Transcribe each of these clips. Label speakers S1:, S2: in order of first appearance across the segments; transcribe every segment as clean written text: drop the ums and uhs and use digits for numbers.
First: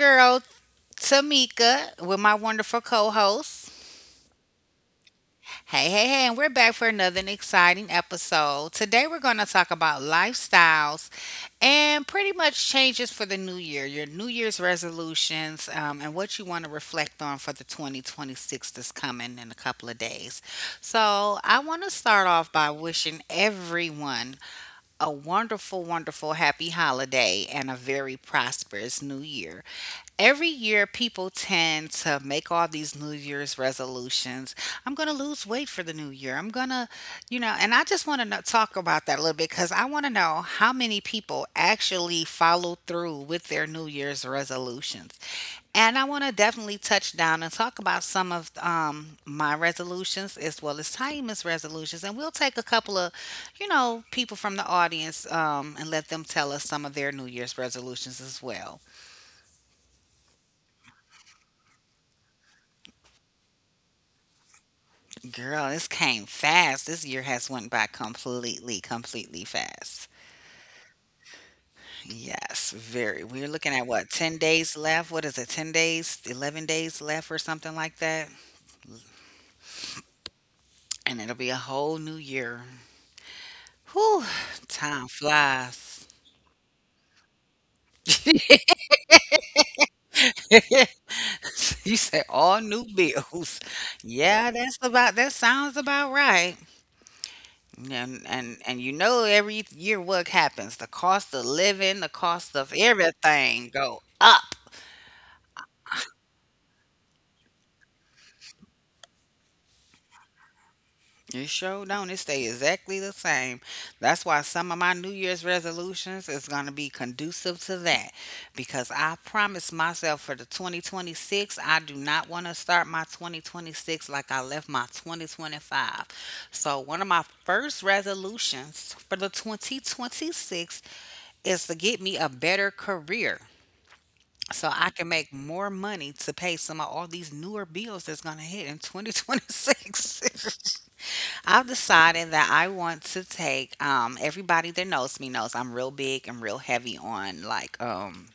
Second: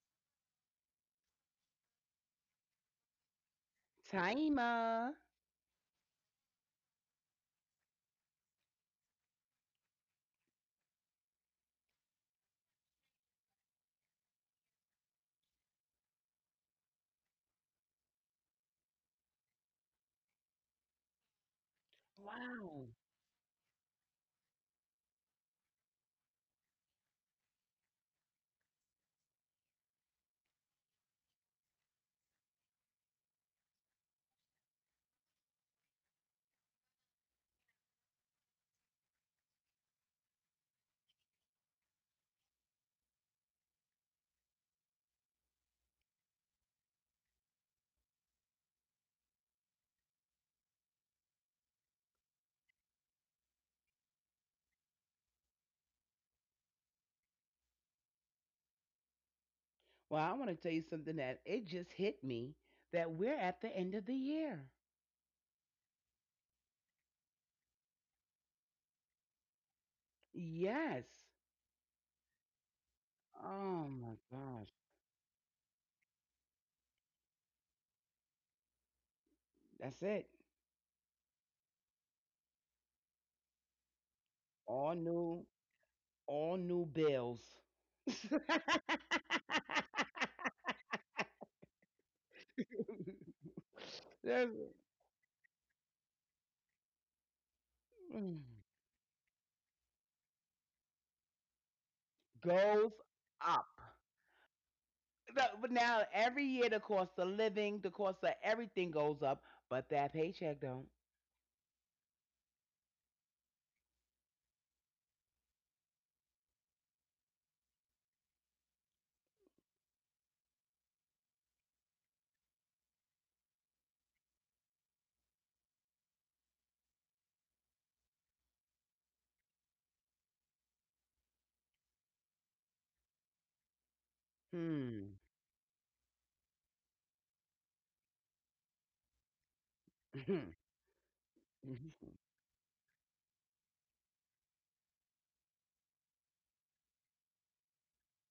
S1: girl, Tamika, with my wonderful co host.
S2: Taima.
S1: Hey, hey, hey, and we're back for another exciting episode. Today, we're going to talk about lifestyles and pretty much changes for the new year, your New Year's resolutions, and what you want to reflect on for the 2026 that's coming in a couple of days. So, I want to start off by
S2: Wow.
S1: wishing everyone a wonderful, wonderful, happy holiday and a very prosperous new year. Every year, people tend to make all these New Year's resolutions. I'm going to lose weight for the new year. I'm going to, and I just want to talk about that a little bit because I want to know how many people actually follow through with their New Year's resolutions. And I want to definitely touch down and talk about some of my resolutions as well as Taima's resolutions. And we'll take a couple of, people from the audience and let them tell us some of their New Year's resolutions as well.
S2: Well, I want to tell you something that it just hit me that we're at the end of the year.
S1: Girl, this came fast. This year has went by completely, completely fast.
S2: Yes.
S1: Yes, very. We're looking at
S2: Oh
S1: what,
S2: my
S1: 10
S2: gosh.
S1: days left? What is it, 10 days, 11 days left or something like that?
S2: That's it.
S1: And it'll be a whole new year. Whew,
S2: All
S1: time
S2: new,
S1: flies.
S2: all new bills.
S1: You said all new bills. Yeah,
S2: There's-
S1: that's about, that sounds about right. And,
S2: mm,
S1: and and you know every year what happens? The cost of living, the cost of
S2: Goes
S1: everything
S2: up.
S1: go up.
S2: But now every year the cost of living, the cost of everything goes up, but that paycheck don't.
S1: It sure don't. It stay exactly the same. That's why some of my New Year's resolutions is gonna be conducive to that, because I promised myself for the 2026, I do not want to start my 2026 like I left my 2025. So one of my first resolutions for the 2026 is to get me a better career so I can
S2: Hmm.
S1: make more money to pay some of all these newer bills that's gonna hit in 2026. I've decided that I want to take everybody that knows me knows I'm real big and real heavy on like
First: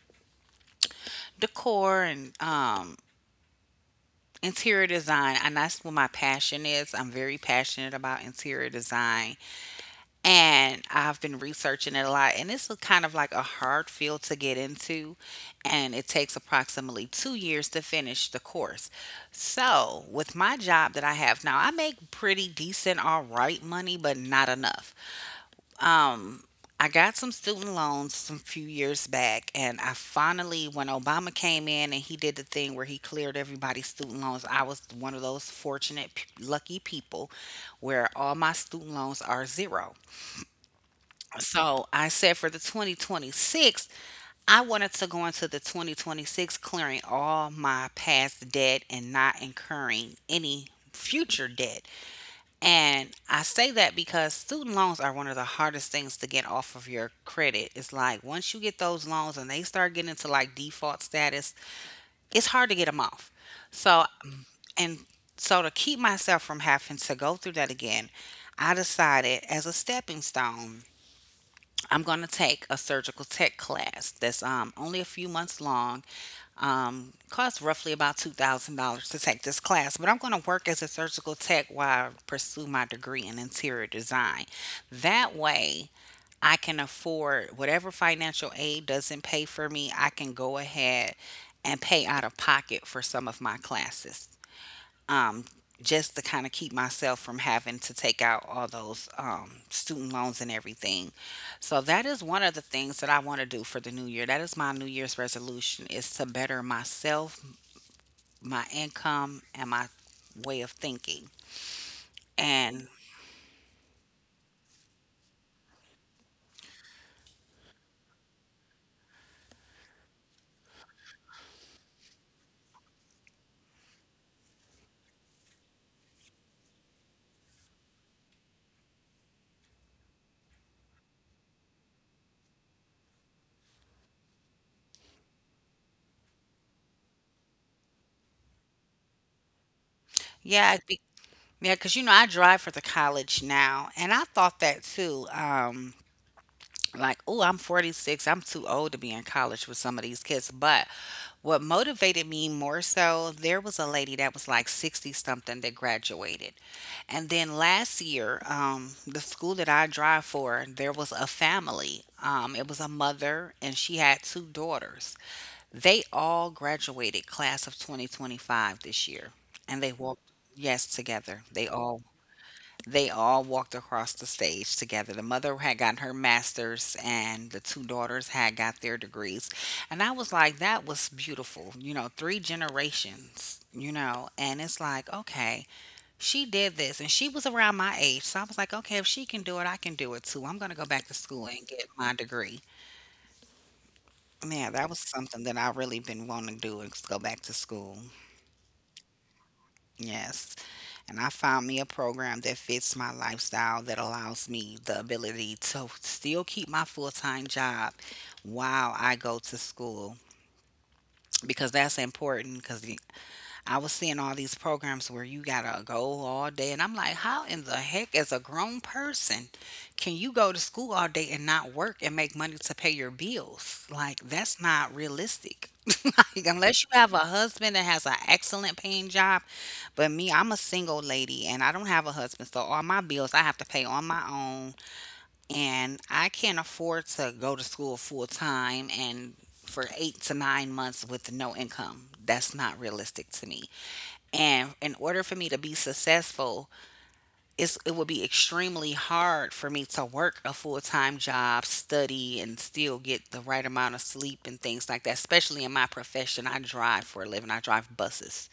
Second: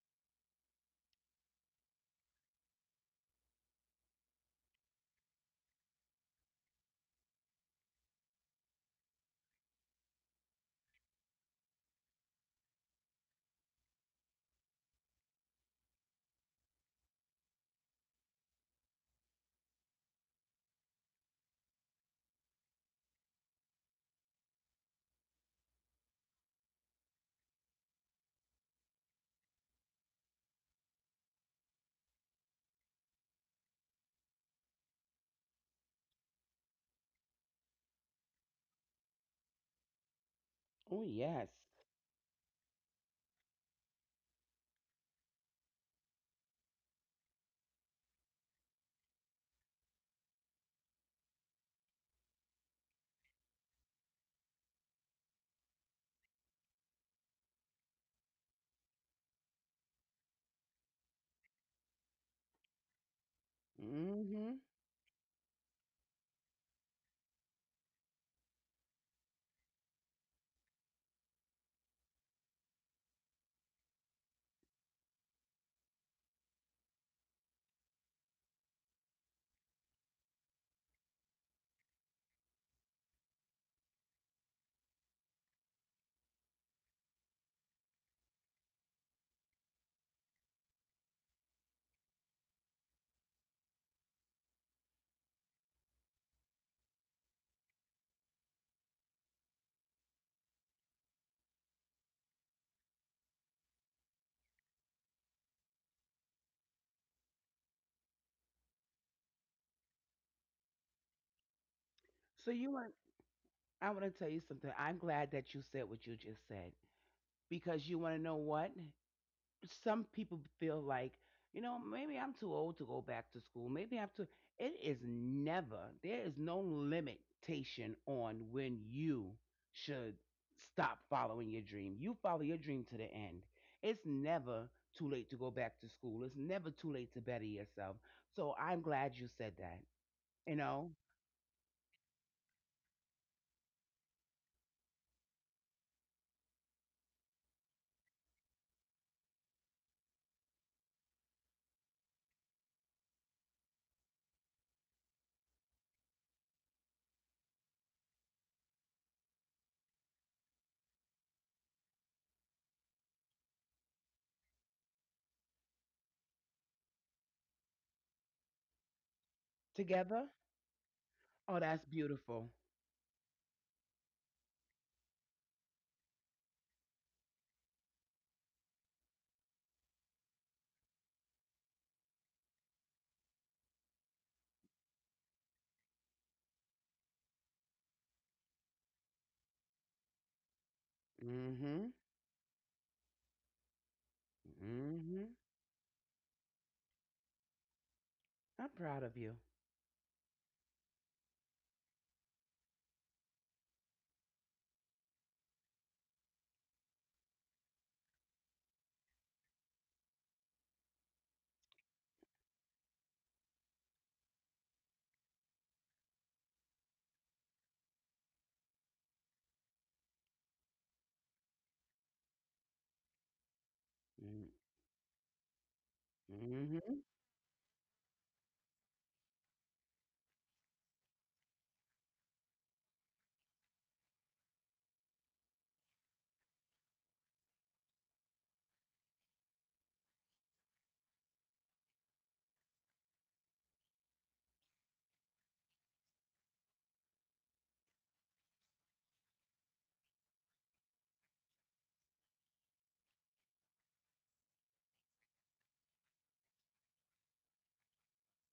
S1: decor and interior design, and that's what my passion is. I'm very passionate about interior design, and I've been researching it a lot, and it's a kind of like a hard field to get into, and it takes approximately 2 years to finish the course. So, with my job that I have now, I make pretty decent all right money but not enough. Um, I got some student loans some few years back, and I finally, when Obama came in and he did the thing where he cleared everybody's student loans, I was one of those fortunate, lucky people where all my student loans are zero.
S2: Oh yes.
S1: So I said for the 2026, I wanted to go into the 2026 clearing all my past debt and not incurring any future debt. And I say that because student loans are one of the hardest things to get off of your credit. It's like once you get those loans and they start getting into like default status, it's hard to get them off. So,
S2: Mhm.
S1: and so to keep myself from having to go through that again, I decided as a stepping stone I'm going to take a surgical tech class that's only a few months long. Costs roughly about $2,000 to take this class, but I'm going to work as a surgical tech while I pursue my degree in interior design. That way, I can afford whatever financial aid doesn't pay for me, I can go ahead and pay out of pocket for some of my classes um, just to kind of keep myself from having to take out all those student loans and everything. So that is one of the things that I want to do for the new year. That is my new year's resolution is to better myself, my income, and my way of thinking.
S2: So you
S1: And
S2: want I want to tell you something. I'm glad that you said what you just said because you want to know what? Some people feel like, you know, maybe I'm too old to go back to school. Maybe I'm too It is never. There is no limitation on when you should stop following your dream. You follow your dream to the end. It's never too late to go back to school. It's never too late to better yourself. So I'm glad you said that. You
S1: yeah, it
S2: know,
S1: be- yeah, because you know I drive for the college now, and I thought that too. Like, oh, I'm 46. I'm too old to be in college with some of these kids. But what motivated me more so, there was a lady that was like 60 something that graduated. And then last year, the school that I drive for, there was a family. It was a mother and she had two daughters. They all graduated class of 2025 this year. And they walked,
S2: Together.
S1: yes, together.
S2: Oh,
S1: They
S2: that's
S1: all
S2: beautiful.
S1: they all walked across the stage together. The mother had gotten her master's, and the two daughters had got their degrees. And I was like, that was beautiful. You know, three generations, you know. And it's like, okay, she did this, and she was around my age. So I was like, okay, if she can do it, I can do it too. I'm going to go back to school and get
S2: Mhm.
S1: my degree. Yeah, that was
S2: Mhm.
S1: something that I really been wanting to do is go back to school.
S2: I'm proud of you.
S1: Yes. And I found me a program that fits my lifestyle that allows me the ability to still keep my full time job while I go to school because that's important because I was seeing all these programs where you gotta go all day, and I'm like, how in the heck, as a grown person, can you go to school all day and not work and make money to pay your bills? Like,
S2: Mm.
S1: that's not realistic. Like, unless you
S2: Mhm.
S1: have a husband that has an excellent paying job, but me, I'm a single lady and I don't have a husband, so all my bills I have to pay on my own, and I can't afford to go to school full time and for 8 to 9 months with no income. That's not realistic to me. And in order for me to be successful, it would be extremely hard for me to work a full time job, study, and still get the right amount of sleep and things like that. Especially in my profession, I drive for a living, I drive buses.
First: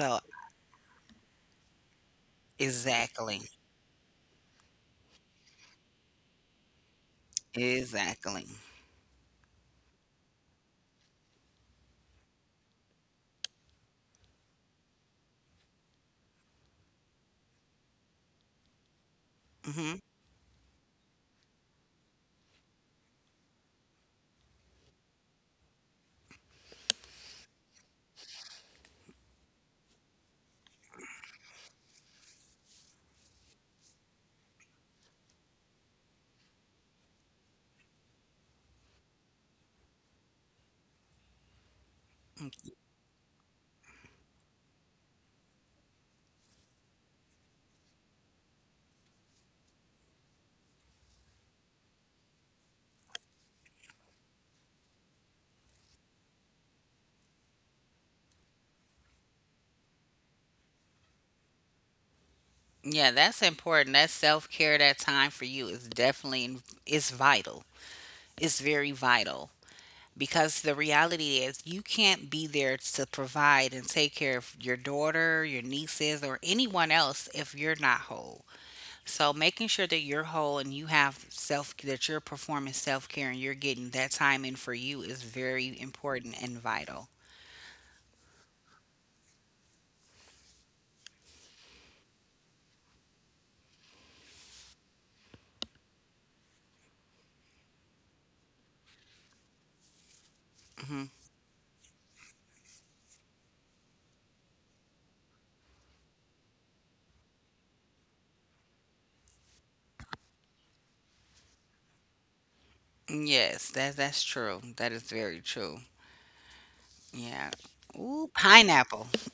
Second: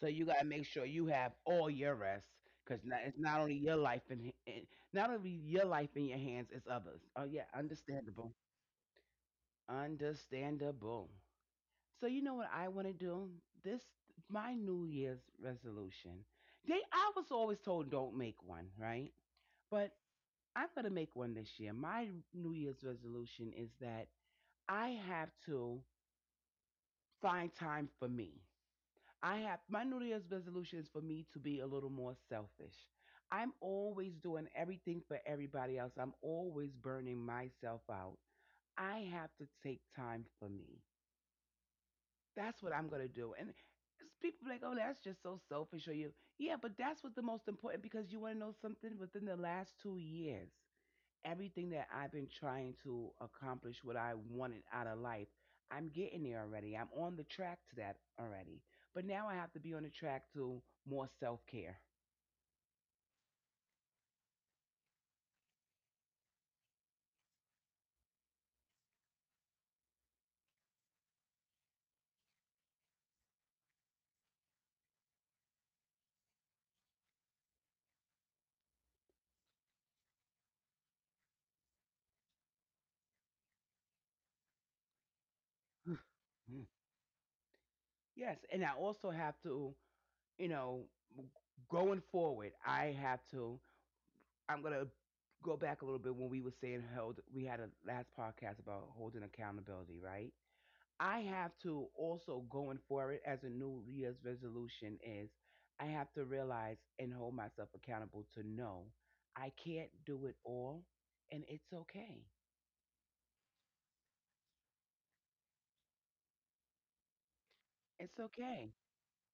S2: So you gotta make sure you have all your rest, 'cause not, it's not
S1: exactly,
S2: only your life in not only your life in your hands, it's others. Oh yeah, understandable,
S1: exactly.
S2: understandable. So you know what I want to do? This my New Year's resolution. They I was always told don't make one, right? But
S1: hmm
S2: I'm gonna make one this year. My New Year's resolution is that I have to find time for me. I have My New Year's resolution is for me to be a little more selfish. I'm always doing everything for everybody else. I'm always burning myself out. I have to take time for me. That's what I'm gonna do. And people like, oh, that's just so selfish of you, yeah, but that's what the most important because you want to know something. Within the last 2 years, everything that I've been trying to accomplish what I wanted out of life, I'm getting there already. I'm on the track to that already. But now I have to be on the track to more self care.
S1: Yeah, that's important. That self care, that time for you is definitely it's vital. It's very vital. Because the reality is you can't be there to provide and take care of your daughter, your nieces, or anyone else if you're not whole. So making sure that you're whole and you have self that you're performing self care and you're getting that time in for you is very important and vital.
S2: Yes, and I also have to, you know, going forward, I have to. I'm gonna go back a little bit when we were saying held. We had a last podcast about holding accountability, right?
S1: hmm
S2: I have to also going for it as a New Year's resolution is I have to realize and hold myself accountable to know I can't do it all and it's okay.
S1: Yes, that that's true. That is very true. Yeah.
S2: It's
S1: Ooh,
S2: okay.
S1: pineapple.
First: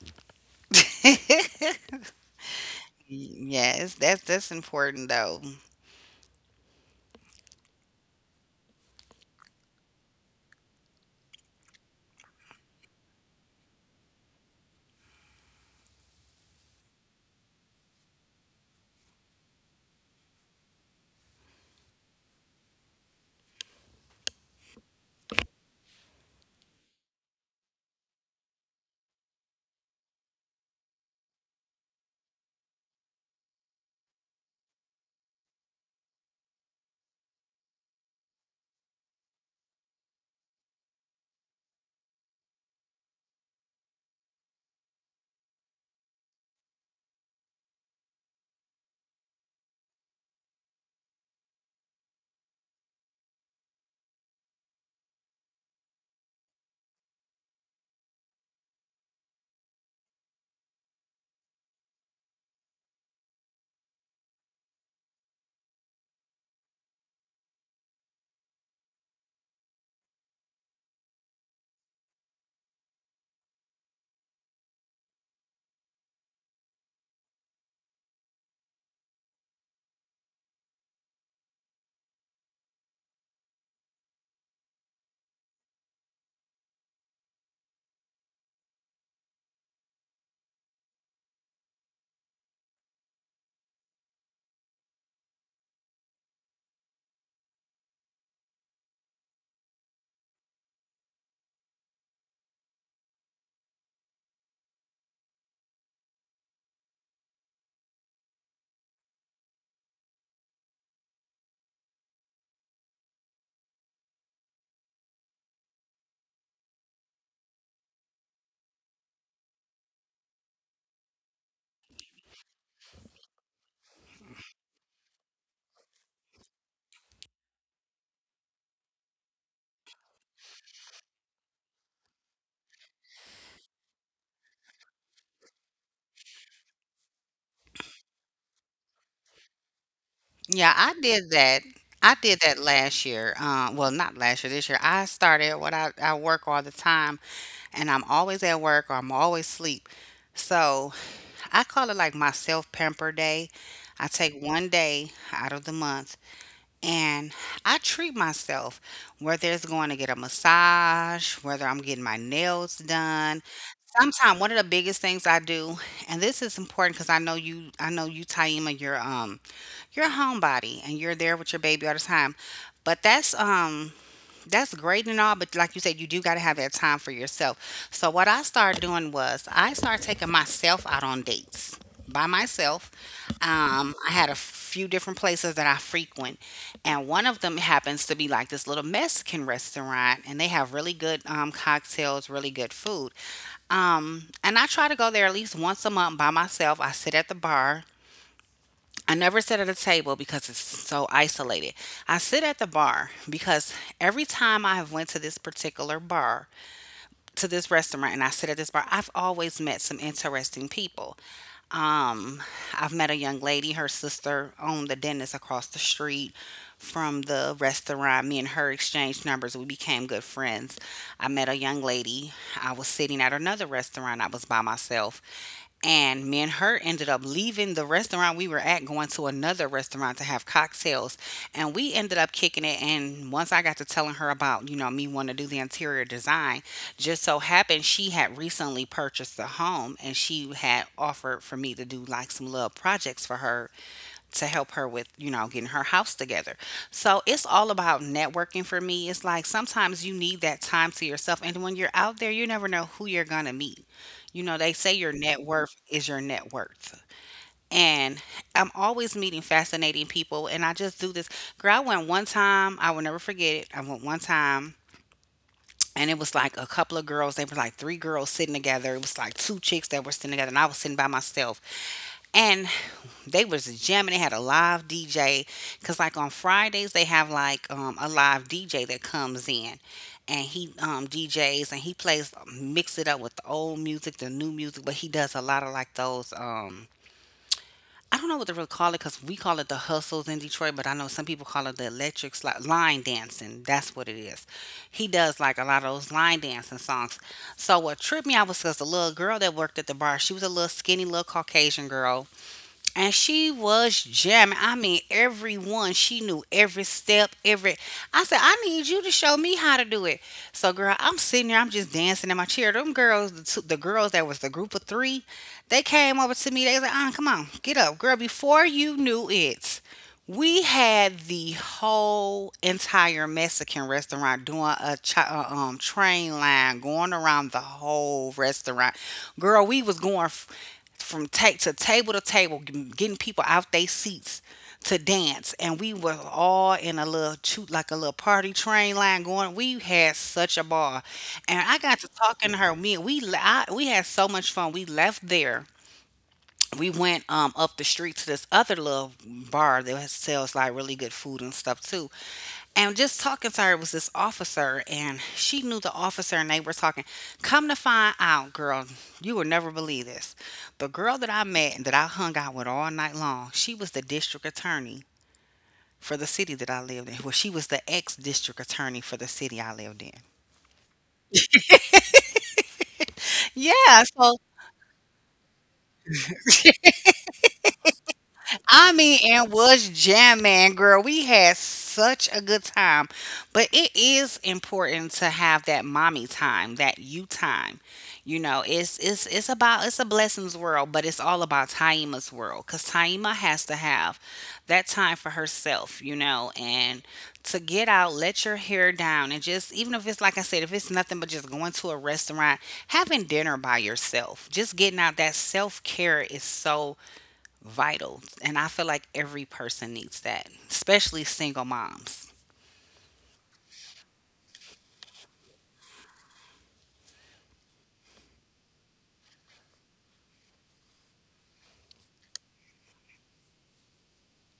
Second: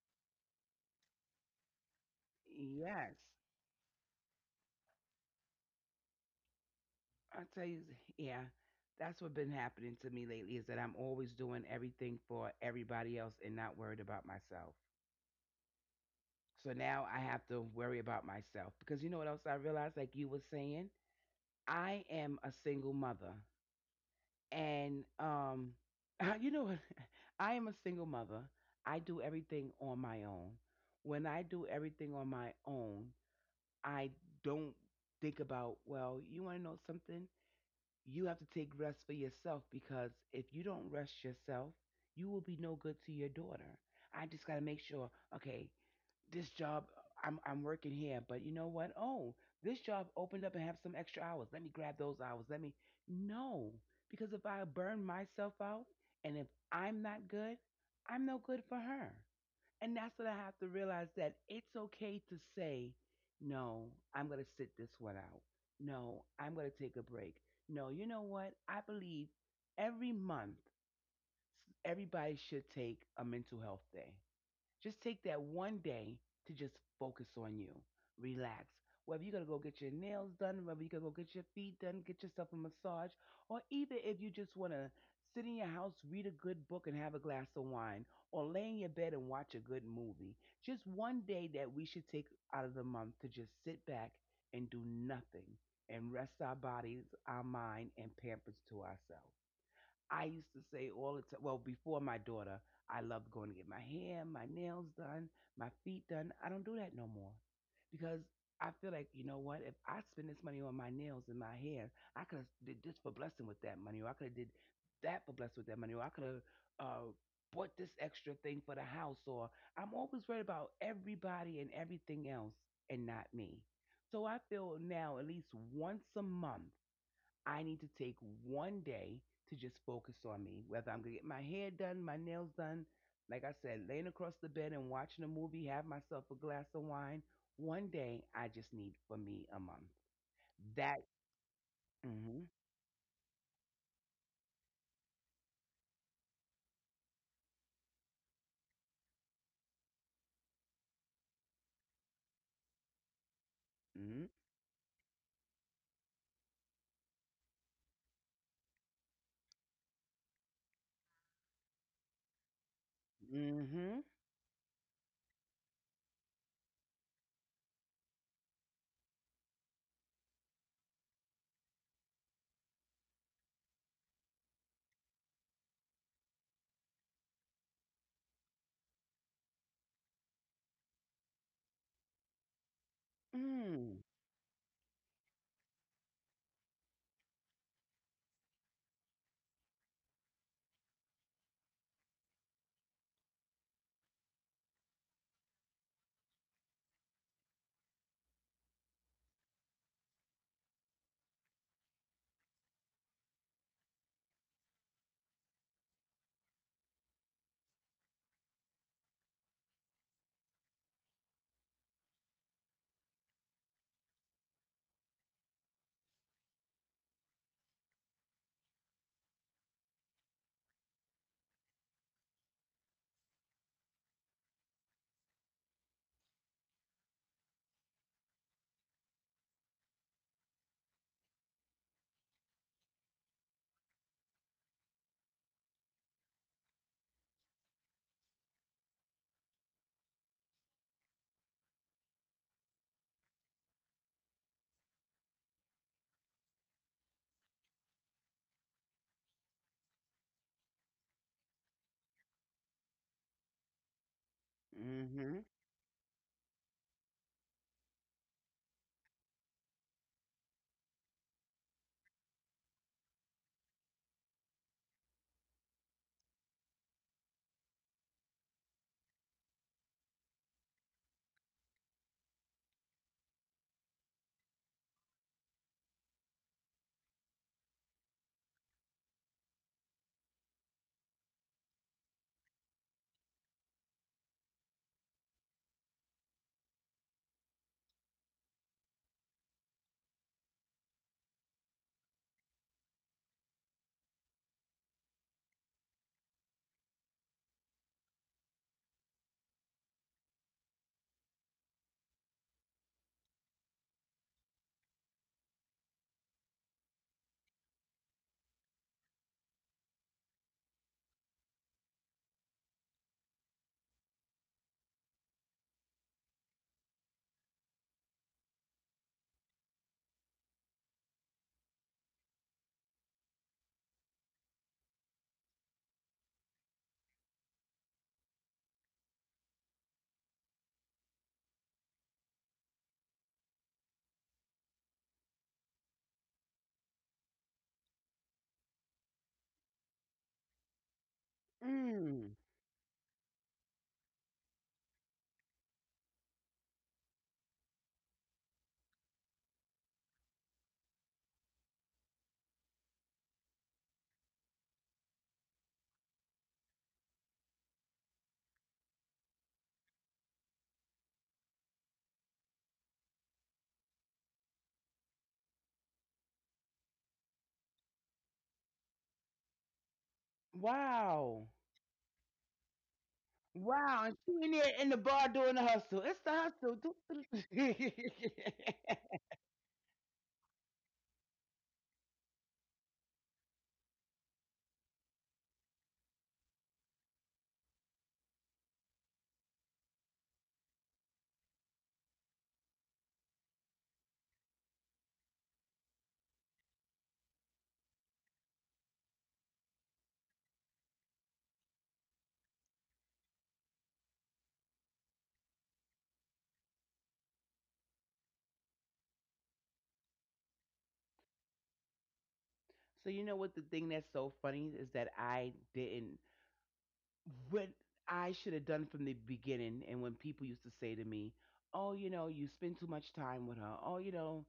S2: Yes.
S1: Yes, that's important though.
S2: I tell you, yeah, that's what been happening to me lately is that I'm always doing everything for everybody else and not worried about myself. So now I have to worry about myself because you know what else I realized like you were saying, I am a single mother and you know what. I am a single mother. I do everything on my own. When I do everything on my own, I don't think about, well, you want to know something, you have to take rest for yourself because if you don't rest yourself, you will be no good to your daughter. I just got to make sure, okay, this job, I'm working here, but you know what? Oh, this job opened up and have some extra hours. Let me grab those hours. Let me No, because if I burn myself out and if I'm not good, I'm no good for her. And that's what I have to realize, that it's okay to say, "No, I'm going to sit this one out. No, I'm going to take a break. No, you know what? I believe every month everybody should take a mental health day, just take that one day to just focus on you. Relax. Whether you're going to go get your nails done, whether you're going to go get your feet done, get yourself a massage, or even if you just want to sit in your house, read a good book, and have a glass of wine, or lay in your bed and watch a good movie. Just one day that we should take out of the month to just sit back and do nothing and rest our bodies, our mind, and pampers to ourselves. I used to say all the time, well, before my daughter, I loved going to get my hair, my nails done, my feet done. I don't do that no more because I feel like, you know what, if I spend this money on my nails and my hair, I could have did this for blessing with that money, or I could have did that for blessing with that money, or I could have uh, bought this extra thing for the house, or I'm always worried about everybody and everything else and not me. So I feel now at least once a month I need to take one day to just focus on me, whether I'm going to get my hair done, my nails done. Like I said, laying across the bed and watching a movie, have myself a glass of wine. One day I just need for me a month.
S1: Yeah, I
S2: That,
S1: did that. I did
S2: mm
S1: that last year. Well, not last year, this year. I started I work all the time and I'm always at work or I'm always sleep. So I call it like my self pamper day. I
S2: hmm,
S1: take one day out of the month and I treat myself, whether it's going to get a massage, whether I'm getting my nails done.
S2: mm hmm,
S1: Sometimes one of the biggest things I do, and this is important because I know you, Taima, you're a homebody and you're there with your baby all the time. But that's great and all, but like you said, you do gotta have that time for yourself. So what I started doing was I started taking myself out on dates by myself.
S2: mm hmm,
S1: I had a few different places that I frequent, and one of them happens to be like this little Mexican restaurant, and they have really good cocktails, really good food. And I try to go there at least once a month by myself. I sit at the bar. I never sit at a table because it's so isolated. I sit at the bar because every time I have went to this particular bar, to this restaurant and I sit at this bar, I've always met some interesting people. Um, I've met a young lady, her sister owned the dentist across the street from the restaurant. Me and her exchanged numbers. We became good friends. I met a young lady. I was sitting at another restaurant. I was by myself. And me and her ended up leaving the restaurant we were at going to another restaurant to have cocktails. And we ended up kicking it. And once I got to telling her about, you know, me wanting to do the interior design, just so happened she had recently purchased a home and she had offered for me to do like some little projects for her to help her with, you know, getting her house together. So it's all about networking for me. It's like sometimes you need that time to yourself. And when you're out there, you never know who you're going to meet. You know, they say your
S2: mm hmm,
S1: net
S2: mm.
S1: worth is your net worth. And I'm always meeting fascinating people. And I just do this. Girl, I went one time, I will never forget it. I went one time. And it was like a couple of girls. They were like three girls sitting together. It was like two chicks that were sitting together, and I was sitting by myself. And they was jamming. They had a live DJ because, like on Fridays, they have like a live DJ that comes in, and he DJs and he plays mix it up with the old music, the new music, but he does a lot of like those. I don't know what to really call it because we call it the hustles in Detroit, but I know some people call it the electric line dancing. That's what it is. He does like a lot of those line dancing songs. So what tripped me out was because the little girl that worked at the bar, she was a little skinny, little Caucasian girl and she was jamming. I mean, everyone she knew every step, every. I said, I need you to show me how to do it. So, girl, I'm sitting there, I'm just dancing in my chair. Them girls, the girls that was the group of three, they came over to me. They was like, "Ah, come on, get up, girl." Before you knew it, we had the whole entire Mexican restaurant doing a train line going around the whole restaurant. Girl, we was going. From to table, getting people out their seats to dance, and we were all in a little like a little party train line going. We had such a ball, and I got to
S2: Hmm.
S1: talking to her. Me, we la- I, we had so much fun. We left there. We went up the street to this other little bar that sells like really good food and stuff too. And just talking to her was this officer, and she knew the officer, and they were talking. Come to find out, girl, you will never believe this. The girl that I met and that I hung out with all night long, she was the district attorney for the city that I lived in. Well, she was the ex district attorney for the city I lived in.
S2: Wow.
S1: Yeah,
S2: Wow. And
S1: so
S2: she in there in the bar doing the hustle. It's the hustle. Do- do- do.
S1: I mean, and was jamming, girl. We had such a good time. But it is important to have that mommy time, that you time. You know, it's a blessings world, but it's all about Taima's world because Taima has to have that time for herself. You know, and to get out, let your hair down, and just even if it's like I said, if it's nothing but just going to a restaurant, having dinner by yourself, just getting out that self care is so vital. And I feel like every person needs that, especially single moms.
S2: So you know what the thing that's so funny is that I didn't what I should have done from the beginning, and when people used to say to me, "Oh, you know, you spend too much time with her. Oh, you know,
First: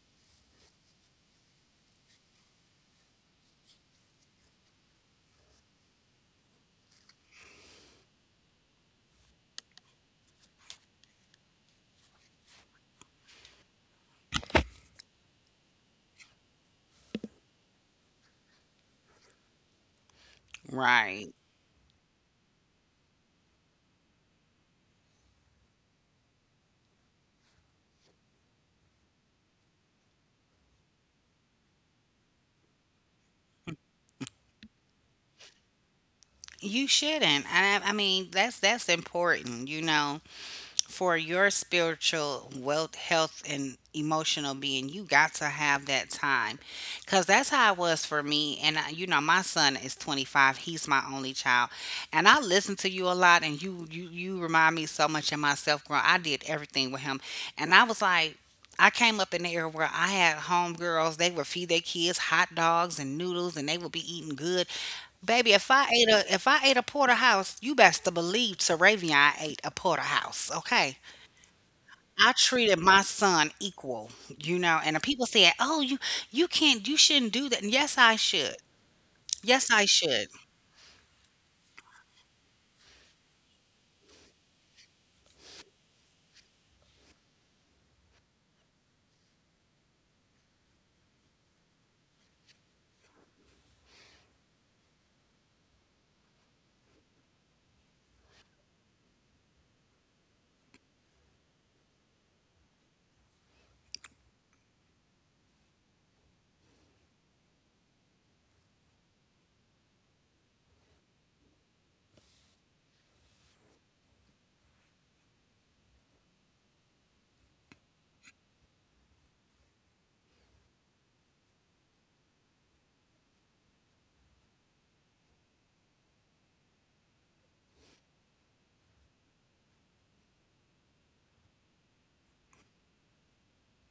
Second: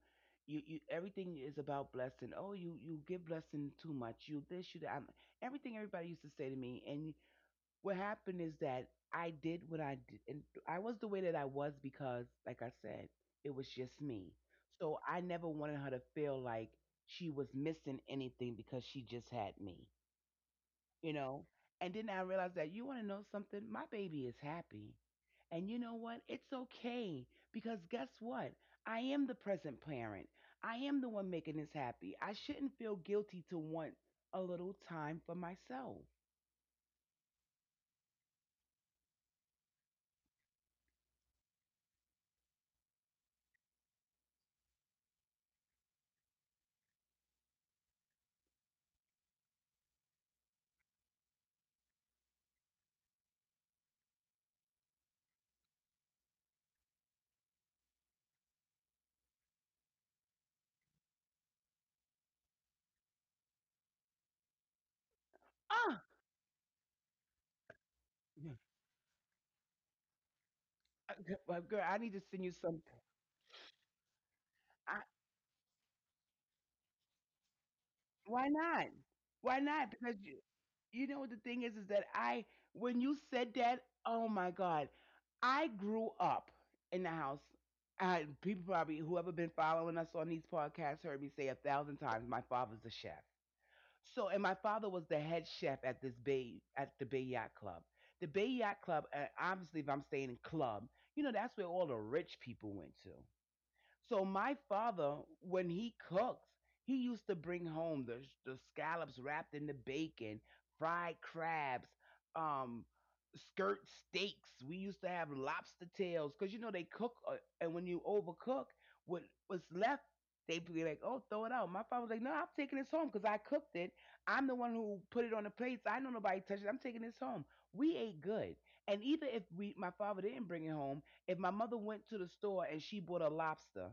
S2: you everything is about blessing. Oh, you give blessing too much. You this, you that." Everything everybody used to say to me, and what happened is that I did what I did, and I was the way that I was because, like I said, it was just me. So I never wanted her to feel like she was missing anything because she just had me, you
S1: Right.
S2: know. And then I realized that you want to know something? My baby is happy. And you know what? It's okay because guess what? I am the present parent. I am the one making this happy. I shouldn't feel guilty to want a little time for myself.
S1: You shouldn't. I mean, that's important. For your spiritual wealth, health, and emotional being, you got to have that time. Because that's how it was for me. And my son is 25. He's my only child. And I listen to you a lot, and you remind me so much of myself growing I did everything with him. And I was like, I came up in the era where I had homegirls. They would feed their kids hot dogs and noodles, and they would be eating good. Baby, if I
S2: Ah,
S1: ate a if I ate a porterhouse, you best to believe Saravion ate a porterhouse. Okay,
S2: girl, I need to
S1: I
S2: send you
S1: treated
S2: some.
S1: my son equal, and the
S2: I,
S1: people said, "Oh, you can't you shouldn't do that." And yes, I
S2: Why
S1: should.
S2: not? Why
S1: Yes, I
S2: not? Because
S1: should.
S2: you know what the thing is that I when you said that, oh my God. I grew up in the house. People probably whoever been following us on these podcasts heard me say a thousand times my father's a chef. So and my father was the head chef at this bay at the Bay Yacht Club. The Bay Yacht Club, obviously, if I'm staying in club, you know that's where all the rich people went to. So my father, when he cooks, he used to bring home the scallops wrapped in the bacon, fried crabs, um, skirt steaks. We used to have lobster tails because you know they cook, and when you overcook, what was left, they be like, "Oh, throw it out." My father was like, "No, I'm taking this home because I cooked it. I'm the one who put it on the plates. I know nobody touched it. I'm taking this home." We ate good, and even if we, my father didn't bring it home, if my mother went to the store and she bought a lobster,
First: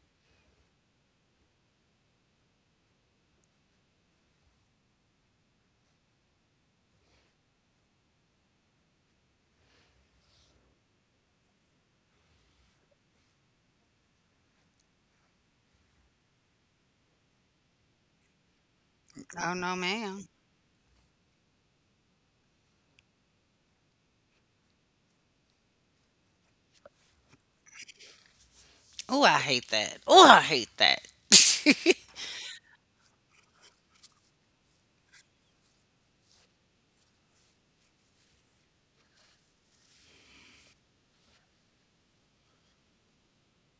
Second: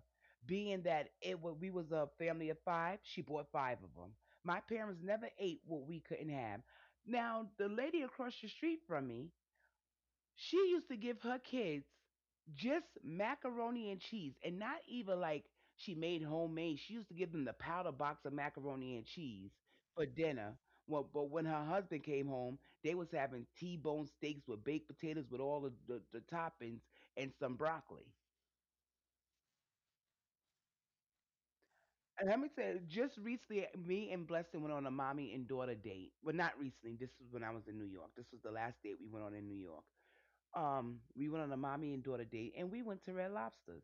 S2: being that it was, we was a family of five, she bought five of them. My parents never ate what we couldn't have. Now the lady across the street from me, she used to give her kids just macaroni and cheese, and not even like she made homemade. She used to give them the powder box of macaroni and cheese
S1: Oh no,
S2: for
S1: ma'am.
S2: dinner. Well, but when her husband came home, they was having T-bone steaks with baked potatoes with all of the toppings and some broccoli.
S1: Oh, I hate that. Oh, I hate that.
S2: And let me tell you, just recently, me and Blessing went on a mommy and daughter date. Well, not recently. This was when I was in New York. This was the last date we went on in New York. We went on a mommy and daughter date, and we went to Red Lobster.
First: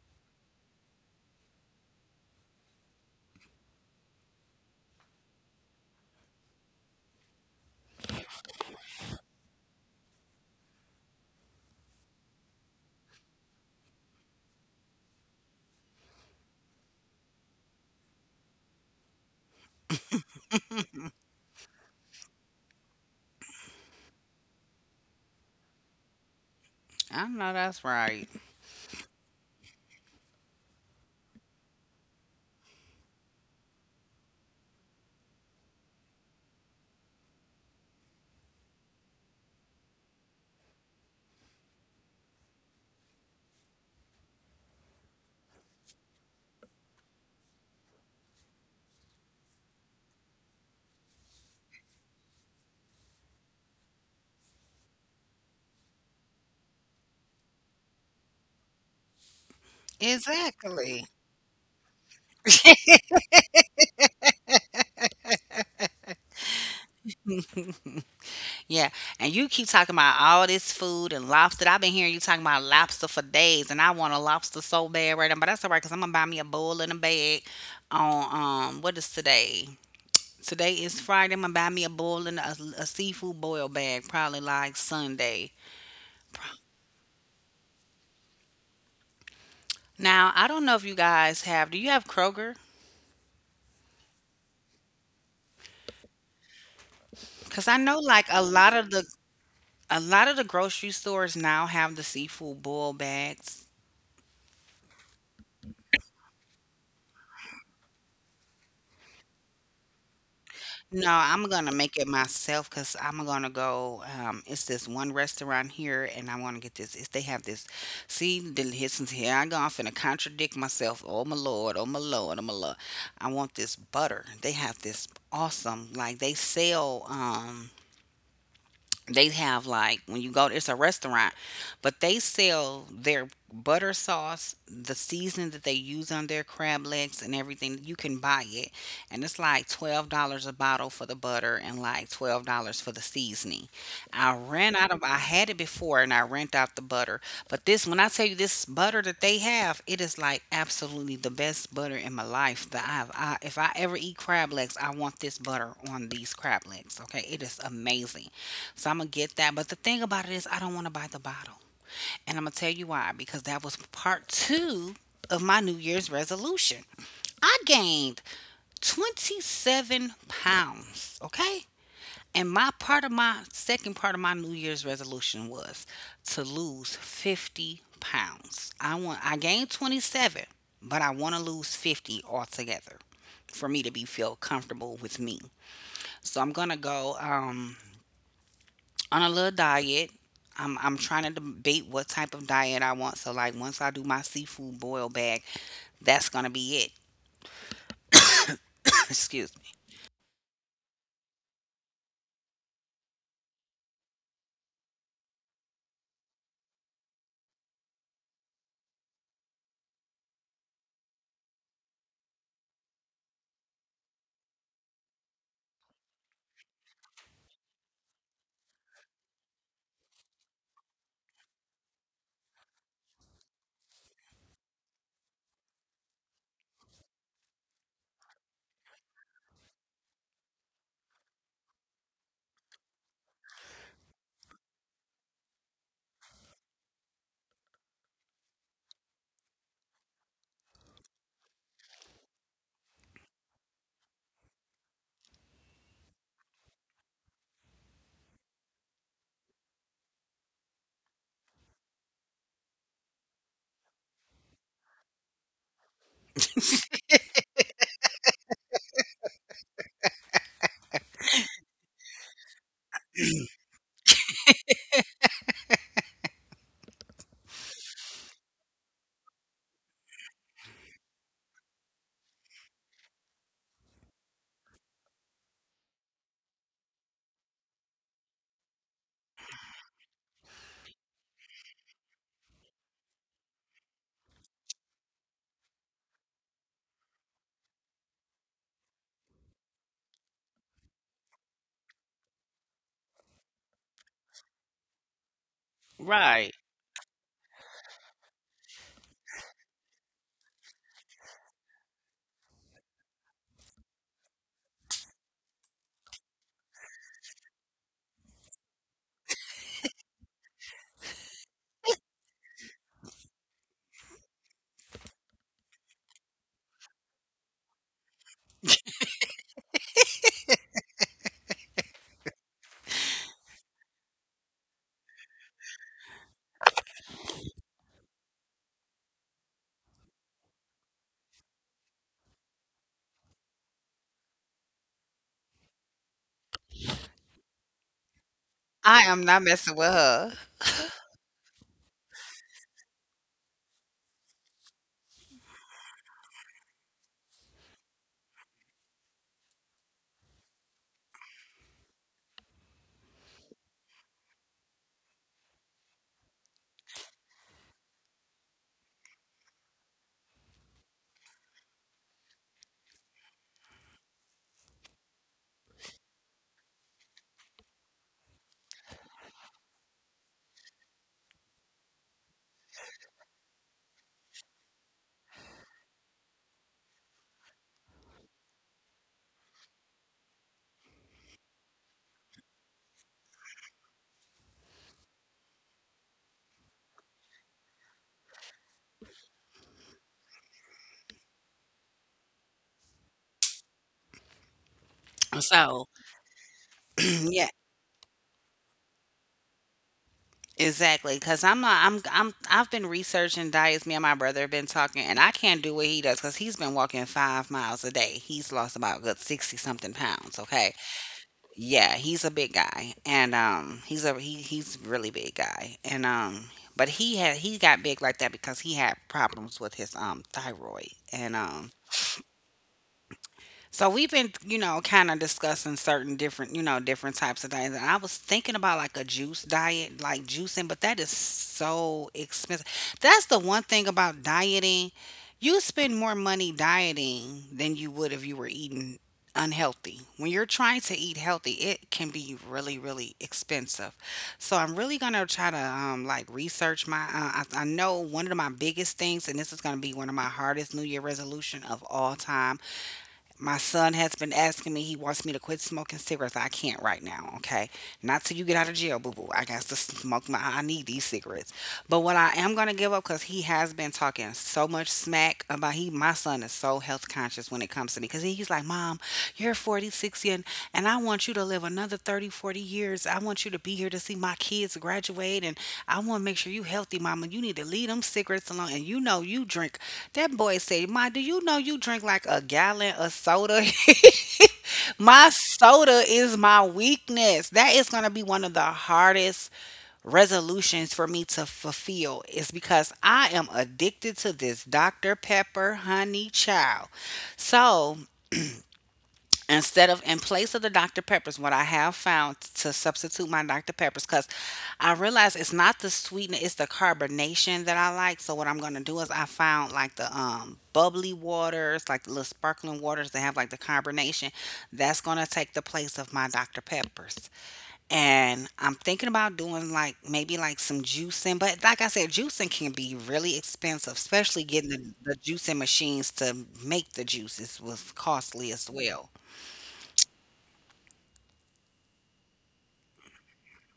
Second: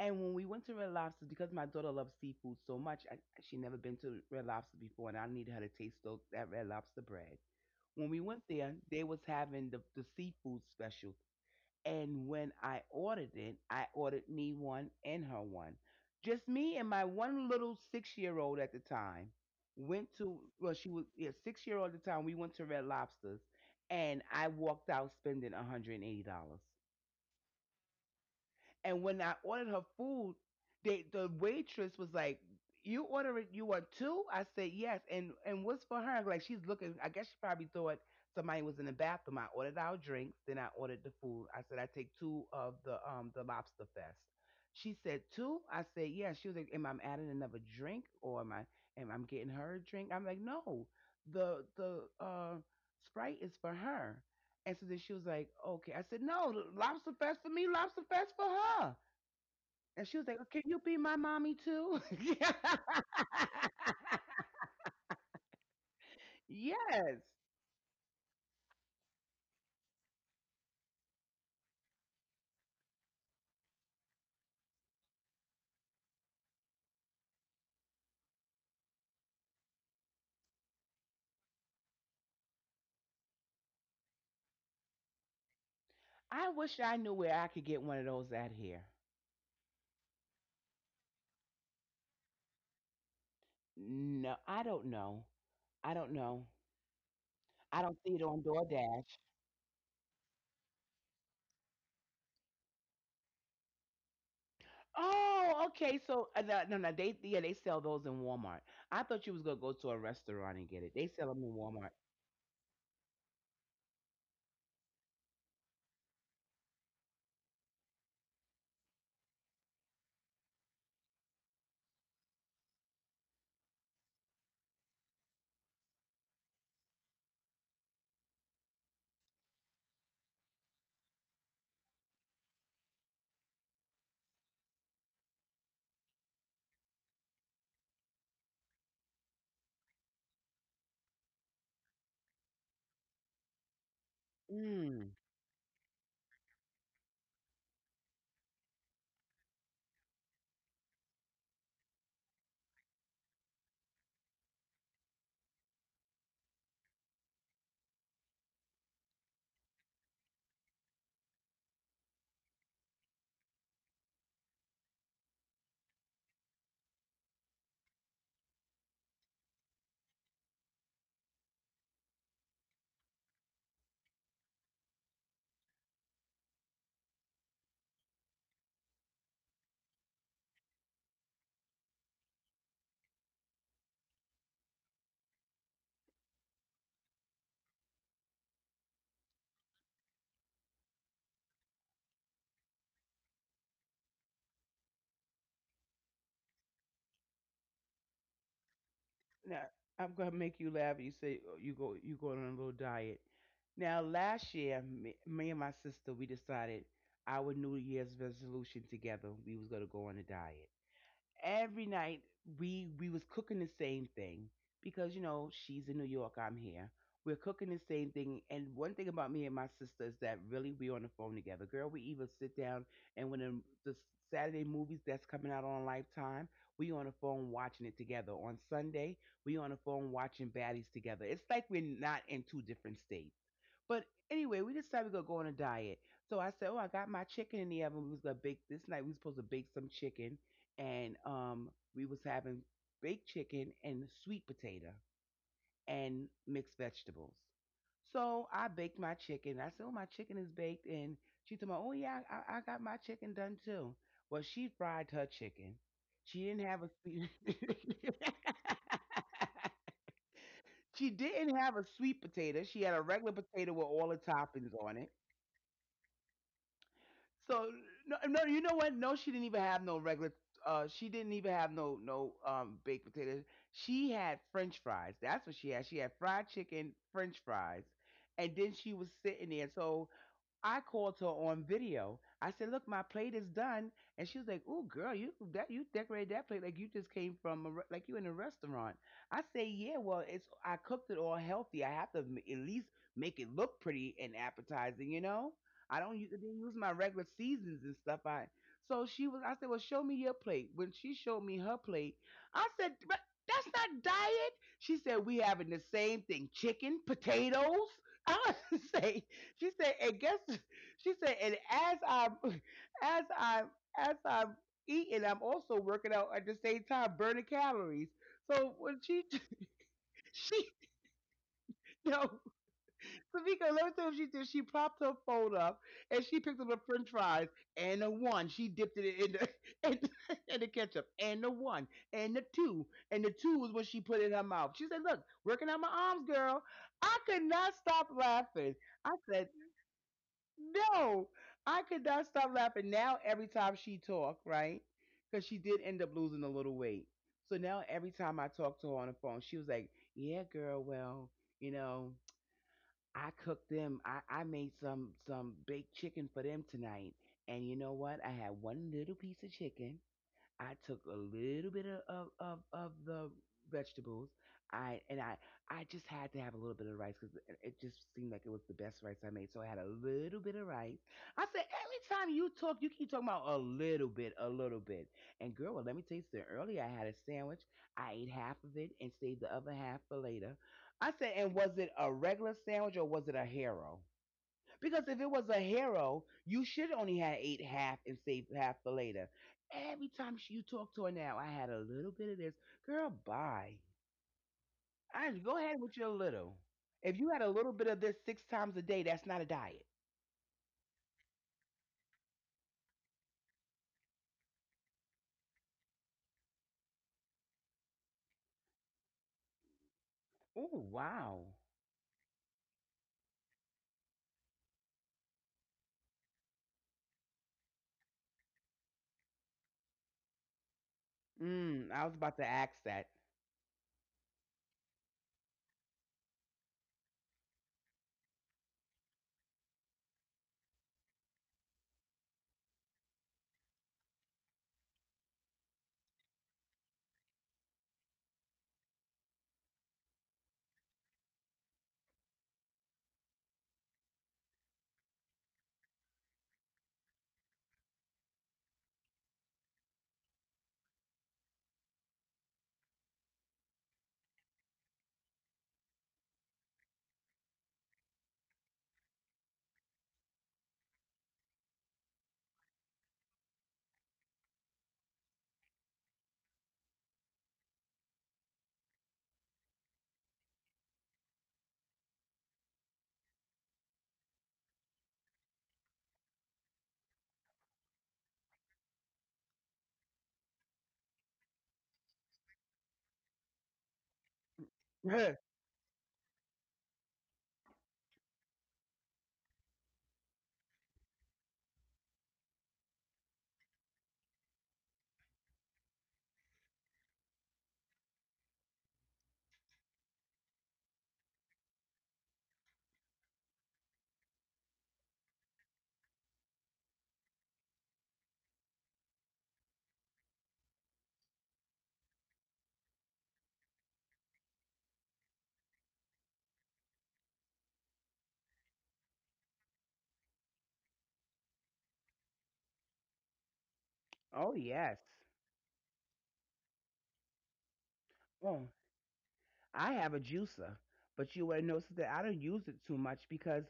S2: And when we went to Red Lobster, because my daughter loves seafood so much, she never been to Red Lobster before, and I needed her to taste that Red Lobster bread. When we went there, they was having the seafood special, and when I ordered it, I ordered me one and her one. Just me and my one little 6-year old at the time went to, well, she was yeah, 6-year old at the time. We went to Red Lobsters and I walked out spending $180.
S1: I know that's right.
S2: And when I ordered her food, the waitress was like, "You order it, You want two." I said yes. And what's for her? Like she's looking. I guess she probably thought somebody was in the bathroom. I ordered our drinks, then I ordered the food. I said I take two of the lobster fest. She said, "Two?" I said yes. She was like, "Am I adding another drink or am I getting her a drink?" I'm like, "No, the Sprite is for her." And so then she was like, okay. I said, no, lobster fest for me, lobster fest for her. And she was like, can you be
S1: Exactly.
S2: my mommy too? Yes.
S1: Yeah, and you keep talking about all this food and lobster. I've been hearing you talking about lobster for days, and I want a lobster so bad right now. But that's all right, cause I'm gonna buy me a bowl and a bag on what is today? Today is Friday. I'm gonna buy me a boil and a seafood boil bag, probably like Sunday.
S2: I wish I knew where I could get one of those at here.
S1: Now, I don't know if you guys have. Do you have Kroger?
S2: No, I don't know. I don't know.
S1: Cause I
S2: I don't
S1: know
S2: see it
S1: like
S2: on
S1: a lot of the
S2: DoorDash.
S1: a lot of the grocery stores now have the seafood boil bags.
S2: Oh, okay. No, no, no, they yeah, they sell those in Walmart. I thought you was gonna go to a restaurant and get it. They
S1: No,
S2: sell them
S1: I'm
S2: in
S1: gonna
S2: Walmart.
S1: make it myself, because I 'cause I'm gonna go, it's this one restaurant here and I wanna get this. It's they have this, see, the listen, here I go, I'm finna contradict myself. Oh my Lord, oh my Lord, oh my Lord. I want this butter. They have this awesome, like they sell, they have like when you go it's a restaurant but they sell their butter sauce, the seasoning that they use on their crab legs, and everything you can buy it, and it's like $12 a bottle for the butter and like $12 for the seasoning. I ran out of
S2: Mm.
S1: I had it before and I ran out the butter. But this, when I tell you, this butter that they have, it is like absolutely the best butter in my life that I have. If I ever eat crab legs, I want this butter on these crab legs. Okay, it is amazing. So I'm gonna get that. But the thing about it is, I don't want to buy the bottle, and I'm gonna tell you why. Because that was part two of my New Year's resolution. I gained 27 pounds. Okay. And my second part of my New Year's resolution was to lose 50 pounds. I gained 27, but I want to lose 50 altogether for me to be feel comfortable with me. So I'm gonna go on a little diet. I'm trying to debate what type of diet I want. So like once I do my seafood boil bag, that's gonna be it. Excuse me.
S2: Now I'm gonna make you laugh. You say oh, you going on a little diet. Now last year, me and my sister we decided our New Year's resolution together. We was gonna go on a diet every night we was cooking the same thing because you know she's in New York, I'm here. We're cooking the same thing, and one thing about me and my sister is that really we on the phone together. Girl, we even sit down and when the Saturday movies that's coming out on Lifetime, we on the phone watching it together. On Sunday, we on the phone watching Baddies together. It's like we're not in two different states. But anyway, we decided we are gonna go on a diet. So I said, oh, I got my chicken in the oven. We was gonna bake this night. We was supposed to bake some chicken and we was having baked chicken and sweet potato and mixed vegetables. So I baked my chicken. I said, oh, my chicken is baked, and she told me, oh yeah, I got my chicken done too. Well, she fried her chicken. She didn't have a sweet she didn't have a sweet potato. She had a regular potato with all the toppings on. So no, no, you know what? No, she didn't even have no regular. She didn't even have no baked potatoes. She had French fries. That's what she had. She had fried chicken, French fries, and then she was sitting there. So I called her on video. I said, "Look, my plate is done," and she was like, "Oh, girl, you that you decorated that plate like you just came from a, re- like you in a restaurant." I say, "Yeah, well, it's I cooked it all healthy. I have to m- at least make it look pretty and appetizing, you know. I don't use,
S1: Right.
S2: didn't use my regular seasons and stuff. I so she was. I said, "Well, show me your plate." When she showed me her plate, I said, "But that's not diet." She said, "We having the same thing: chicken, potatoes." I was say she said, and guess she said, and as I'm as I'm as I'm eating, I'm also working out at the same time, burning calories. So when she she no Tamika, let me tell you what she did. She propped her phone up and she picked up a French fries and the one. She dipped it in the in the ketchup and the one and the two, and the two was what she put in her mouth. She said, "Look, working out my arms, girl." I could not stop laughing.
S1: I
S2: I
S1: am not
S2: said,
S1: messing with her.
S2: no, I could not stop laughing. Now every time she talk, right? Because she did end up losing a little weight. So now every time I talk to her on the phone, she was like, "Yeah, girl. Well, you know, I cooked them. I made some baked chicken for them tonight. And you know what? I had one little piece of chicken. I took a little bit of, the vegetables. I and I I just had to have a little bit of rice because it just seemed like it was the best rice I made. So I had a little bit of rice. I said, every time you talk, you keep talking about a little bit, a little bit. And girl, well, let me tell you something. Earlier, I had a sandwich. I ate half of it and saved the other half for later. I said, and was it a regular sandwich or was it a hero? Because if it was a hero, you should only had ate half and save half for later. Every time you talk to her now, I had a little bit of this. Girl, bye. I go ahead
S1: So
S2: with your little. If you had
S1: yeah,
S2: a little bit of this six times a day, that's not a diet.
S1: exactly. Cause I'm not. I've been researching diets. Me and my brother have been talking, and I can't do what he does because he's been walking 5 miles a day. He's lost about a good 60 something pounds. Okay.
S2: Oh wow.
S1: Yeah, he's a big guy, and he's a really big guy, and but he got big like that because he had problems with his thyroid, and
S2: Mm, I was about to ask that.
S1: so we've been, kind of discussing certain different, different types of things. And I was thinking about like a juice diet, like juicing, but that is so expensive. That's the one thing about dieting. You spend more money dieting than you would if you were eating unhealthy. When you're trying to eat healthy, it can be really, really expensive. So I'm really gonna try to like research my. I know one of my biggest things, and this is gonna be one of my hardest New Year resolution of all time. My son has been asking me, he wants me to quit smoking cigarettes. I can't right now, okay? Not till you get out of jail, boo boo. I got to smoke my, I need these cigarettes. But what I am going to give up, because he has been talking so much smack about my son is so health conscious when it comes to me, because he's like, "Mom, you're 46 and I want you to live another 30, 40 years. I want you to be here to see my kids graduate. And I want to make sure you healthy, mama. You need to leave them cigarettes alone. And you know you drink." That boy said, "Ma, do you know you drink like a gallon of soda?" My soda is my weakness. That is going to be one of the hardest resolutions for me to fulfill is because I am addicted to this Dr. Pepper honey child. So instead of in place of the Dr. Peppers, what I have found to substitute my Dr. Peppers, because I realize it's not the sweetness, it's the carbonation that I like. So what I'm gonna do is I found like the bubbly waters, like the little sparkling waters that have like the carbonation. That's gonna take the place of my Dr. Peppers. And I'm thinking about doing like maybe like some juicing, but like I said, juicing can be really expensive, especially
S2: Oh
S1: getting the,
S2: yes.
S1: the juicing machines to make the juices was costly as
S2: Oh,
S1: well.
S2: I have a juicer, but you would notice that I don't use it too much because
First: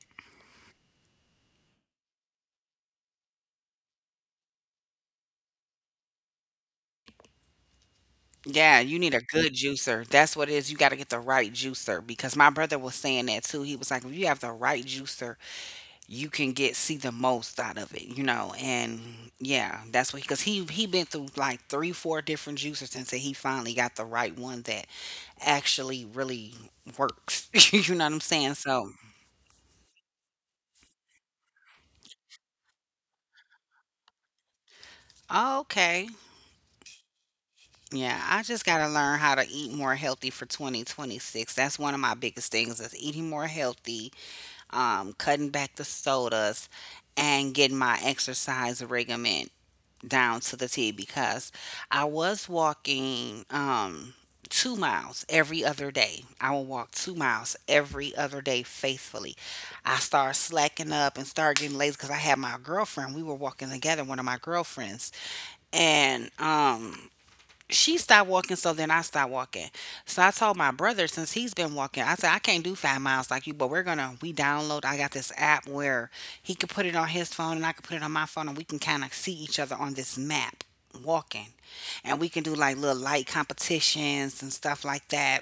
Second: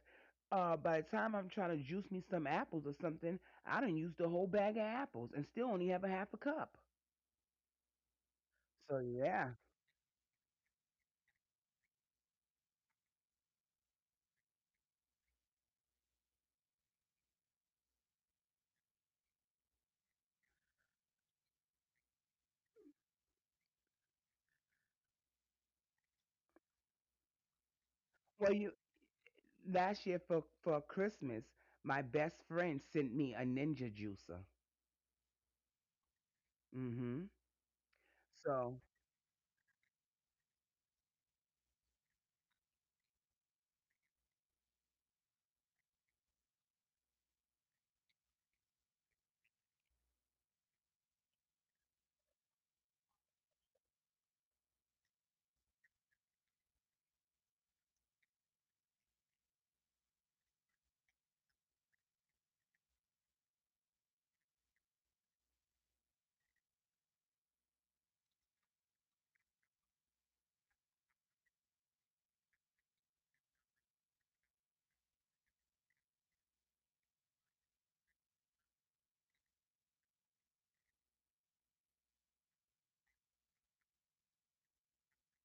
S2: by the time I'm trying to juice me some apples or something, I don't use the whole bag of apples and still only have a half a cup.
S1: Yeah, you
S2: So
S1: need a good
S2: yeah.
S1: juicer. That's what it is. You got to get the right juicer because my brother was saying that too. He was like, if you have the right juicer, you can get see the most out of it, you know. And yeah, that's what because he been through like three, four different juicers until he finally got the right one that actually really works. You know what I'm
S2: Well,
S1: saying?
S2: you
S1: So
S2: Last year for Christmas, my best friend sent me a Ninja juicer.
S1: okay,
S2: Hmm.
S1: yeah, I just got
S2: So
S1: to learn how to eat more healthy for 2026. That's one of my biggest things is eating more healthy, cutting back the sodas, and getting my exercise regimen down to the T because I was walking, 2 miles every other day. I will walk 2 miles every other day faithfully. I started slacking up and started getting lazy because I had my girlfriend. We were walking together, one of my girlfriends, and she stopped walking, so then I stopped walking. So I told my brother since he's been walking, I said I can't do 5 miles like you, but we download. I got this app where he could put it on his phone and I could put it on my phone, and we can kind of see each other on this map walking, and we can do like little light competitions and stuff like that.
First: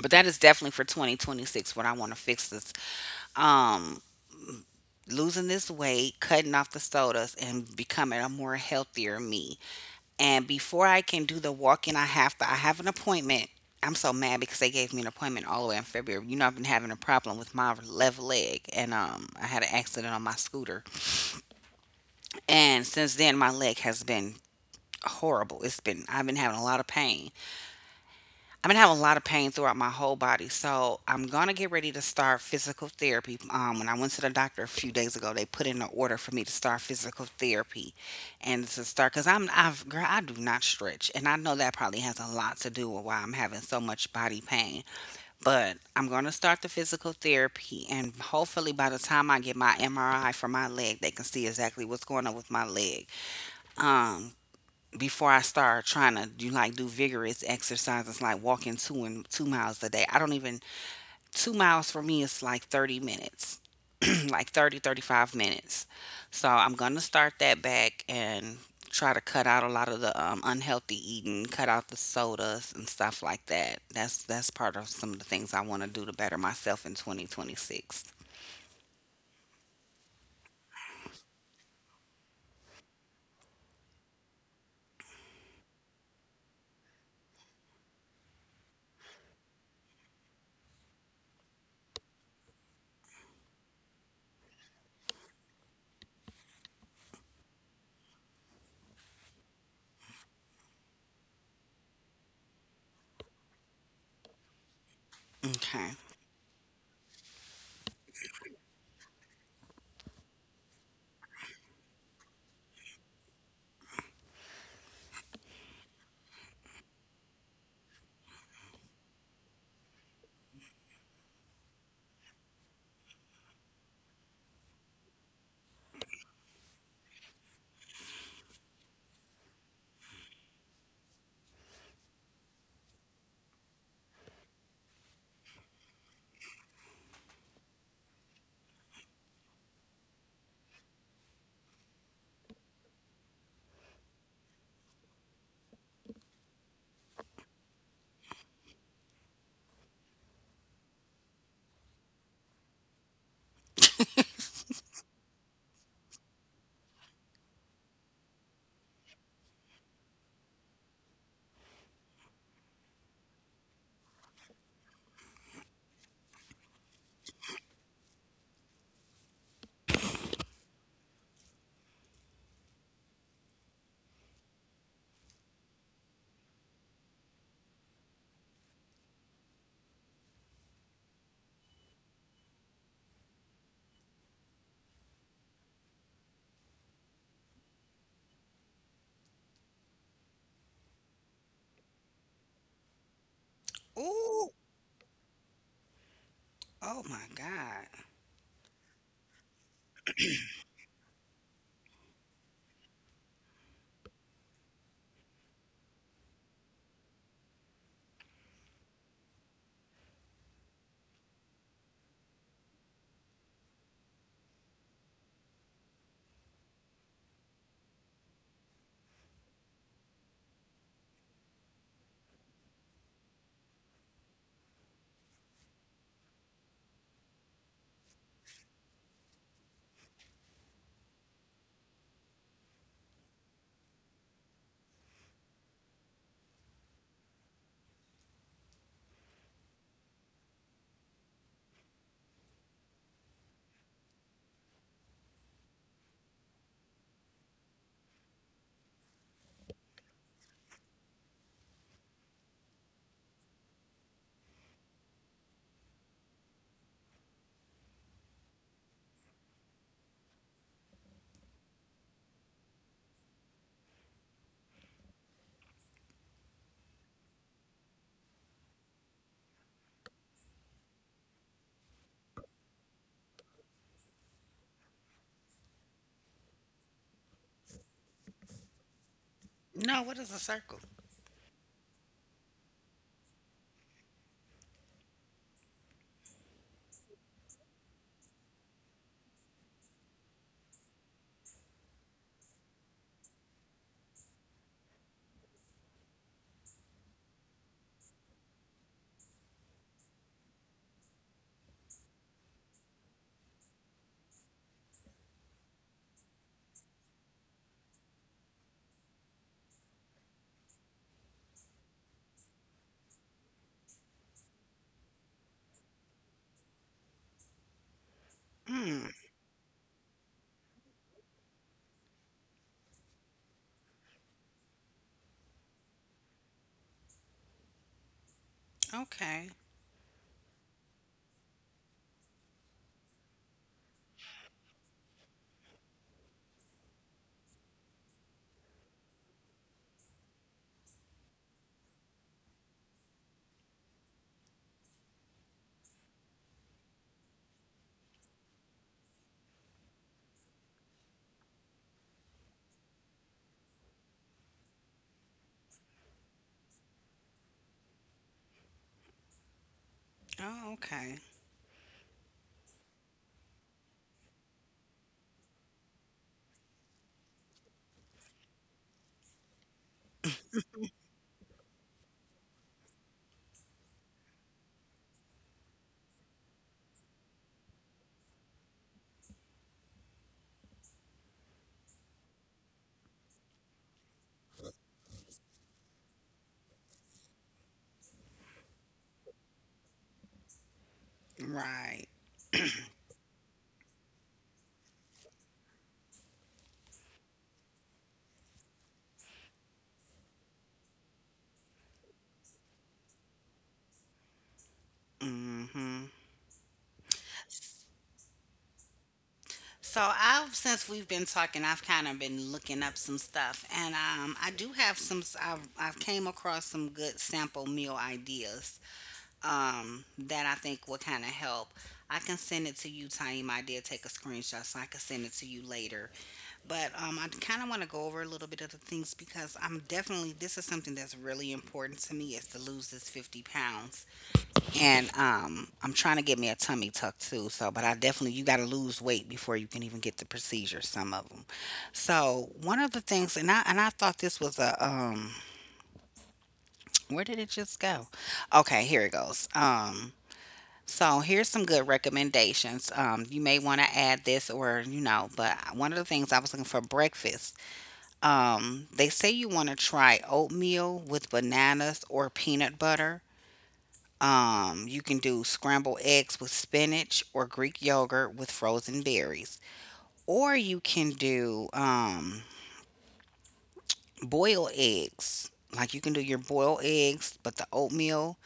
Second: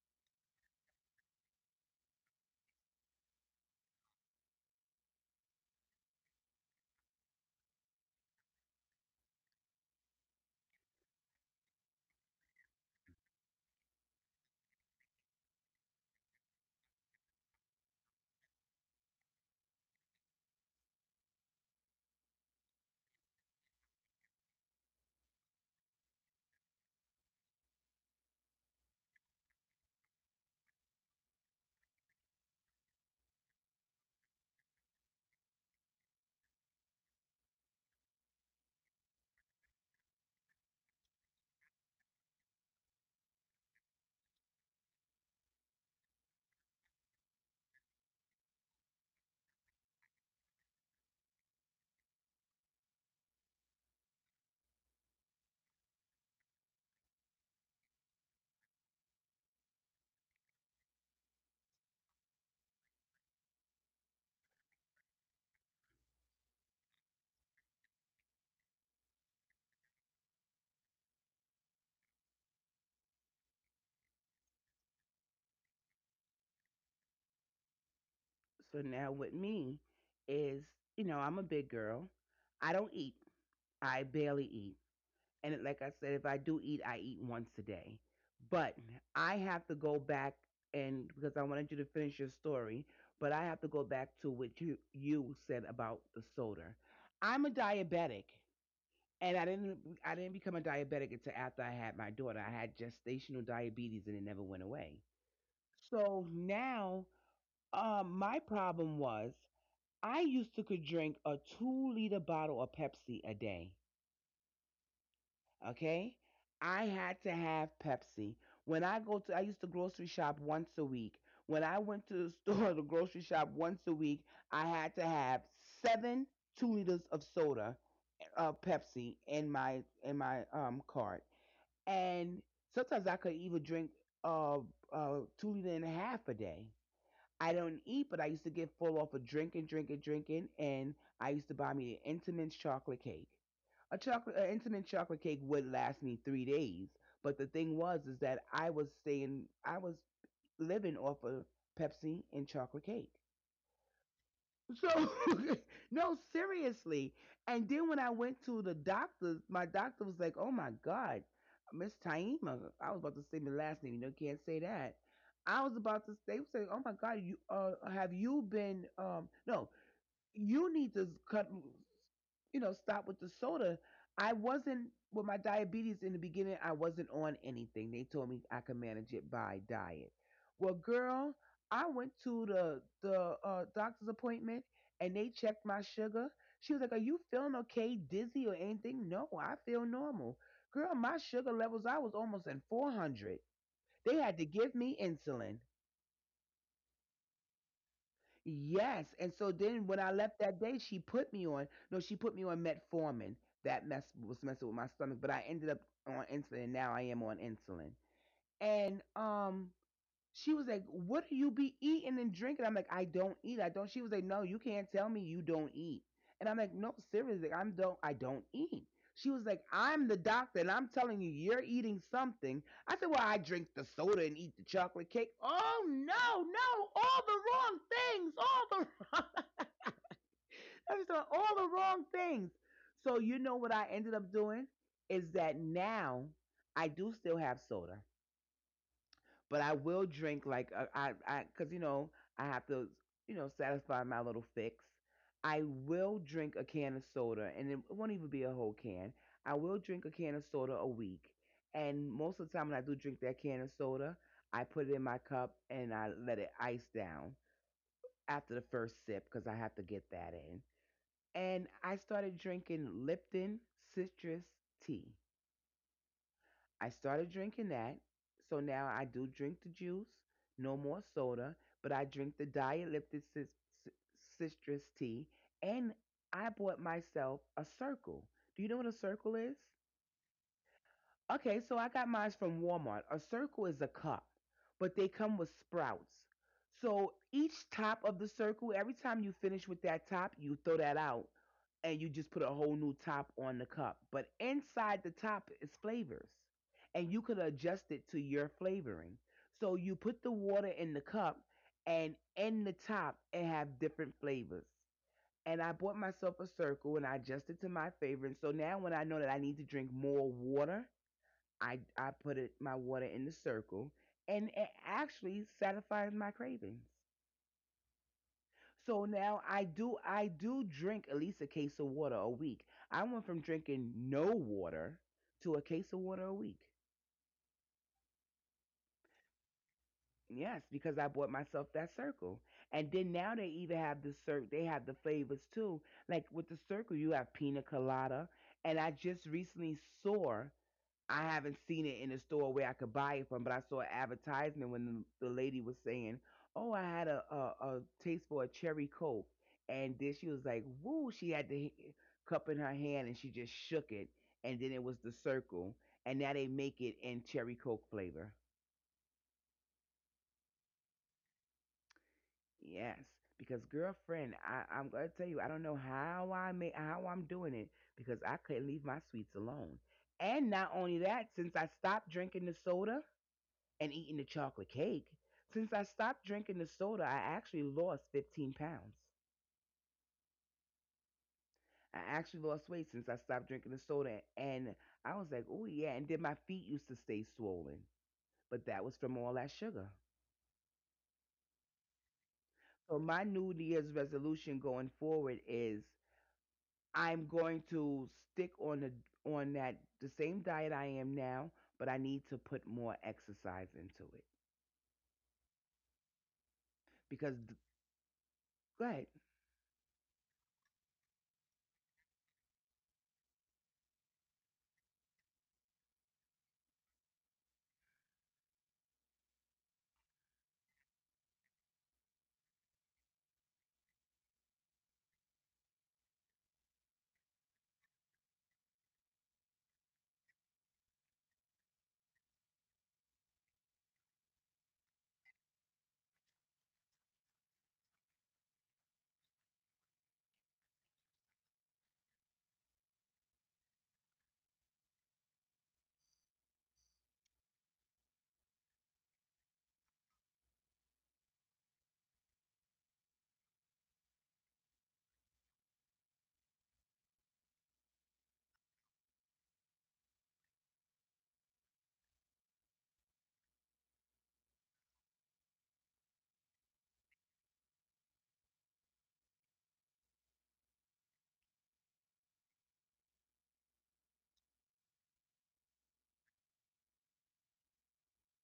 S1: But that is definitely for 2026 what I want to fix this. Um, Losing this weight, cutting off the sodas, and becoming a more healthier me. And before I can do the walk in, I have to, I have an appointment. I'm so mad because they gave me an appointment all the way in February. You know, I've been having a problem with my left leg, and I had an accident on my scooter, and since then my leg has been horrible. It's been I've been having a lot of pain, I'm gonna have a lot of pain throughout my whole body, so I'm gonna get ready to start physical therapy. When I went to the doctor a few days ago, they put in an order for me to start physical therapy, and to start because I've girl I do not stretch, and I know that probably has a lot to do with why I'm having so much body pain. But I'm gonna start the physical therapy, and hopefully by the time I get my MRI for my leg, they can see exactly what's going on with my leg. Um, before I start trying to do vigorous exercises like walking two miles a day. I don't even 2 miles for me is like 30 minutes, like 30 35 minutes. So I'm gonna start that back and try to cut out a lot of the unhealthy eating, cut out the sodas and stuff like that. That's part of some of the things I want to do to better myself in 2026.
S2: so now with me is you know I'm a big girl. I don't eat. I barely eat. And it- like I said, if I do eat, I eat once a day. But I have to go back, and because I wanted you to finish your story, but I have to go back to what you said about the soda. I'm a diabetic, and I didn't become a diabetic until after I had my daughter. I had gestational diabetes, and it never went away.
S1: Okay.
S2: So now, my problem was I used to could drink a 2 liter bottle of Pepsi a day. Okay? I had to have Pepsi. When I go to, I used to grocery shop once a week. When I went to the store, the grocery shop once a week, I had to have 7 two liters of soda, Pepsi in my in my cart. And sometimes I could even drink uh, 2 liter and a half a day. I don't eat, but I used to get full off of drinking, drinking, drinking, and I used to buy me an Intamin's chocolate cake, a chocolate an intimate chocolate cake would last me 3 days. But the thing was is that I was living off of Pepsi and chocolate cake. So no, seriously. And then when I went to the doctor, my doctor was like, oh my god, Miss Taima, I was about to say my last name, you know, can't say that. I was about to say, they were saying, oh my god, you have you been no, you need to cut, you know, stop with the soda. I wasn't, with my diabetes in the beginning. I wasn't on anything. They told me I could manage it by diet. Well, girl, I went to the doctor's appointment and they checked my sugar. She was like, "Are you feeling okay? Dizzy or anything?" No, I feel normal. Girl, my sugar levels I was almost in 400. They had to
S1: Ooh.
S2: give me insulin.
S1: Oh my God.
S2: Yes, and so then when I left that day, she put me on no, she put me on metformin. That mess was messing with my stomach, but I ended up on insulin. Now I am on insulin, and. She was like, "What do you be eating and drinking?" I'm like, "I don't eat. I don't." She was like, "No, you can't tell me you don't eat." And I'm like, "No, seriously, like, I don't eat." She was like, "I'm the doctor, and I'm telling you, you're eating something." I said, "Well, I drink the soda and eat the chocolate cake." Oh no, no, all the wrong things, all the wrong, I was like, all the wrong things. So you know what I ended up doing is that now I do still have soda. But I will drink like I because you know I have to you know satisfy my little fix. I will drink a can of soda, and it won't even be a whole can. I will drink a can of soda a week, and most of the time when I do drink that can of soda, I put it in my cup and I let it ice down after the first sip because I have to get that in. And I started drinking Lipton citrus tea. I started drinking that. So now I do drink the juice, no more soda, but I drink the diet c- citrus tea. And I bought myself a circle. Do you know what a circle is?
S1: No. What is a circle?
S2: Okay, so I got mine from Walmart. A circle is a cup, but they come with sprouts. So each top of the circle, every time you finish with that top, you throw that out and you just put a whole new top on the cup. But inside the top is flavors, and you can adjust it to your flavoring. So you put the water in the cup, and in the top, it have different flavors. And I bought myself a circle and I adjusted to my favorite. So now when I know that I need to drink more water, I put it my water in the circle, and it actually satisfies my cravings. So
S1: Mm,
S2: now I do drink at least a case of water a week. I went from drinking no water to a case of water a week.
S1: okay.
S2: Yes, because I bought myself that circle. And then now they even have the circ they have the flavors too. Like with the circle you have pina colada and I just recently saw, I haven't seen it in a store where I could buy it from, but I saw an advertisement when the lady was saying, "Oh, I had a taste for a cherry coke," and then she was like, "Woo!" She had the cup in her hand and she just shook it, and then it was the circle, and now they make it in cherry coke flavor.
S1: Oh, okay.
S2: Yes, because girlfriend, I'm gonna tell you, I don't know how I'm doing it because I couldn't leave my sweets alone. And not only that, since I stopped drinking the soda, and eating the chocolate cake. Since I stopped drinking the soda, I actually lost 15 pounds. I actually lost weight since I stopped drinking the soda. And I was like, oh, yeah. And then my feet used to stay swollen, but that was from all that sugar.
S1: Right.
S2: So my New Year's resolution going forward is I'm going to stick on the on that the same diet I am now, but I need to put more exercise into it
S1: Mm-hmm.
S2: because go ahead.
S1: So I've since we've been talking, I've kind of been looking up some stuff, and I do have some. I've came across some good sample meal ideas, that I think will kind of help. I can send it to you, Taima. I did take a screenshot, so I can send it to you later. But I kind of want to go over a little bit of the things because I'm definitely this is something that's really important to me is to lose this 50 pounds. And I'm trying to get me a tummy tuck too. So, but I definitely you got to lose weight before you can even get the procedure. Some of them. So one of the things, and I thought this was a where did it just go? Okay, here it goes. So here's some good recommendations. You may want to add this or you know, but one of the things I was looking for breakfast. They say you want to try oatmeal with bananas or peanut butter. You can do scrambled eggs with spinach or Greek yogurt with frozen berries. Or you can do, boiled eggs. Like you can do your boiled eggs, but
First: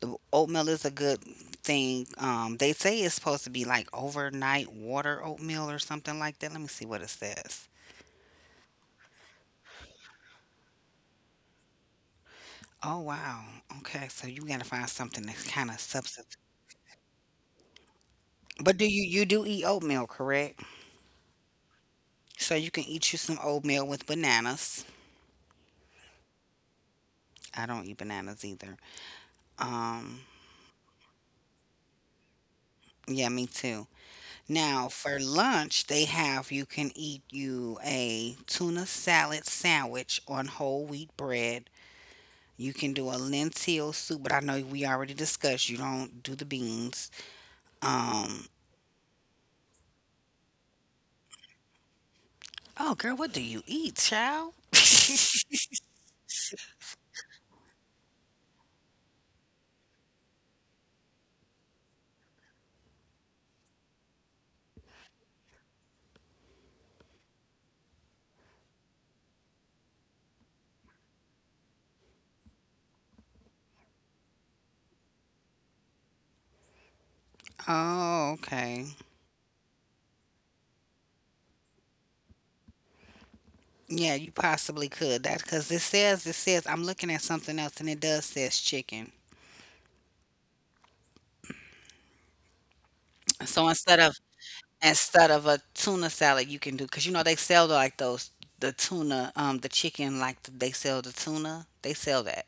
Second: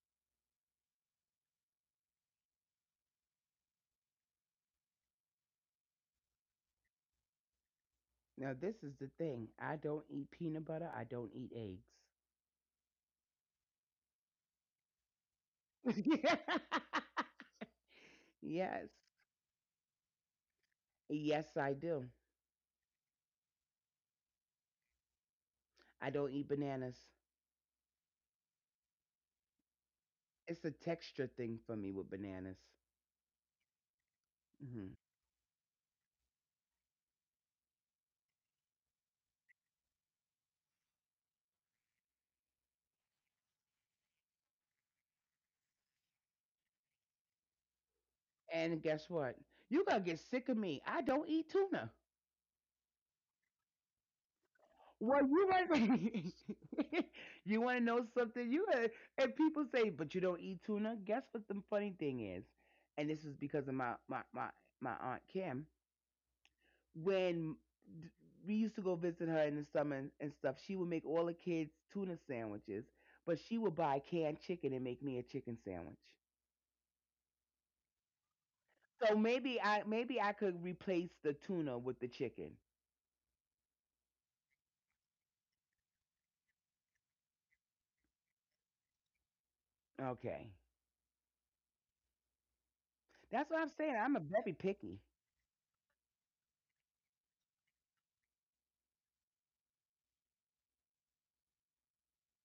S1: the oatmeal is a good thing. They say it's supposed to be like overnight water oatmeal or something like that. Let me see what it says.
S2: Now this is the thing: I don't eat peanut butter, I don't eat eggs.
S1: Oh wow. Okay, so you gotta find something that's kind of substitute. But do
S2: Yes.
S1: you you do eat oatmeal, correct?
S2: Yes, I do.
S1: So you can eat you some oatmeal with bananas.
S2: I don't eat bananas.
S1: I don't eat bananas either. Um,
S2: It's a texture thing for me with bananas.
S1: yeah, me too. Now
S2: Hmm.
S1: for lunch, they have you can eat you a tuna salad sandwich on whole wheat bread. You can do a lentil soup, but I know we already discussed you don't do the beans. Um,
S2: And guess what? You going to get sick of me. I don't eat tuna.
S1: oh girl, what do you eat, child?
S2: Well, you want, you want to know something? And people say, but you don't eat tuna. Guess what the funny thing is? And this is because of my aunt Kim. When d- we used to go visit her in the summer and stuff, she would make all the kids tuna sandwiches, but she would buy canned chicken and make me a chicken sandwich.
S1: Oh, okay.
S2: So maybe I could replace the tuna with the chicken.
S1: Yeah, you possibly could that because it says I'm looking at something else and it does says chicken.
S2: Okay, that's what
S1: So
S2: I'm saying.
S1: instead
S2: I'm
S1: of
S2: a very picky.
S1: instead of a tuna salad you can do because you know they sell like those the tuna, the chicken, like they sell the tuna, they sell that.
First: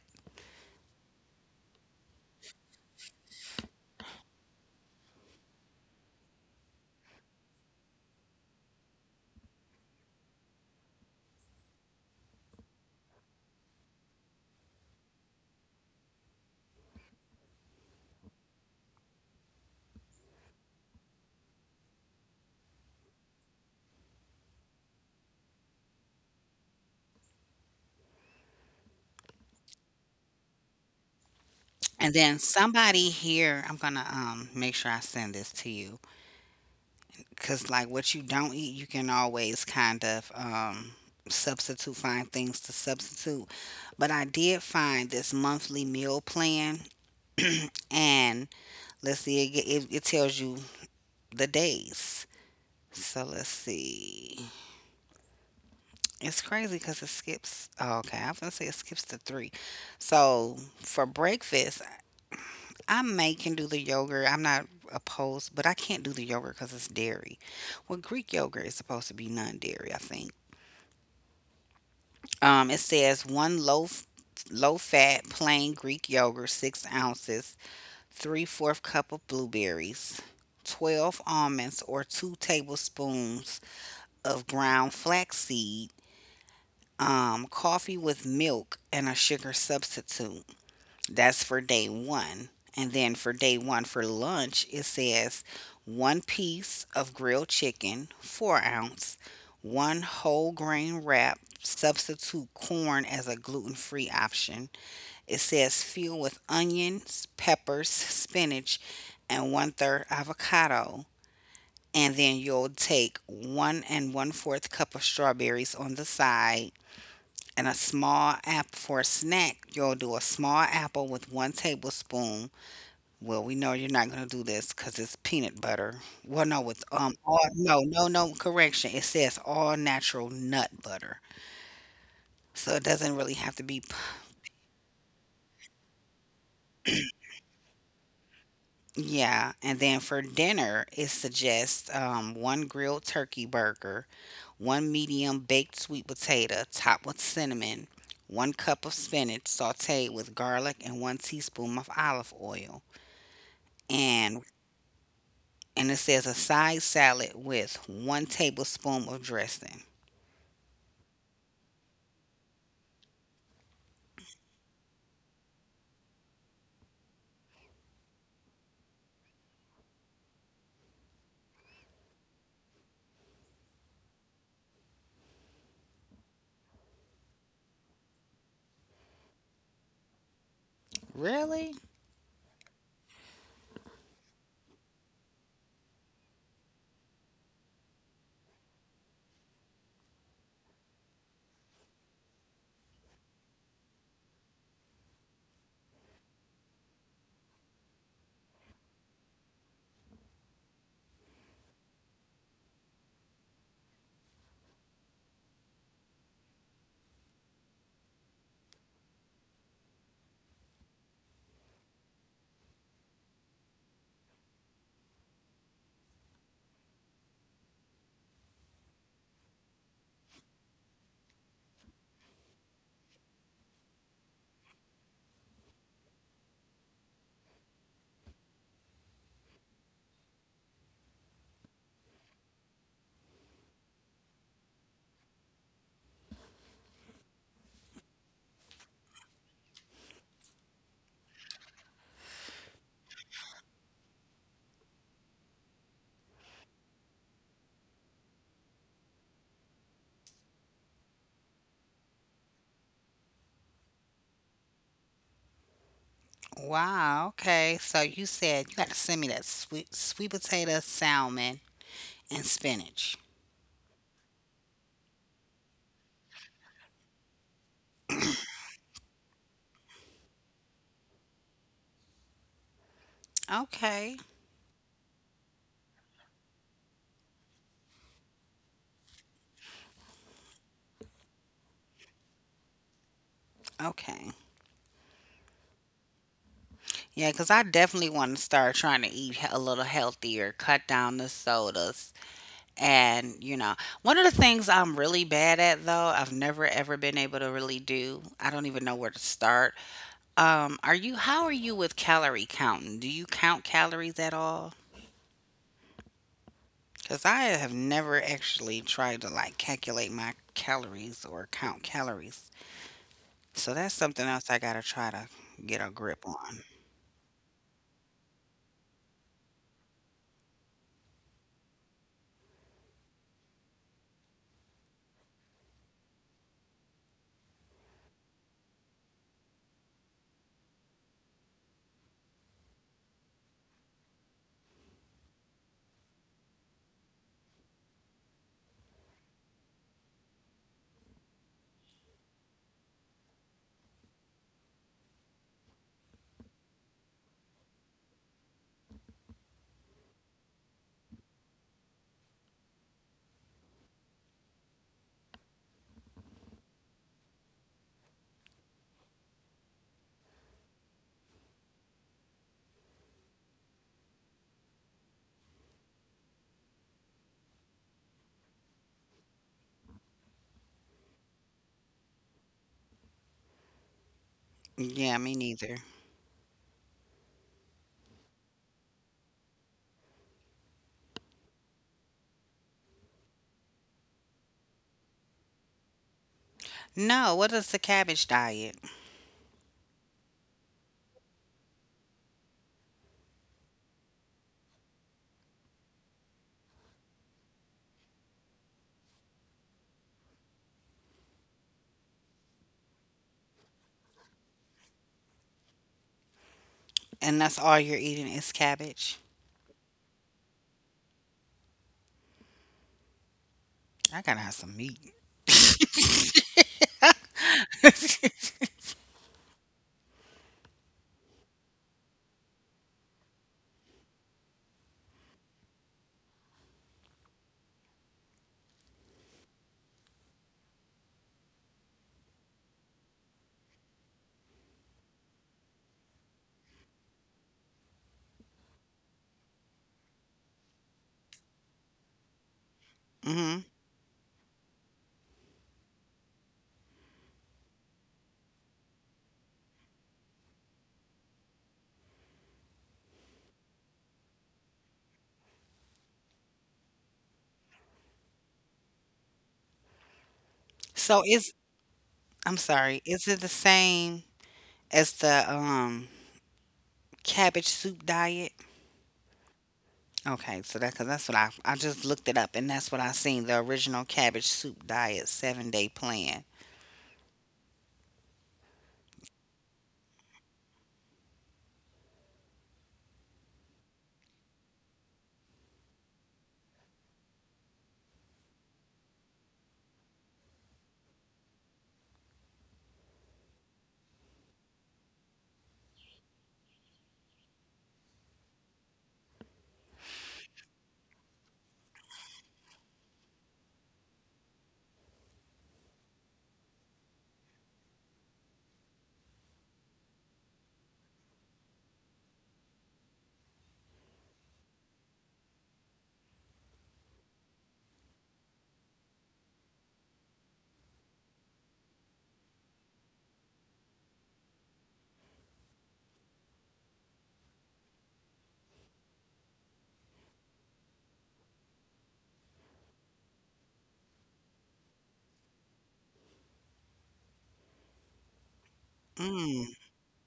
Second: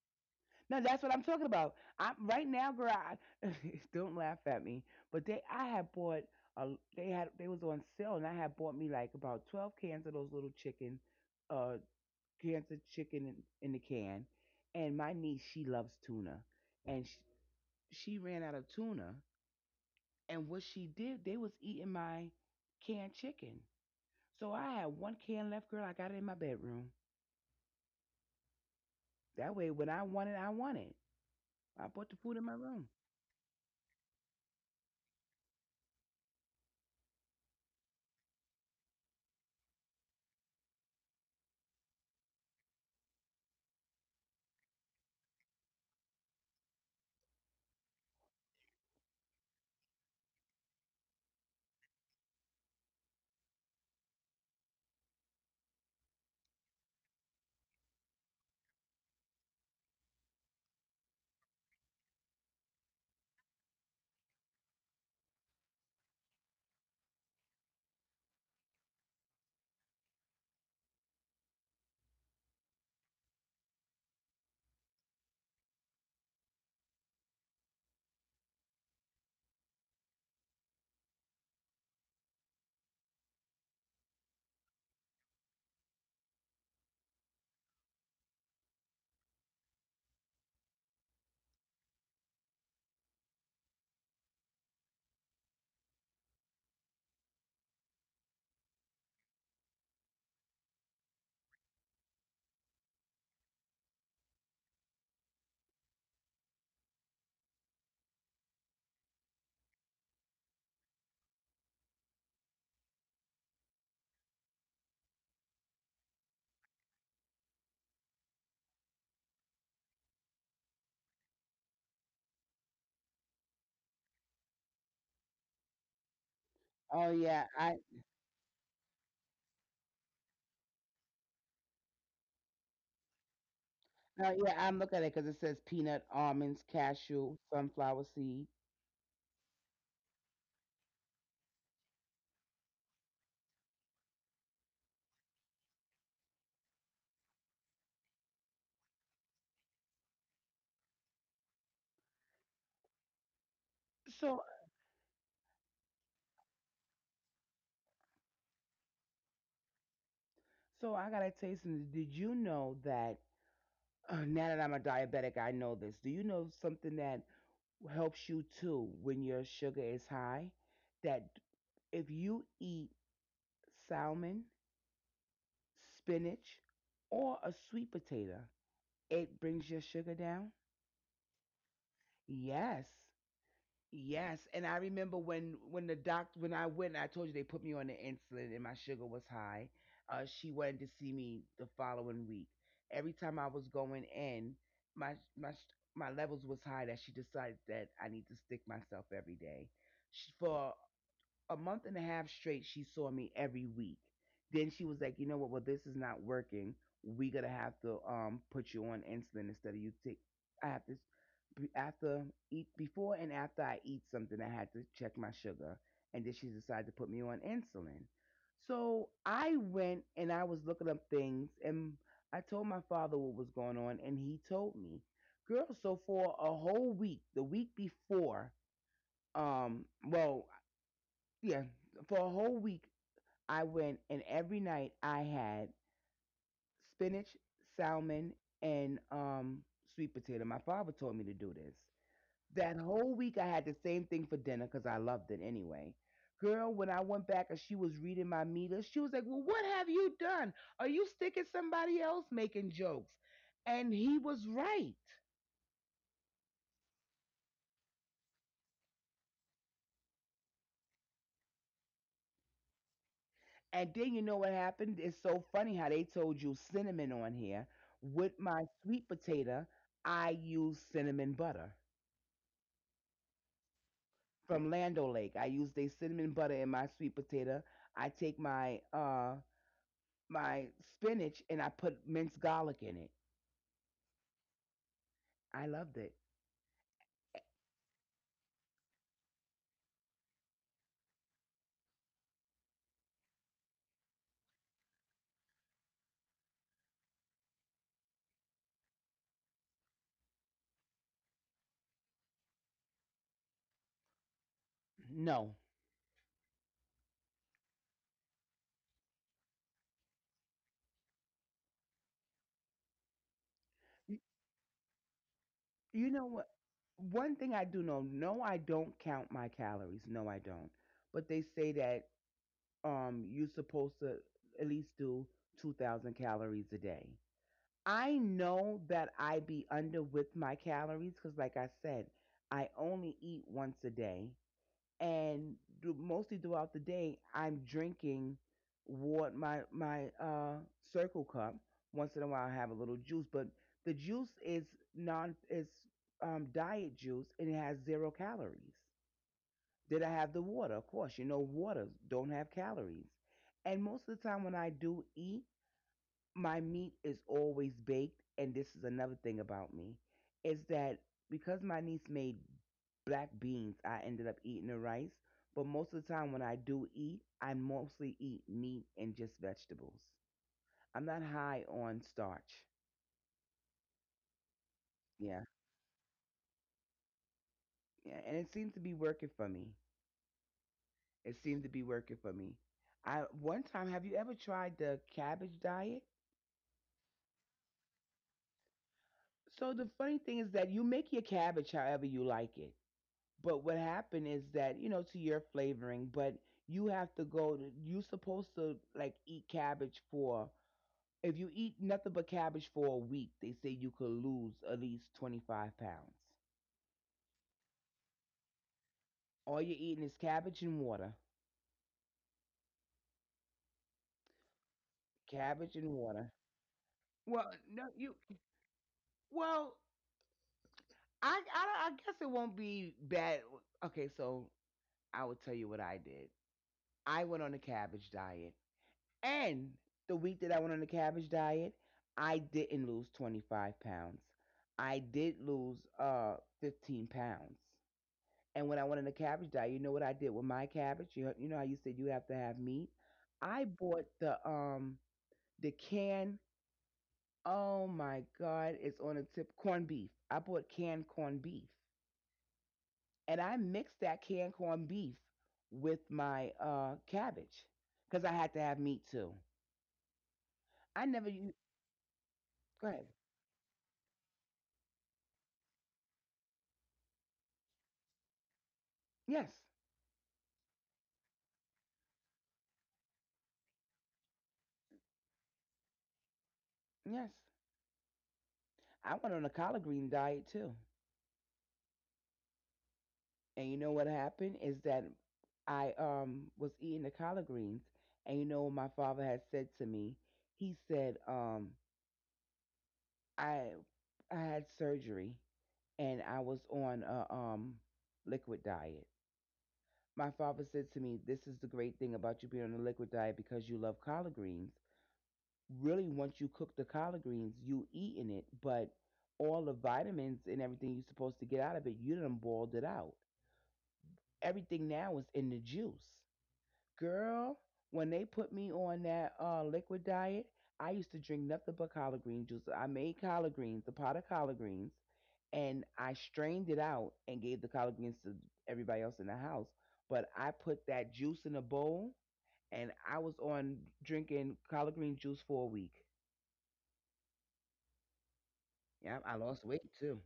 S2: No, that's what I'm talking about. I'm right now, girl. I, don't laugh at me, but they I had bought a, they was on sale and I had bought me like about 12 cans of those little chicken uh, cancer chicken in the can, and my niece she loves tuna, and she ran out of tuna, and what she did, they was eating my canned chicken. So I had one can left, girl. I got it in my bedroom. That way, when I want it, I want it. I put
S1: And
S2: the food
S1: then
S2: in my room.
S1: somebody here, I'm gonna, make sure I send this to you because like what you don't eat you can always kind of, substitute, find things to substitute. But I did find this monthly meal plan, and let's see, it tells you the days, so let's see. It's crazy because it skips. Oh, okay, I was gonna say it skips to three. So for breakfast, I may can do the yogurt. I'm not opposed, but I can't do the yogurt because it's dairy. Well, Greek yogurt is supposed to be non-dairy, I think. It says one loaf, low-fat plain Greek yogurt, 6 ounces, three-fourth cup of blueberries, 12 almonds, or two tablespoons of ground flaxseed, coffee with milk and a sugar substitute. That's for day one. And then for day one for lunch, it says one piece of grilled chicken, 4 ounce, one whole grain wrap, substitute corn as a gluten free option. It says fill with onions, peppers, spinach, and one third avocado. And then you'll take one and one fourth cup of strawberries on the side and a small apple for a snack. You'll do a small apple with one tablespoon. Well, we know you're not going to do this because it's peanut butter. Well, no, with,
S2: Oh
S1: all,
S2: yeah, I,
S1: no, no, no, correction. It says all natural nut butter. So it doesn't really have to be, p-
S2: oh yeah, I'm looking at it because it says peanut, almonds, cashew, sunflower seed.
S1: yeah. And then for dinner, it suggests, one grilled turkey burger, one medium baked sweet potato topped with cinnamon, one cup of spinach sauteed with garlic, and one teaspoon of olive oil.
S2: So,
S1: And and it says a side salad with one tablespoon of dressing.
S2: so I gotta tell you something. Did you know that? Now that I'm a diabetic, I know this. Do you know something that helps you too when your sugar is high. That if you eat salmon, spinach, or a sweet potato, it brings your sugar down.
S1: Really?
S2: Yes, yes. And I remember when the doctor when I went, I told you they put me on the insulin and my sugar was high. She wanted to see me the following week. Every time I was going in, my my my levels was high that she decided that I need to stick myself every day. She, for a month and a half straight she saw me every week, then she was like, you know what, well, this is not working, we gonna have to put you on insulin instead of you take, I have to, after eat, before and after I eat something I had to check my sugar, and then she decided to put me on insulin. So I went and I was looking up things, and I told my father what was going on and he told me, girl, so for a whole week the week before, um well yeah, for a whole week I went, and every night I had spinach, salmon, and sweet potato. My father told me to do this. That whole week I had the same thing for dinner because I loved it anyway. Girl, when I went back and she was reading my meter, she was like, "Well, what have you done? Are you sticking somebody else making jokes?" And he was right.
S1: Wow. Okay. So you said you got to send me that sweet potato, salmon, and spinach.
S2: And then you know what happened? It's so funny how they told you cinnamon on here. With my sweet potato, I use cinnamon butter
S1: Okay.
S2: from Lando Lake. I use a cinnamon butter in my sweet potato. I take my my spinach and I put minced garlic in it.
S1: Okay.
S2: I loved it.
S1: Yeah, because I definitely want to start trying to eat a little healthier, cut down the sodas. And, you know, one of the things I'm really bad at, though, I've never ever been able to really do, I don't even know where to start. Are you how are you with calorie counting? Do you count calories at all?
S2: No.
S1: Because I have never actually tried to like calculate my calories or count calories. So that's
S2: Y-
S1: something else I gotta try to get a
S2: You
S1: grip
S2: know what?
S1: on.
S2: One thing I do know, no, I don't count my calories. No, I don't. But they say that you're supposed to at least do 2000 calories a day. I know that I be under with my calories because, like I said, I only eat once a day, and mostly throughout the day, I'm drinking what my circle cup. Once in a while, I have a little juice, but the juice is non is diet juice and it has zero calories. Did I have the water? Of course, you know waters don't have calories, and most of the time when I do eat my meat is always baked. And this is another thing about me is that because my niece made black beans I ended up eating the rice, but most of the time when I do eat I mostly eat meat and just vegetables. I'm not high on starch.
S1: Yeah, me
S2: Yeah,
S1: neither.
S2: yeah, and it seems to be working for me, it seemed to be working for me. I one time Have you ever tried the cabbage diet?
S1: No, what is the cabbage diet?
S2: So the funny thing is that you make your cabbage however you like it. But what happened is that, you know, to your flavoring, but you have to go to, you supposed to like eat cabbage for, if you eat nothing but cabbage for a week, they say you could lose at least 25 pounds.
S1: And that's all you're eating is cabbage?
S2: All you're eating is cabbage and water.
S1: I gotta have some meat.
S2: Cabbage and water. Well, no, you, well, I guess it won't be bad. Okay, so I will tell you what I did. I went on a cabbage diet. And the week that I went on the cabbage diet, I didn't lose 25 pounds. I did lose 15 pounds. And when I went on the cabbage diet, you know what I did with my cabbage? You know how you said you have to have meat?
S1: Hmm.
S2: I bought the can. Oh my God, it's on the tip, corned beef. I bought canned corned beef. And I mixed that canned corned beef with my cabbage because I had to have meat too. I
S1: So
S2: never
S1: is
S2: used,
S1: I'm
S2: go
S1: sorry,
S2: ahead.
S1: is it the same as the, cabbage soup diet?
S2: Yes.
S1: Okay, so that because that's what I just looked it up and that's what I seen the original cabbage soup diet 7 day plan.
S2: Yes. I went on a collard green diet too. And you know what happened is that I was eating the collard greens and you know what my father had said to me? He said, I I had surgery and I was on a liquid diet. My father said to me, this is the great thing about you being on a liquid diet because you love collard greens. Really once you cook the collard greens, you eating it, but all the vitamins and everything you're supposed to get out of it, you done boiled it out. Everything now is in the juice. Girl, when they put me on that liquid diet, I used to drink nothing but collard green juice. I made collard greens, a pot of collard greens, and I strained it out and gave the collard greens to everybody else in the house. But I put that juice in a bowl, and I was on drinking collard green juice for a week. Yeah, I
S1: Mm.
S2: lost weight too.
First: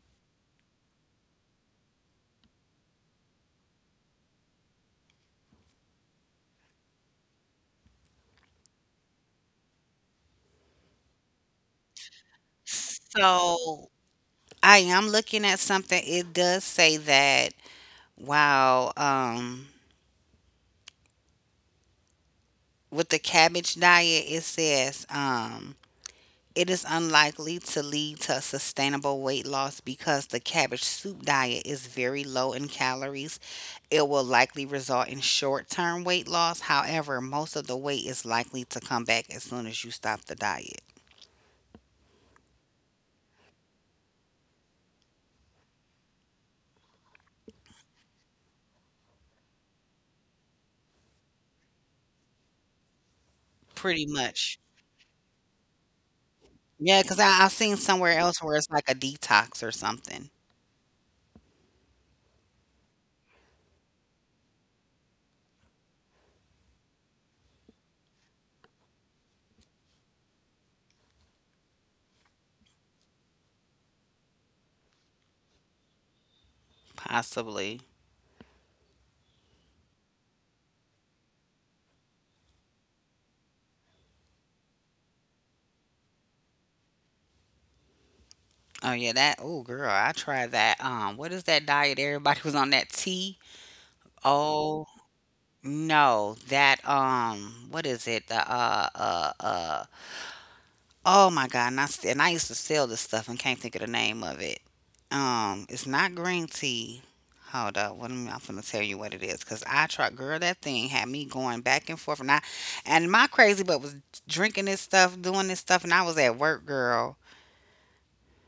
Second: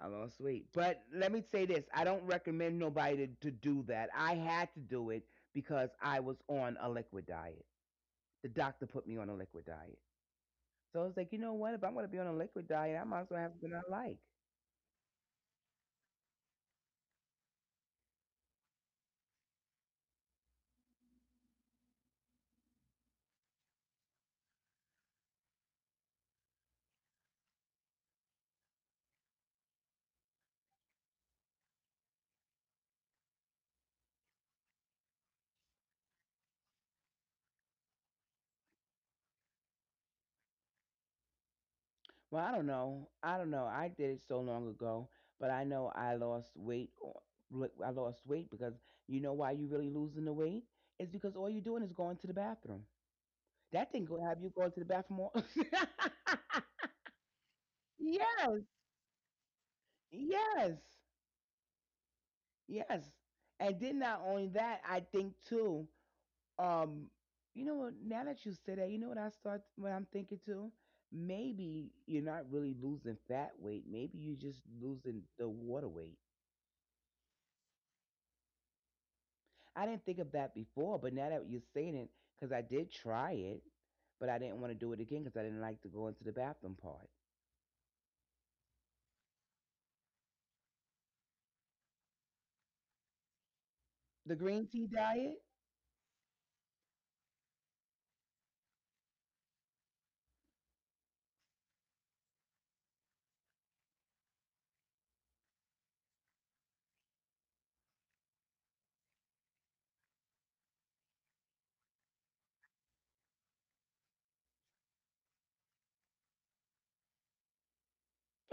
S2: I lost weight. But let me say this, I don't recommend nobody to do that. I had to do it because I was on a liquid diet. The doctor put me on a liquid diet. So I was like, you know what? If I'm going to be on a liquid diet, I might as well have something
S1: So
S2: I like.
S1: I am looking at something. It does say that wow, with the cabbage diet, it says, it is unlikely to lead to sustainable weight loss because the cabbage soup diet is very low in calories. It will likely result in short term weight loss. However, most of the weight is likely to come back as soon as you stop the diet.
S2: Well, I don't know. I don't know. I did it so long ago, but I know I lost weight. I lost weight because you know why you really losing the weight? It's because all you're doing is going to the bathroom. That thing
S1: Pretty
S2: will have you
S1: much.
S2: going to the bathroom all.
S1: Yeah, because I've seen somewhere else where
S2: Yes.
S1: it's like a detox or something,
S2: Yes. Yes. And then not only that, I think too, um, you know what, now that you say that, you know what I start what I'm thinking too? Maybe you're not really losing fat weight. Maybe you're just losing the water weight.
S1: possibly.
S2: I didn't think of that before, but now that you're saying it, because I did try it, but I didn't want to do it again because I didn't like to go into the bathroom part.
S1: Oh, yeah, that. Oh, girl, I tried that. What is that diet everybody was on? That tea?
S2: The green tea
S1: Oh,
S2: diet?
S1: no, that, what is it? The uh. Oh my God! And I used to sell this stuff and can't think of the name of it. It's not green tea. Hold up, what am I gonna tell you what it is? Cause I tried, girl, that thing had me going back and forth, and I, and my crazy butt was drinking this stuff, doing this stuff, and I was at work, girl.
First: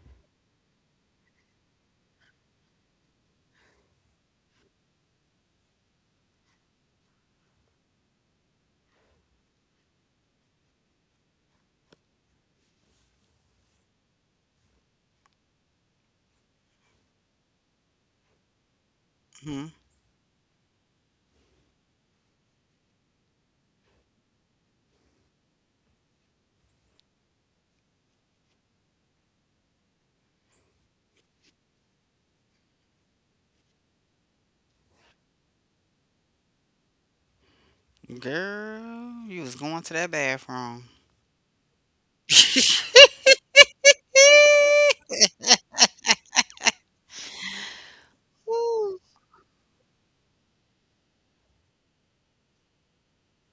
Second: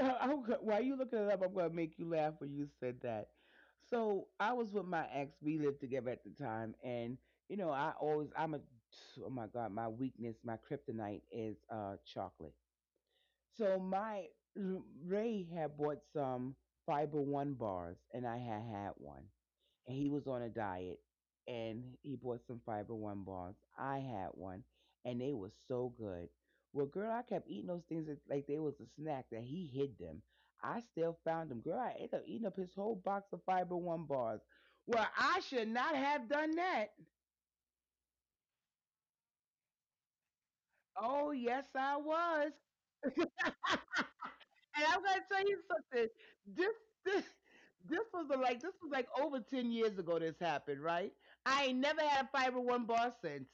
S2: While you looking it up, I'm going to make you laugh when you said that. So I was with my ex. We lived together at the time, and you know, I always, I'm a, oh my God, my weakness, my kryptonite is chocolate. So my Ray had bought some Fiber One bars, and I had had one,
S1: hmm
S2: and he was on a diet, and he bought some fiber one bars. I had one, and they were so good. Well, girl, I kept eating those things like they was a snack that he hid them. I still found them. Girl, I ended up eating up his whole box of fiber one bars. Well, I should not have done that.
S1: Girl, you was going to that bathroom,
S2: Oh, yes, I was. And I'm gonna tell you something. This this this was like this was like over 10 years ago. This happened, right? I ain't never had a fiber one bar since.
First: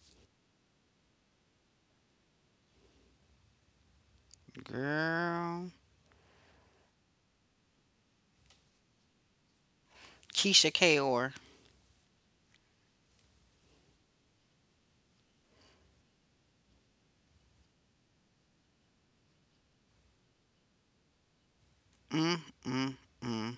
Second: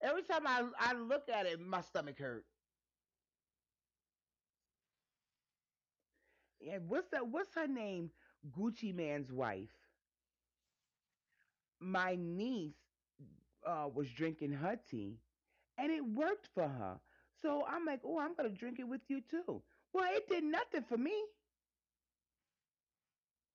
S2: Every time I look at it, my stomach hurt.
S1: girl.
S2: Yeah, what's that? What's her name? Gucci Man's wife.
S1: Keisha Kaur.
S2: My niece was drinking her tea, and it worked for her. So I'm like, oh, I'm gonna drink it with you too. Well, it did nothing for me.
S1: Mm, mm, mm.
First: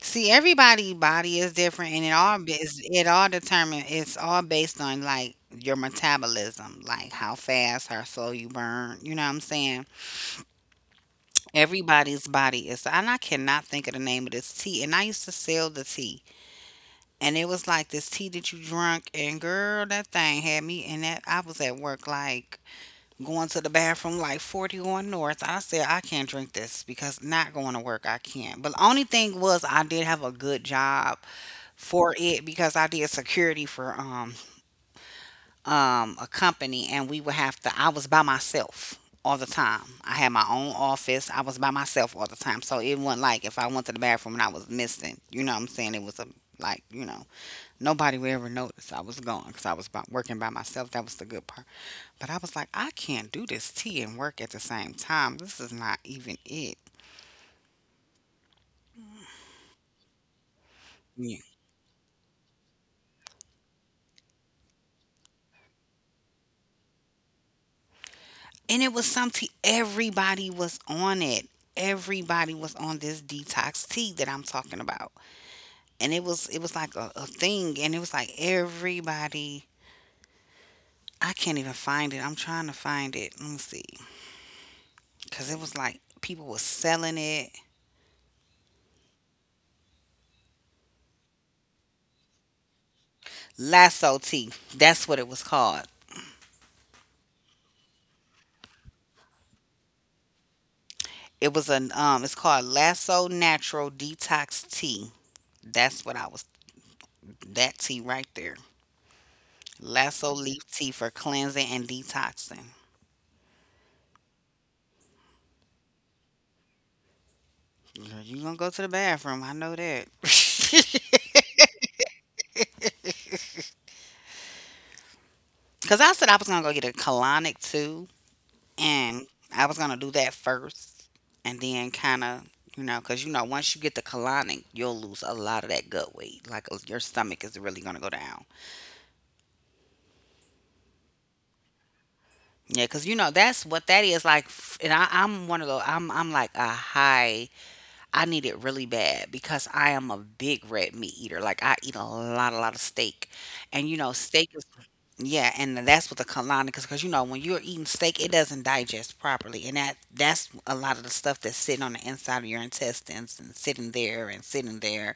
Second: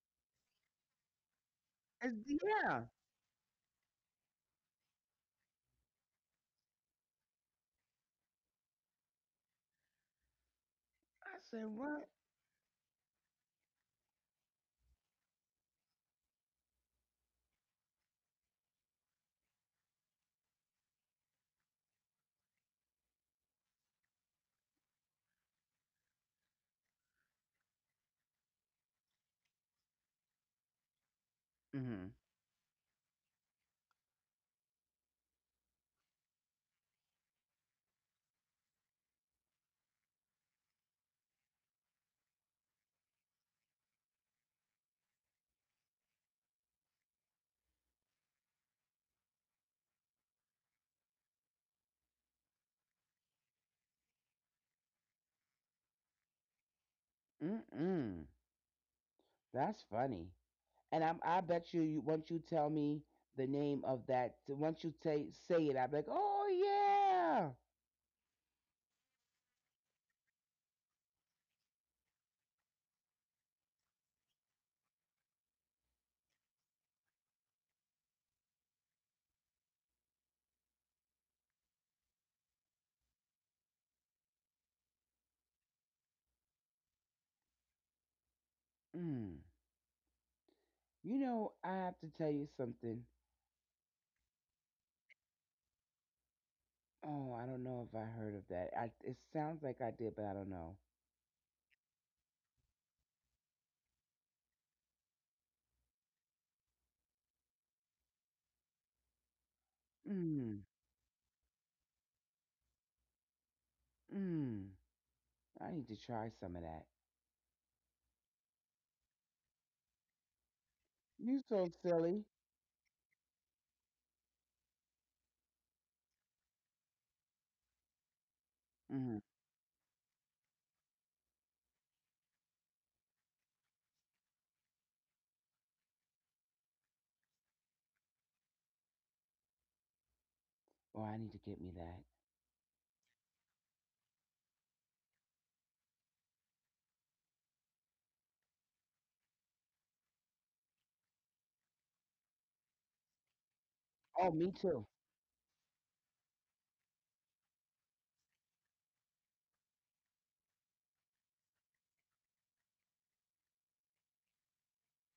S1: See, everybody' body is different, and it all be- is
S2: Yeah.
S1: it all determined. It's all based on like your metabolism, like how fast, how slow you burn. You know what I'm saying?
S2: I said, what?
S1: Everybody's body is, and I cannot think of the name of this tea. And I used to sell the tea, and it was like this tea that you drunk, and girl, that thing had me. And that I was at work like going to the bathroom like 41 north. I said I can't drink this because not going to work, I can't. But the only thing was I did have a good job
S2: Mm-hmm.
S1: for it because I did security for a company, and we would have to, I was by myself all the time. I had my own office. I was by myself all the time, so it wasn't like if I went to the bathroom and I was missing, you know what I'm saying, it was a, like you know nobody would ever notice I was gone because I was working by myself. That was the good part. But I was like, I can't do this tea and work at the same time. This is not even it.
S2: Mm-mm. That's funny. And
S1: Yeah.
S2: I bet you, once you tell me the name of that, once you say it, I be like, oh
S1: And it was some tea. Everybody was on it. Everybody was on this detox tea that I'm talking about. And it was like a thing. And it was like everybody, I can't even find it. I'm trying to find it. Let me see. Cause it was like people were selling it.
S2: yeah. Mm. You know, I have to tell you something.
S1: Lasso tea. That's what it was called.
S2: Oh, I don't know if I heard of that. It sounds like I did, but I don't know.
S1: It was an it's called Lasso Natural Detox Tea. That's what I was. That tea right there. Lasso
S2: Mm,
S1: leaf tea for cleansing and detoxing.
S2: mm. I need to try some of that.
S1: Girl, you gonna go to the bathroom. I know that.
S2: You so silly.
S1: Cause I said I was gonna go get a colonic too,
S2: Mm.
S1: and I was gonna do that first, and then kind of, you know, cause you know once you get the colonic, you'll lose a lot of that gut weight. Like your stomach is really gonna go down.
S2: Oh, I need to get me that.
S1: Yeah, cause you know that's what that is like. And I'm one of those. I'm like a high, I need it really bad because I am a big red meat eater. Like I eat a lot of steak, and you know,
S2: Oh, me
S1: steak is,
S2: too.
S1: yeah, and that's what the colonic is because you know when you're eating steak, it doesn't digest properly, and that's a lot of the stuff that's sitting on the inside of your intestines and sitting there and sitting there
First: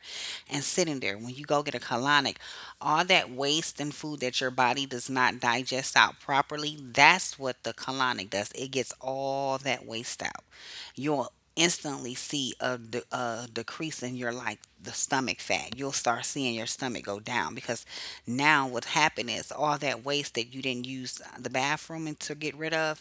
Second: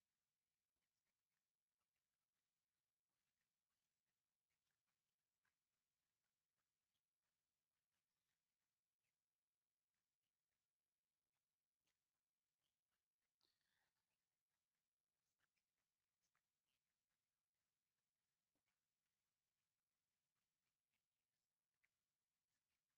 S1: and sitting there. When you go get a colonic, all that waste and food that your body does not digest out properly, that's what the colonic does. It gets all that waste out. You'll instantly see a, a decrease in your, like the stomach fat. You'll start seeing your stomach go down because now what happened is all that waste that you didn't use the bathroom and to get rid of,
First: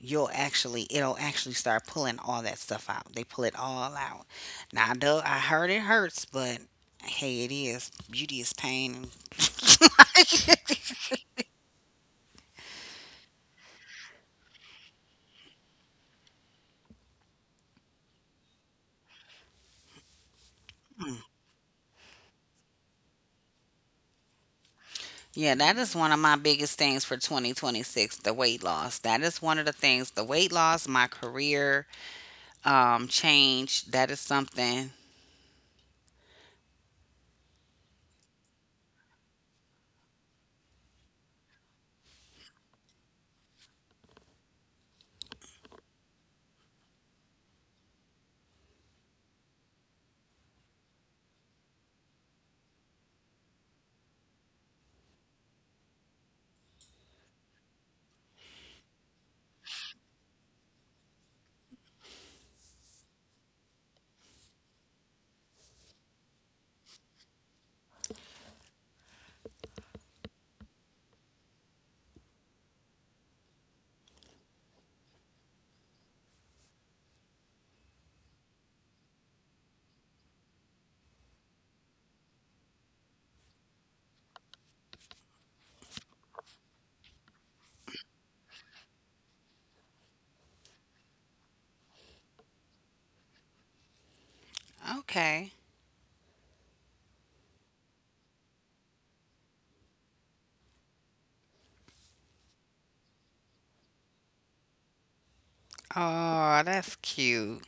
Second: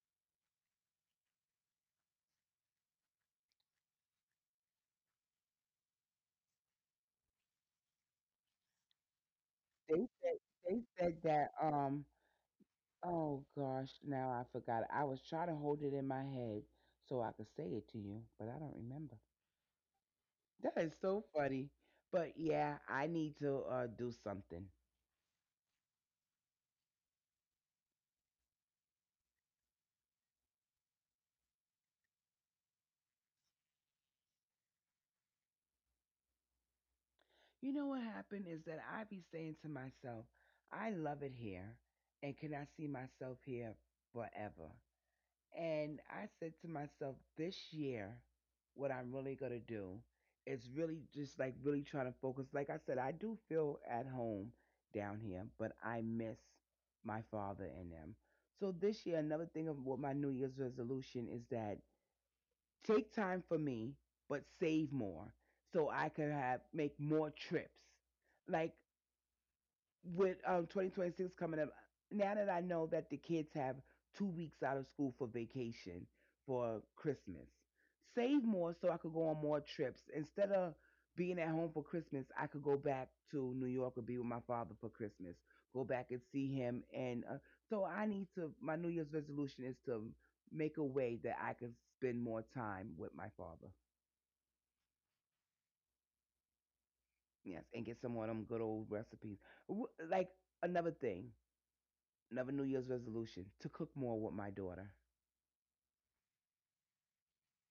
S1: you'll actually, it'll actually start pulling all that stuff out. They pull it all out. Now I know I heard it hurts, but hey, it is, beauty is pain.
S2: They said they said that. Oh gosh, now I forgot. I was trying to hold it in my head so I could say it to you, but I don't remember. That is so funny. But yeah, I need to do something.
S1: Yeah, that is one of my biggest things for 2026, the weight loss. That is one of the things, the weight loss, my career, change, that is something.
S2: You know what happened is that I be saying to myself, I love it here, and can I see myself here forever? And I said to myself, this year, what I'm really going to do is really just like really trying to focus. Like I said, I do feel at home down here, but I miss my father and them. So this year, another thing of what my New Year's resolution is that take time for me, but save more so I could have make more trips. Like with 2026 coming up, now that I know that the kids have 2 weeks out of school for vacation for Christmas, save more so I could go on more trips. Instead of being at home for Christmas, I could go back to New York or be with my father for Christmas, go back and see him. And so I need to, my New Year's resolution is to make a way that I can spend more time with my father.
S1: Okay.
S2: Yes, and get some of them good old recipes. Like another thing, another New Year's resolution to cook more with my daughter.
S1: Oh, that's cute.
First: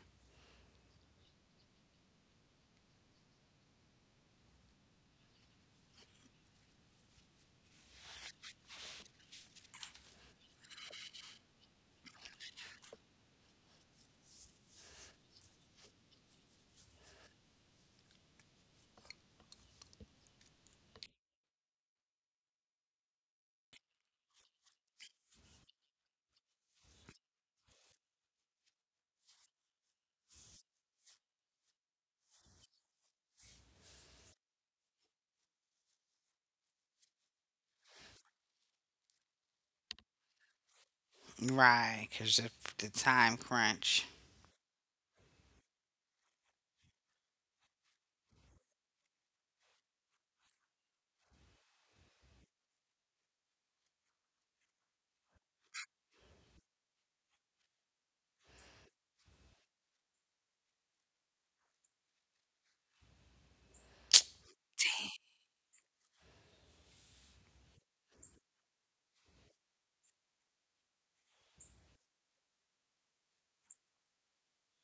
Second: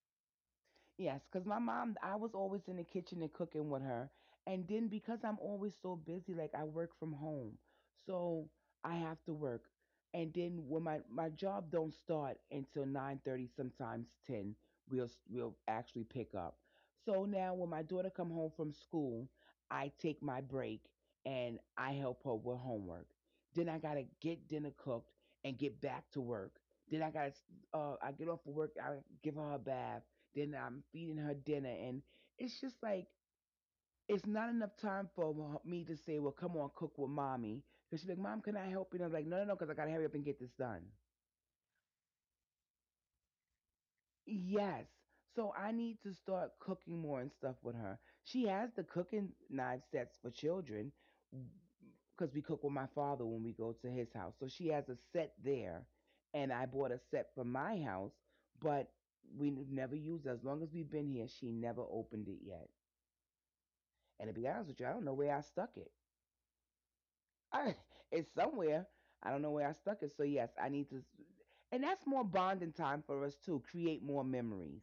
S2: Yes, because my mom, I was always in the kitchen and cooking with her. And then because I'm always so busy, like I work from home. So I have to work. And then when my job don't start until 9:30, sometimes 10, we'll actually pick up. So now when my daughter come home from school, I take my break and I help her with homework. Then I gotta get dinner cooked and get back to work. Then I get off of work, I give her a bath, then I'm feeding her dinner, and it's just like it's not enough time for me to say, "Well, come on, cook with mommy," because she's like, "Mom, can I help you?" And I'm like, "No, no, no, because I gotta hurry up and get this done."
S1: Right, because the time crunch.
S2: Yes. So I need to start cooking more and stuff with her. She has the cooking knife sets for children because we cook with my father when we go to his house. So she has a set there, and I bought a set for my house, but we have never used it. As long as we've been here, she never opened it yet. And to be honest with you, I don't know where I stuck it. I, it's somewhere. I don't know where I stuck it. So yes, I need to. And that's more bonding time for us too. Create more memories.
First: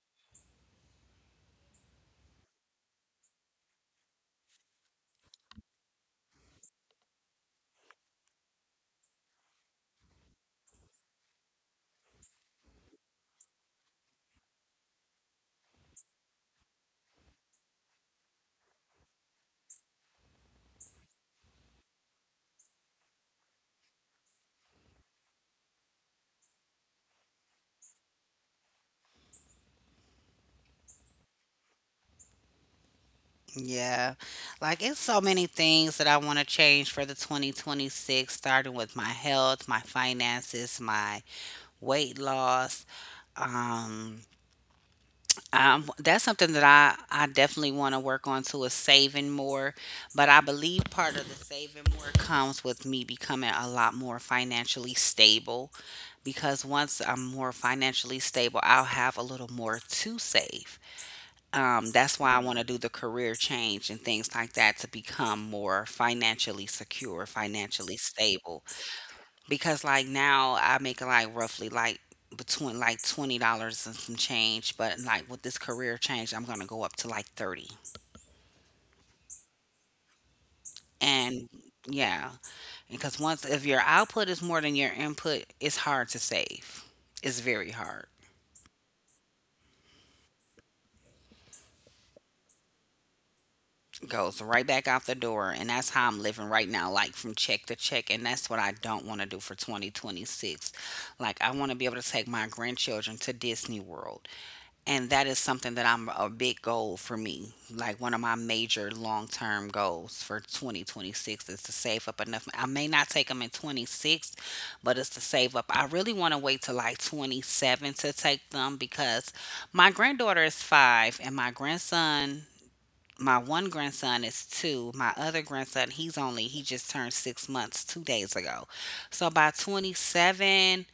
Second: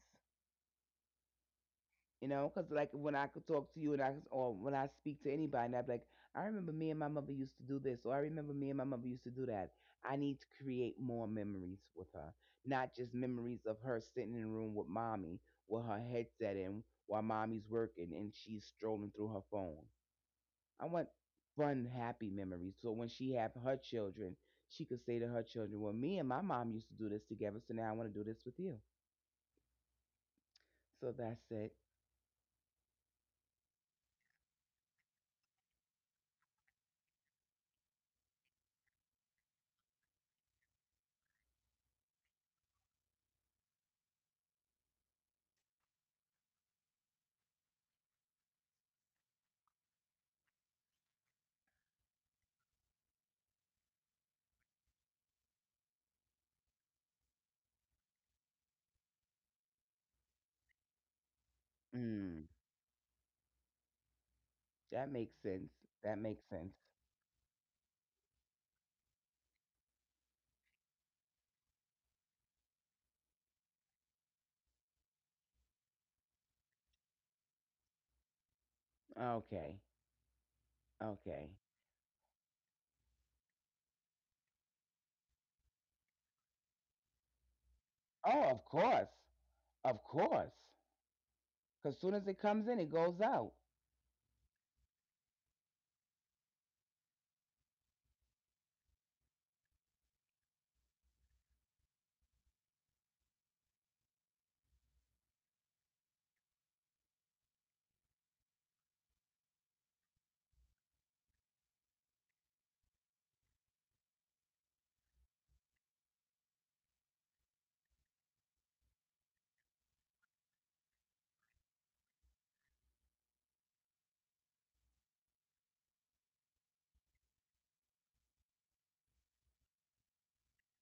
S2: You know, because like when I could talk to you and or when I speak to anybody, and I'd be like, I remember me and my mother used to do this, or I remember me and my mother used to do that. I need to create more memories with her, not just memories of her sitting in the room with mommy with her headset in while mommy's working and she's strolling through her phone. I want fun, happy memories. So when she have her children, she could say to her children, "Well, me and my mom used to do this together, so now I want to do this with you." So that's it.
S1: Yeah. Like, it's so many things that I want to change for the 2026, starting with my health, my finances, my weight loss, um, that's something that I definitely want to work on too is saving more. But I believe part of the saving more comes with me becoming a lot more financially stable because once I'm more financially stable, I'll have a little more to save. That's why I
S2: Mm,
S1: want to do the career change and things like that to
S2: that
S1: become
S2: makes sense.
S1: more
S2: That makes
S1: financially
S2: sense.
S1: secure, financially stable, because like now I make like roughly like between like $20 and some change, but like with this career change, I'm gonna go up to like 30.
S2: Okay.
S1: And
S2: Okay.
S1: yeah, because once if your output is more than your input, it's hard to save. It's very hard.
S2: Oh, of course. Of course. Because soon as it comes in, it goes out.
S1: Goes right back out the door, and that's how I'm living right now, like from check to check, and that's what I don't want to do for 2026. Like I want to be able to take my grandchildren to Disney World, and that is something that I'm a big goal for me. Like one of my major long term goals for 2026 is to save up enough. I may not take them in 26, but it's to save up. I really want to wait till like 27 to take them because my granddaughter is 5 and my grandson, my one grandson is 2. My other grandson, he's only, he just turned 6 months 2 days ago. So by 27,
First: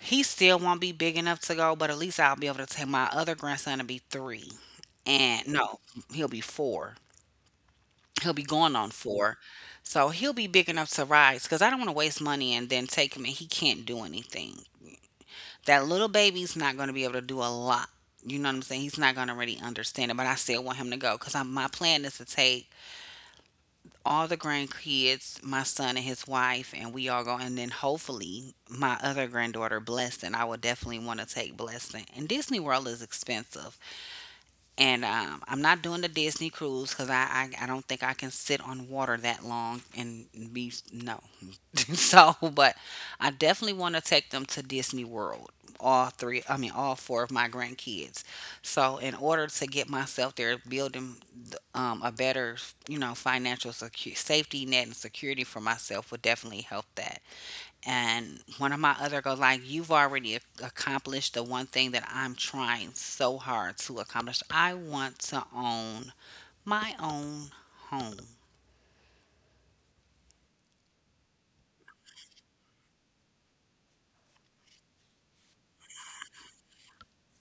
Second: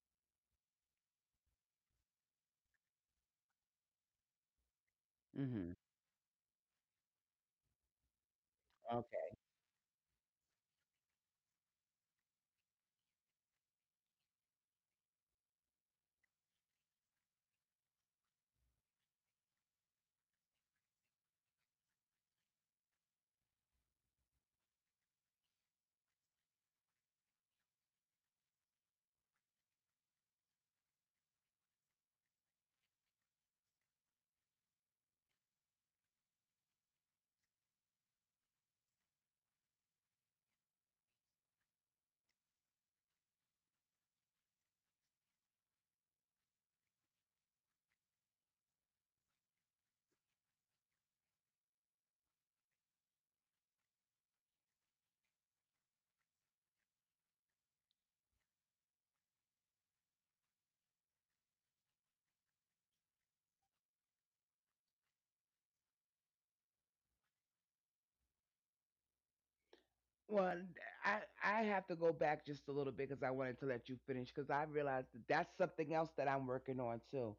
S1: he still won't be big enough to go, but at least I'll be able to take my other grandson to be 3. And
S2: Hmm.
S1: no, he'll be 4. He'll be going on 4. So he'll be big enough to ride because I don't want to waste money and then take him and he can't do anything. That little baby's not going to be able to do a lot. You know what I'm saying? He's not going to really understand it, but I still want him to go because my plan is to take all the grandkids, my son and his wife, and we all go. And then hopefully my other granddaughter, Blessing. I would definitely want to take Blessing. And Disney World is expensive. And I'm not doing the Disney cruise because I don't think I can sit on water that long and be no. So, but I definitely want to take them to Disney World. All three, I mean, all four of my grandkids. So, in order to get myself there, building a better, you know, financial safety net and security for myself would definitely help that. And one of my other goals, like you've already accomplished the one thing that I'm trying so hard to accomplish. I want to own my own home.
S2: Well, I have to go back just a little bit because I wanted to let you finish because I realized that that's something else that I'm working on too.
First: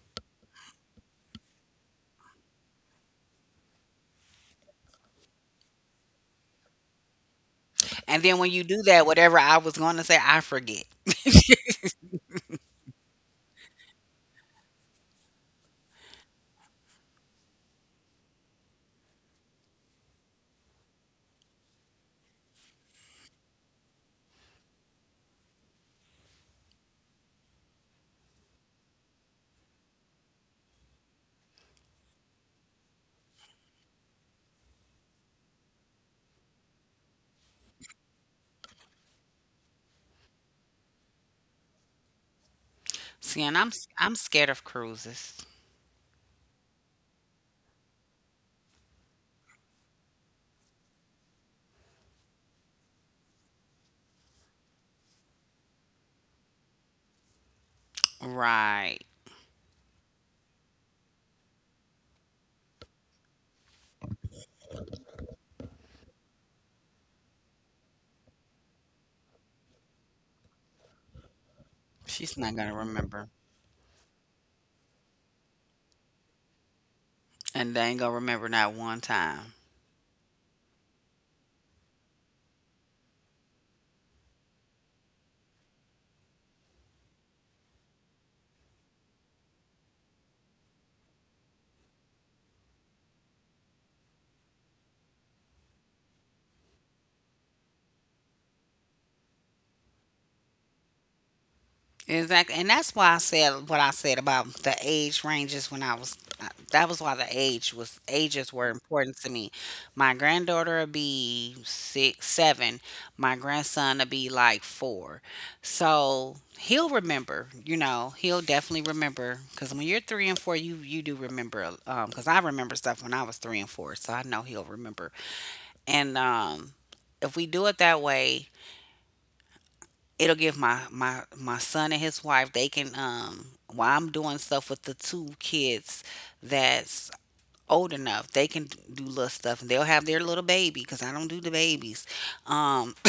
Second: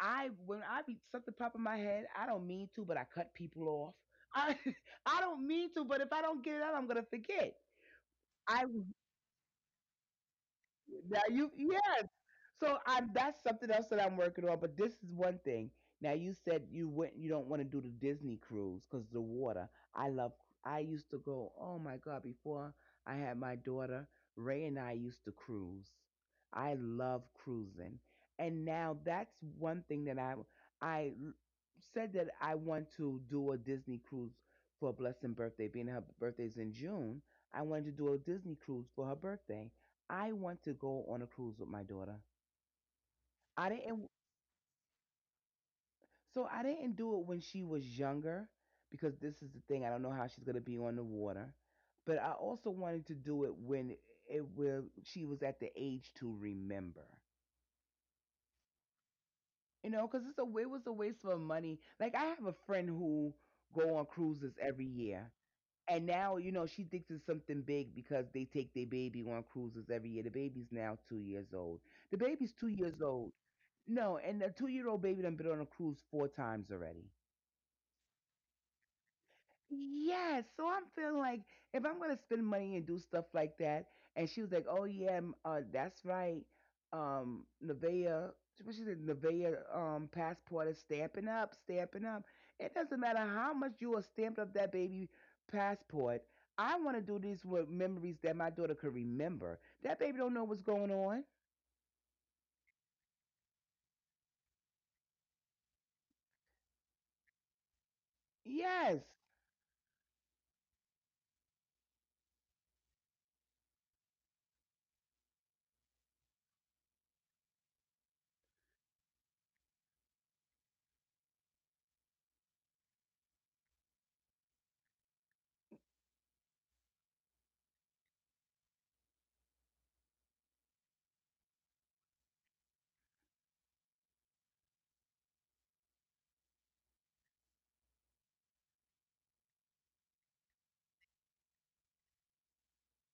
S2: I when I be Something pop in my head, I don't mean to, but I cut people off. I I don't mean to, but if I don't get it out, I'm gonna forget.
S1: And then when you
S2: I
S1: do that, whatever I was going to say, I forget.
S2: now you Yes. So I'm that's something else that I'm working on. But this is one thing. Now you said you don't want to do the Disney cruise because the water. I love, I used to go, oh my God, before I had my daughter, Ray and I used to cruise. I love cruising. And now that's one thing that I l- said that I want to do a Disney cruise for a blessing birthday, being her birthday's in June. I wanted to do a Disney cruise for her birthday. I want to go on a cruise with my daughter.
S1: See, and
S2: I didn't
S1: I'm scared of cruises.
S2: So I didn't do it when she was younger because this is the thing, I don't know how she's going to be on the water. But I also wanted to do it when it will she was at the age to remember.
S1: Right.
S2: You know, cuz it was a waste of money. Like I have a friend who go on cruises every year. And now, you know, she thinks it's something big because they take their baby on cruises every year. The baby's now 2 years old. The
S1: She's
S2: baby's
S1: not
S2: two
S1: gonna
S2: years old.
S1: remember.
S2: No, and the 2 year old baby done been on a cruise 4 times already.
S1: And they ain't gonna remember not one time.
S2: Yes, so I'm feeling like if I'm gonna spend money and do stuff like that, and she was like, "Oh yeah, that's right, Nevea." What she said, Nevea passport is stamping up. It doesn't matter how much you are stamped up that baby passport. I want to do these with memories that my daughter could remember. That baby don't know what's going on.
S1: Exactly. And that's why I said what I said about the age ranges when I was that was why the age was ages were
S2: Yes,
S1: important to me. My granddaughter would be six, seven. My grandson would be like 4. So he'll remember, you know, he'll definitely remember because when you're three and four, you do remember. Because I remember stuff when I was three and four, so I know he'll remember. And if we do it that way, it'll give my son and his wife, they can um, while I'm doing stuff with the two kids that's old enough, they can do little stuff and they'll have their little baby because I don't do the babies, um.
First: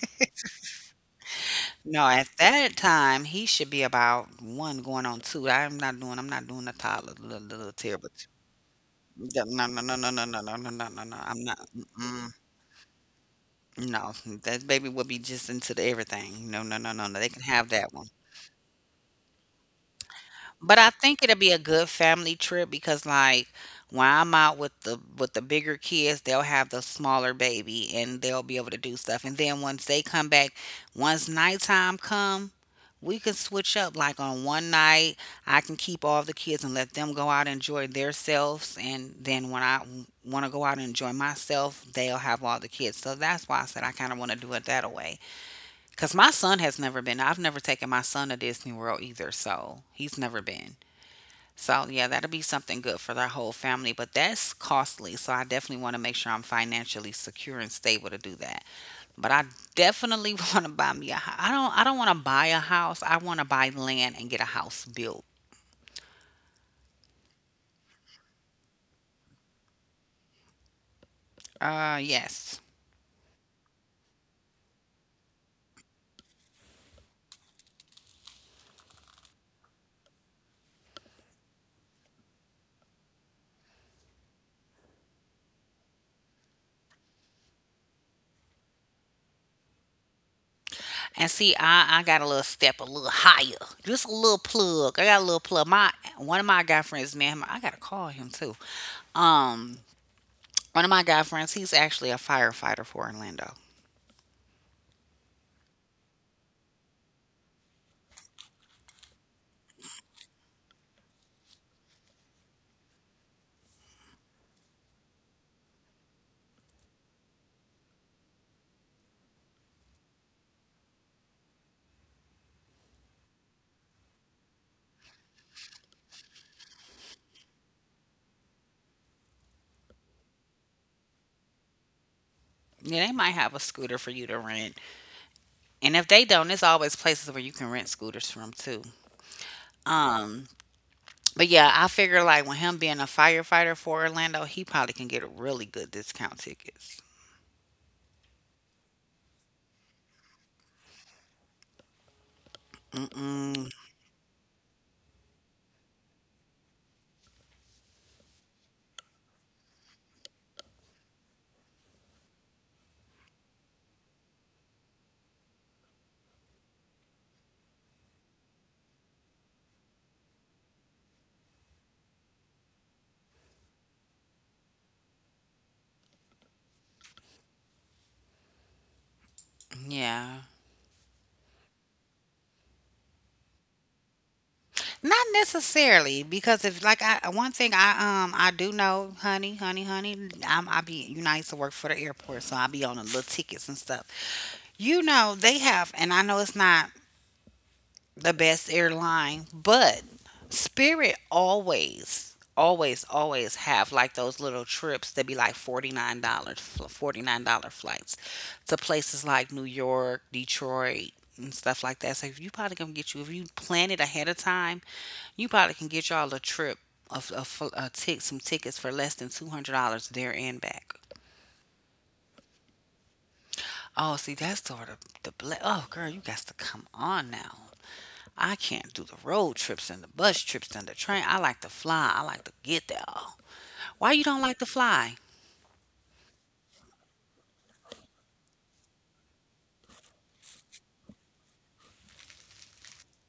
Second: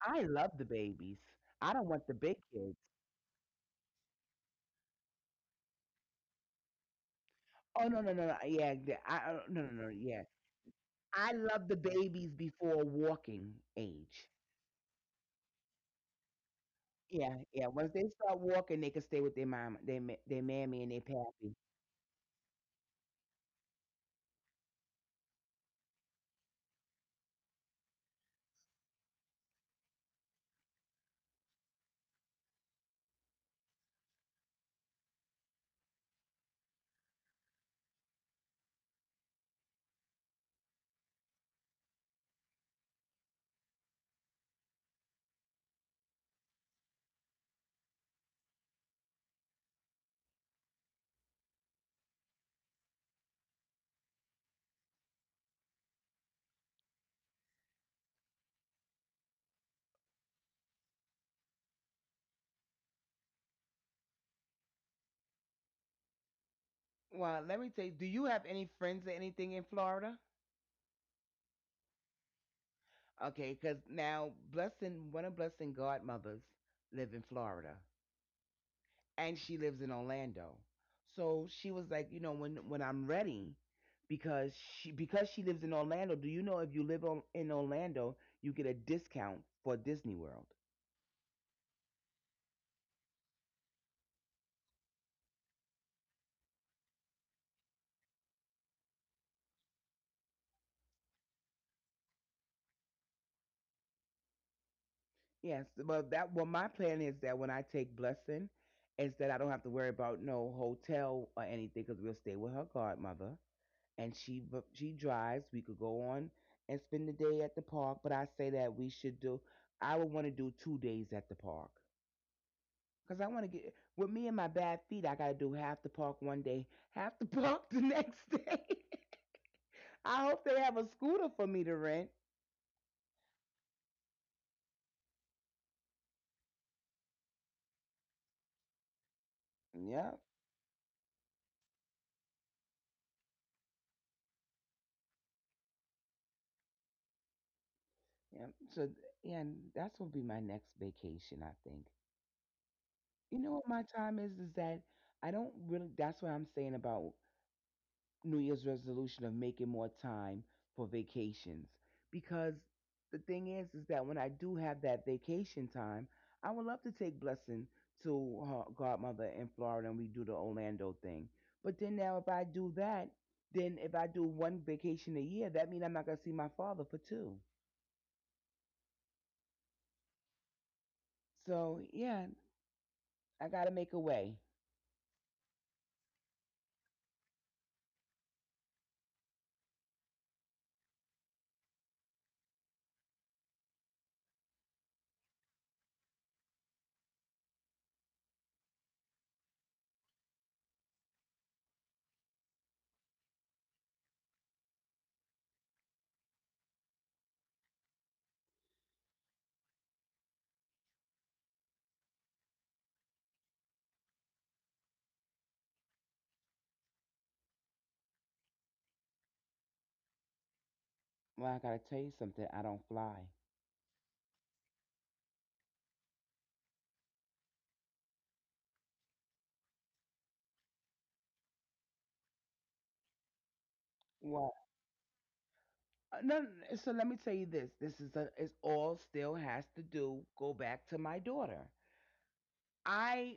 S2: I love the babies. I don't want
S1: No,
S2: the
S1: at
S2: big kids.
S1: that time he should be about one going on two. I'm not doing a toddler, little, little
S2: Oh no
S1: terrible.
S2: no no no yeah the- I-
S1: Yeah,
S2: no
S1: no
S2: no
S1: no
S2: no
S1: no no
S2: yeah
S1: no no no no no no no
S2: I
S1: I'm not.
S2: love the
S1: Mm,
S2: babies before walking
S1: no,
S2: age.
S1: that baby will be just into the everything. No, they
S2: Yeah,
S1: can
S2: yeah.
S1: have
S2: Once
S1: that.
S2: they start walking, they can stay with their mama, their their
S1: But
S2: mammy, and
S1: I
S2: their
S1: think it'll be
S2: pappy.
S1: a good family trip because like when I'm out with the bigger kids, they'll have the smaller baby and they'll be able to do stuff. And then once they come back, once nighttime come, we can switch up. Like on one night, I can keep all the kids and let them go out and enjoy themselves. And then when I want to go out and enjoy myself, they'll have all the kids. So that's why I said I kind of want to do it that way. Cause my son has never been. I've never taken my son to Disney World either, so he's never been. So yeah, that'll be something good for their whole family, but that's costly. So I definitely want to make sure I'm financially secure and stable to do that. But I definitely want to buy me a I don't want to buy a house. I want to buy land and get a house built.
S2: Well, let me tell you. Do you have any friends or anything in Florida?
S1: Uh, yes.
S2: Okay, because now blessing, one of blessing godmothers live in Florida, and she lives in Orlando. So she was like, you know, when I'm ready, because because she lives in Orlando. Do you know if you live in Orlando, you get a discount for Disney World?
S1: And see, I got a little step, a little higher. Just a little plug. I got a little plug. My, one of my guy friends, man, I gotta call him too. Um, one of my guy friends, he's actually a firefighter for Orlando.
S2: Yes, well, my plan is that when I take Blessing, is that I don't have to worry about no hotel or anything because we'll stay with her godmother, and she drives. We could go on and spend the day at the park, but I say that we should do. I would want to do 2 days at the park because I want to get with me and my bad feet. I got to do half the park one day, half the park the next day. I hope they have a scooter for me to rent.
S1: Yeah, they might have a scooter for you to rent. And if they don't, it's always places where you can rent scooters from too.
S2: Yeah,
S1: Um, but yeah, I figure like with him being a firefighter for Orlando, he probably can get really good discount tickets.
S2: yeah. So yeah, that's will be my next vacation, I think. You know what
S1: Mm-mm,
S2: my time is that I don't really, that's what I'm saying about New Year's resolution of making more time for vacations, because the thing is that when I do have that vacation time, I would love to take Blessing to her godmother in Florida and we do the Orlando thing. But then now if I do that, then if I do one vacation a year, that means I'm not gonna see my father for two.
S1: yeah,
S2: So yeah, I gotta make a way.
S1: not necessarily because if like I one thing I do know, honey, honey, honey, I be I used to work for the airport, so I be on the little tickets and stuff. You know they have, and I know it's not the best airline, but Spirit always, always, always have like those little trips that be like $49, dollars, $49 flights to places like New York, Detroit, and stuff like that. So if you probably gonna get you, if you plan it ahead of time, you probably can get y'all a trip of some tickets for less than $200 there and back.
S2: Well, I gotta tell you something, I don't fly.
S1: Oh, see, that's sort of oh girl, you got to come on now. I can't do the road trips and the bus trips and the train. I like to fly. I like to get there. Why you don't like to fly?
S2: No, no, no, so let me tell you this. This is a, it all still has to do, go back to my daughter. I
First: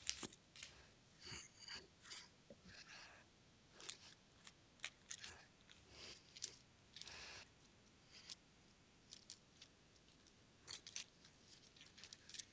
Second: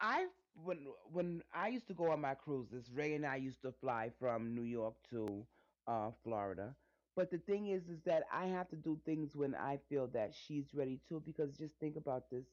S2: I when when I used to go on my cruises, Ray and I used to fly from New York to Florida. But the thing is that I have to do things when I feel that she's ready to. Because just think about this,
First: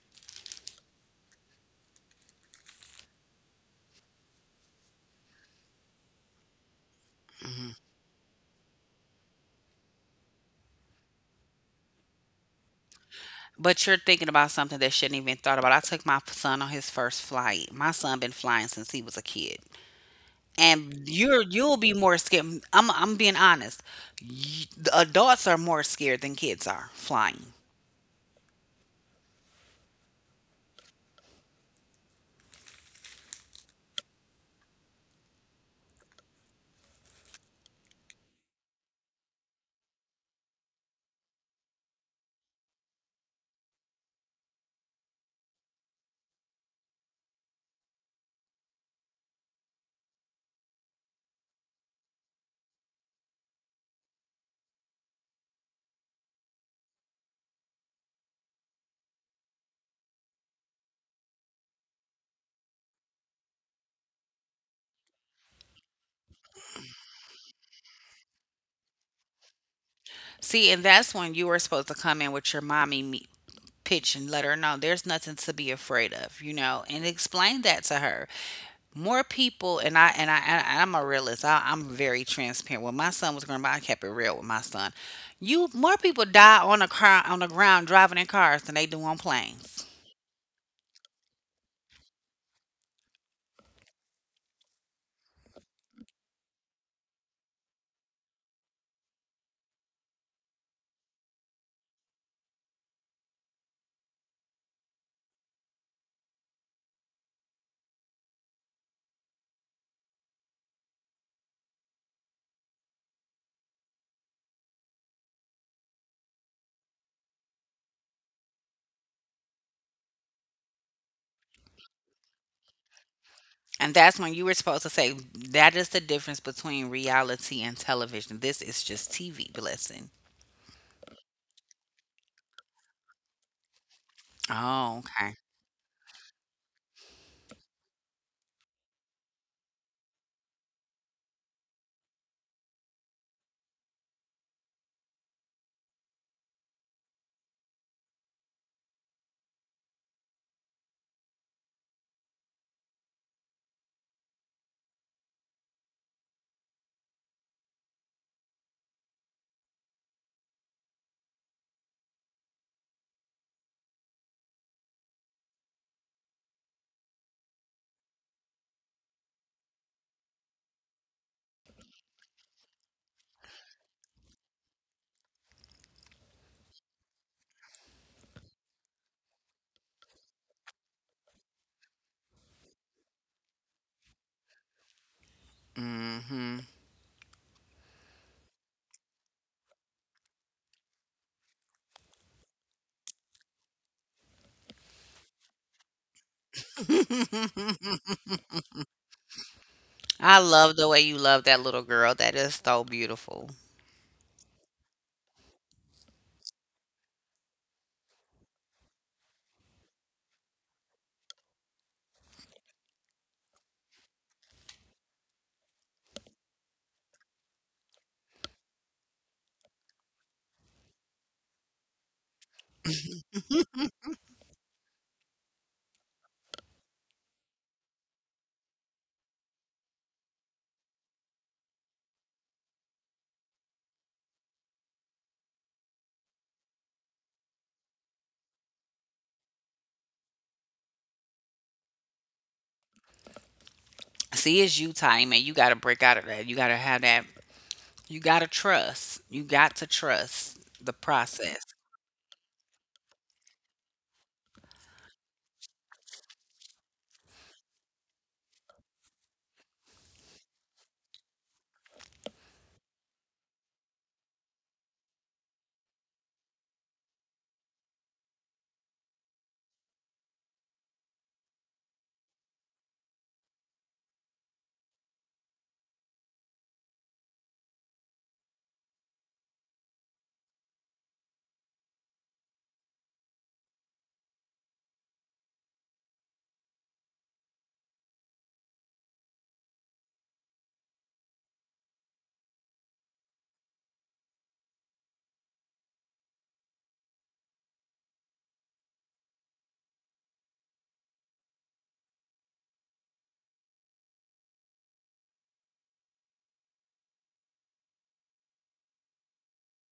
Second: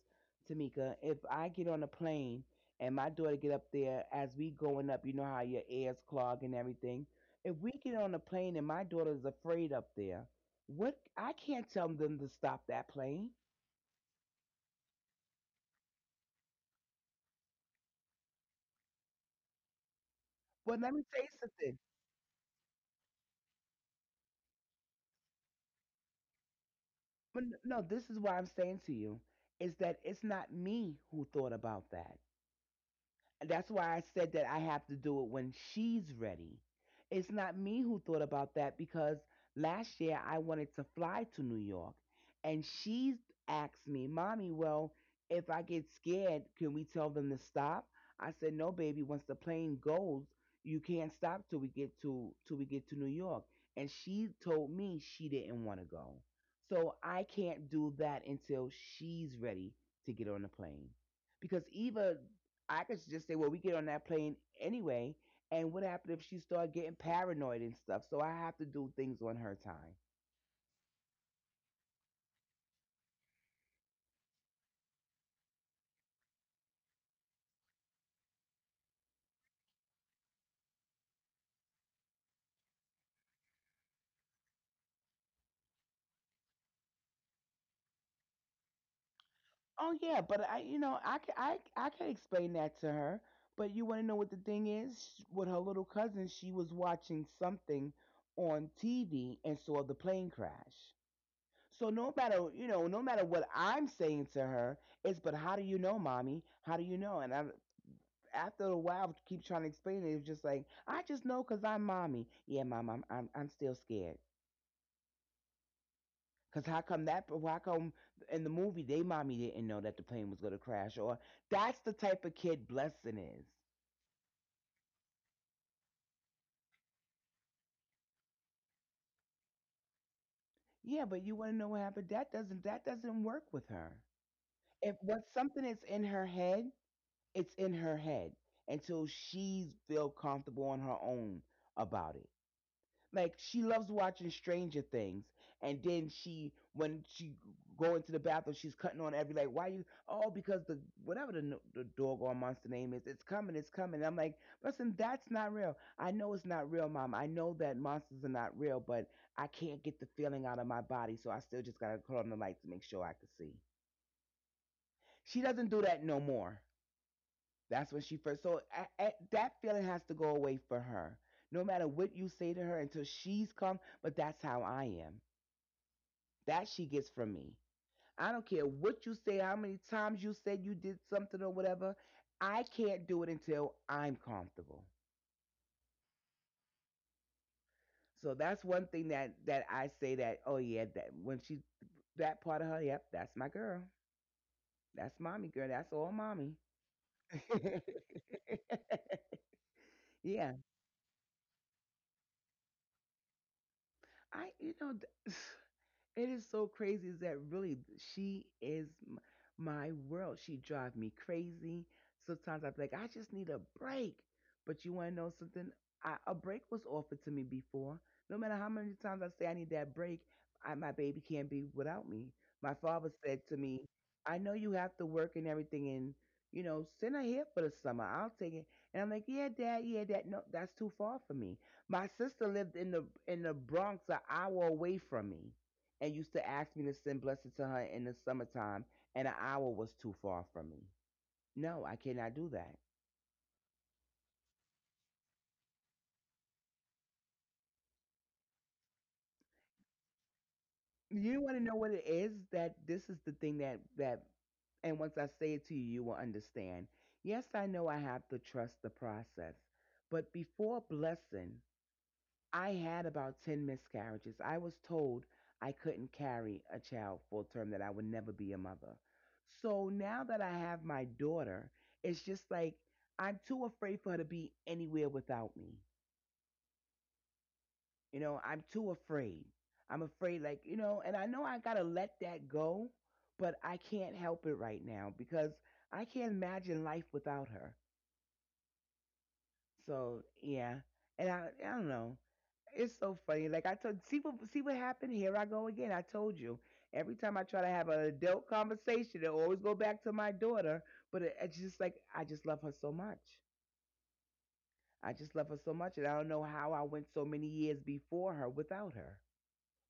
S2: Tamika. If I get on a plane and my daughter get up there, as we going up, you know how your ears clog and everything. If we get on a plane and my daughter is afraid up there, what I can't tell them to stop that plane.
S1: But you're thinking about something that shouldn't even thought about. I took my son on his first flight. My son been flying since he was a kid,
S2: Well, let me
S1: and
S2: tell you something.
S1: you'll be more scared. I'm being honest. The adults are more scared than kids are
S2: But
S1: flying.
S2: no, this is what I'm saying to you is that it's not me who thought about that. That's why I said that I have to do it when she's ready. It's not me who thought about that because last year I wanted to fly to New York and she asked me, Mommy, well, if I get scared, can we tell them to stop? I said, no, baby, once the plane goes, you can't stop till we get to till we get to New York. And she told me she didn't want to go. So I can't do that until she's ready to get on the plane. Because Eva, I could just say, well, we get on that plane anyway. And what happened if she started getting paranoid and stuff? So I have to do things on her time.
S1: See, and that's when you were supposed to come in with your pitch and let her know there's nothing to be afraid of, you know, and explain that to her. More people and I'm a realist. I'm very transparent. When my son was growing up, I kept it real with my son. You More people die on the ground driving in cars than they do on planes.
S2: Oh yeah, but I can, I can explain that to her. But you want to know what the thing is? With her little cousin, she was watching something on TV and saw the plane crash. So no matter, you know, no matter what I'm saying to her, it's but how do you know, mommy? How do you know? And I, after a while, to keep trying to explain it. It's just like, I just know because I'm mommy. Yeah, mom, I'm still scared. Because how come in the movie, they mommy didn't know that the plane was going to crash? Or that's the type of kid Blessing is.
S1: And that's when you were supposed to say that is the difference between reality and television. This is just TV blessing.
S2: Yeah, but you want to know what happened? That doesn't work with her.
S1: Oh,
S2: If what
S1: okay.
S2: something is in her head, it's in her head until she's feel comfortable on her own about it. Like she loves watching Stranger Things, and then she go into the bathroom, she's cutting on every, like, why you? Oh, because the whatever the the doggone monster name is, it's coming, it's coming. And I'm like, listen, that's not real. I know it's not real, mom. I know that monsters are not real, but I can't get the feeling out of my body, so I still just gotta cut on the light to make sure I can see. She doesn't do that no more. That's when she first. So that feeling has to go away for her. No matter what you say to her until she's come, but that's how I am. That she gets from me. I don't care what you say, how many times you said you did something or whatever. I can't do it until I'm comfortable.
S1: Hmm.
S2: So that's one thing that I say that, oh yeah, that when she, that part of her, yep, that's my girl, that's mommy girl, that's all mommy.
S1: I
S2: Yeah,
S1: love the way you love that little girl. That is so beautiful.
S2: I you know. Th- it is so crazy is that really she is my world. She drives me crazy. Sometimes I'm like, I just need a break. But you want to know something? I, a break was offered to me before. No matter how many times I say I need that break, I, my baby can't be without me. My father said to me, I know you have to work and everything and, you know, send her here for the summer. I'll take it. And I'm like, yeah, dad, yeah, dad. No, that's too far for me. My sister lived in the Bronx, an hour away from me and used to ask me to send Blessed to her in the summertime, and an hour was too far from me. No, I cannot do that.
S1: See, it's you time, and you got to break out of that. You got to have that. You gotta trust. You got to trust the
S2: You want to
S1: process.
S2: know what it is that this is the thing that, and once I say it to you, you will understand. Yes, I know I have to trust the process, but before blessing. I had about 10 miscarriages. I was told I couldn't carry a child full term, that I would never be a mother. So now that I have my daughter, it's just like I'm too afraid for her to be anywhere without me. You know, I'm too afraid. I'm afraid, like, you know, and I know I got to let that go, but I can't help it right now because I can't imagine life without her. So, yeah. And I don't know. It's so funny. Like I told, see what happened. Here I go again. I told you. Every time I try to have an adult conversation, it always go back to my daughter. But it's just like I just love her so much. I just love her so much, and I don't know how I went so many years before her without her,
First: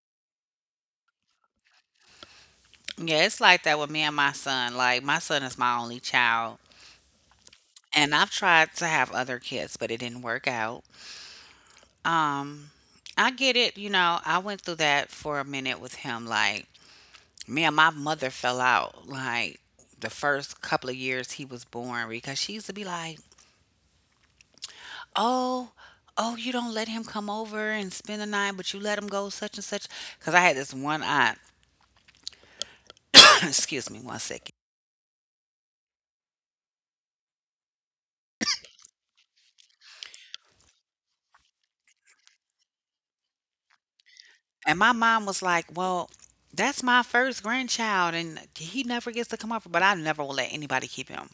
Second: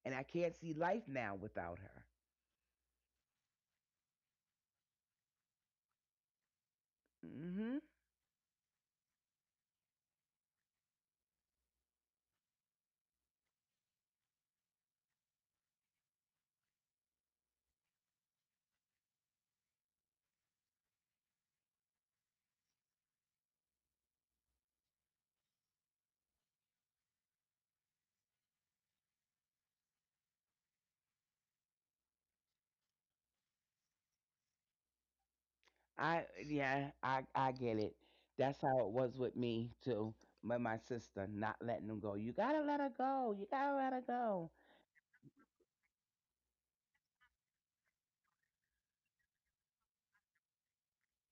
S2: and I can't see life now without her.
S1: Yeah, it's like that with me and my son. Like my son is my only child,
S2: Mhm.
S1: and I've tried to have other kids, but it didn't work out. Um, I get it. You know, I went through that for a minute with him. Like me and my mother fell out. Like the first couple of years he was born because she used to be like, "Oh, oh, you don't let him come over and spend the night, but you let him go such and such." Because I had this one aunt. Excuse me, one second.
S2: I yeah. I get it. That's how it was with me too. My sister not letting them go. You gotta let her go. You gotta let her go.
S1: And my mom was like, well, that's my first grandchild, and he never gets to come over. But I never will let anybody keep him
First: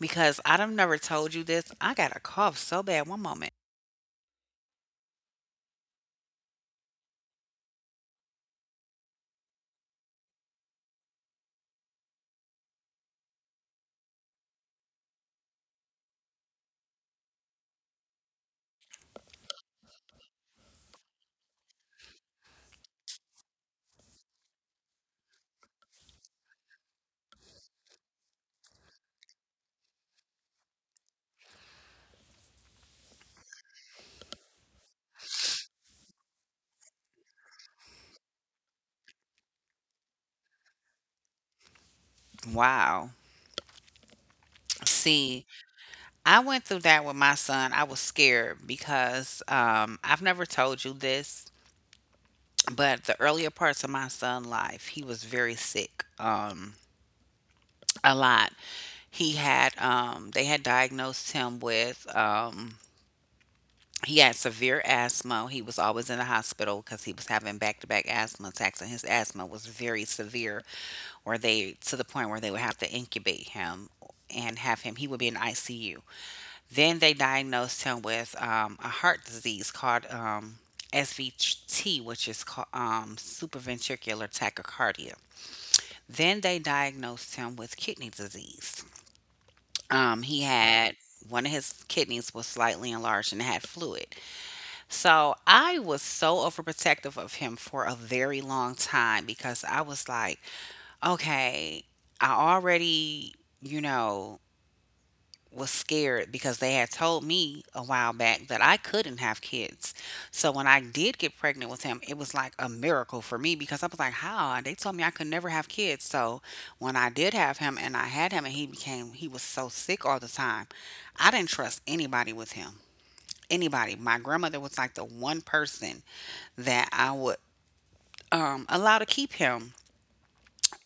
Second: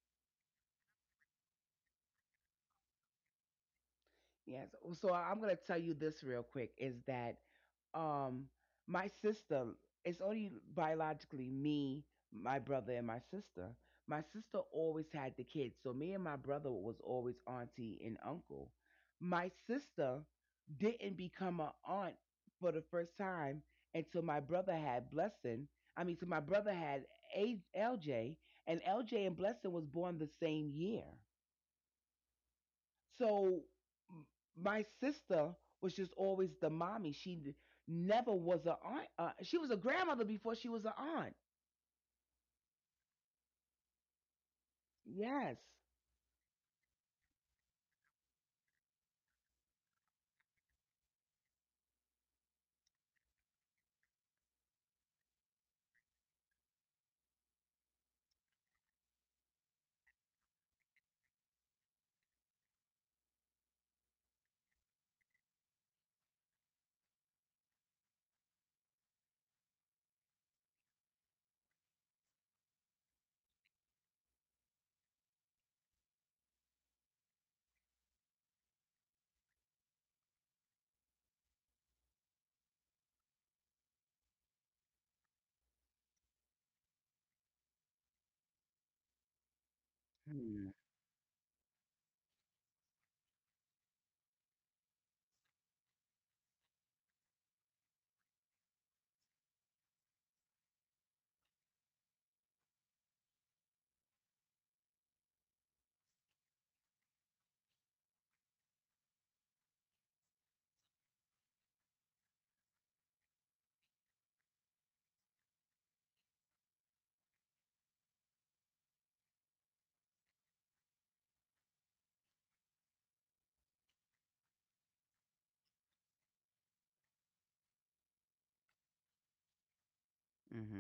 S1: because I've never told you this. I got a cough so bad one moment.
S2: Yes. Well, so I'm gonna tell you this real quick is that um my sister, it's only biologically me, my brother and my sister. My sister always had the kids, so me and my brother was always auntie and uncle. My sister didn't become an aunt for the first time until my brother had blessing. I mean, so my brother had LJ, and LJ and Blessing was born the same year. So m- my sister was just always the mommy. Never was a aunt. She was a grandmother before she was an aunt.
S1: Wow. See,
S2: Yes.
S1: I went through that with my son. I was scared because I've never told you this, but the earlier parts of my son's life, he was very sick. A lot. He had, they had diagnosed him with he had severe asthma. He was always in the hospital because he was having back to back asthma attacks, and his asthma was very severe, where to the point where they would have to incubate him and have him, he would be in ICU. Then they diagnosed him with a heart disease called SVT, which is called supraventricular tachycardia. Then they diagnosed him with kidney disease. He
S2: Mm-hmm.
S1: had One of his kidneys was slightly enlarged and had fluid. So I was so overprotective of him for a very long time because I was like, okay, I already, you know, was scared because they had told me a while back that I couldn't have kids. So when I did get pregnant with him, it was like a miracle for me because I was like, how? They told me I could never have kids. So when I did have him and he became, he was so sick all the time, I didn't trust anybody with him, anybody. My grandmother was like the one person that I would allow to keep him,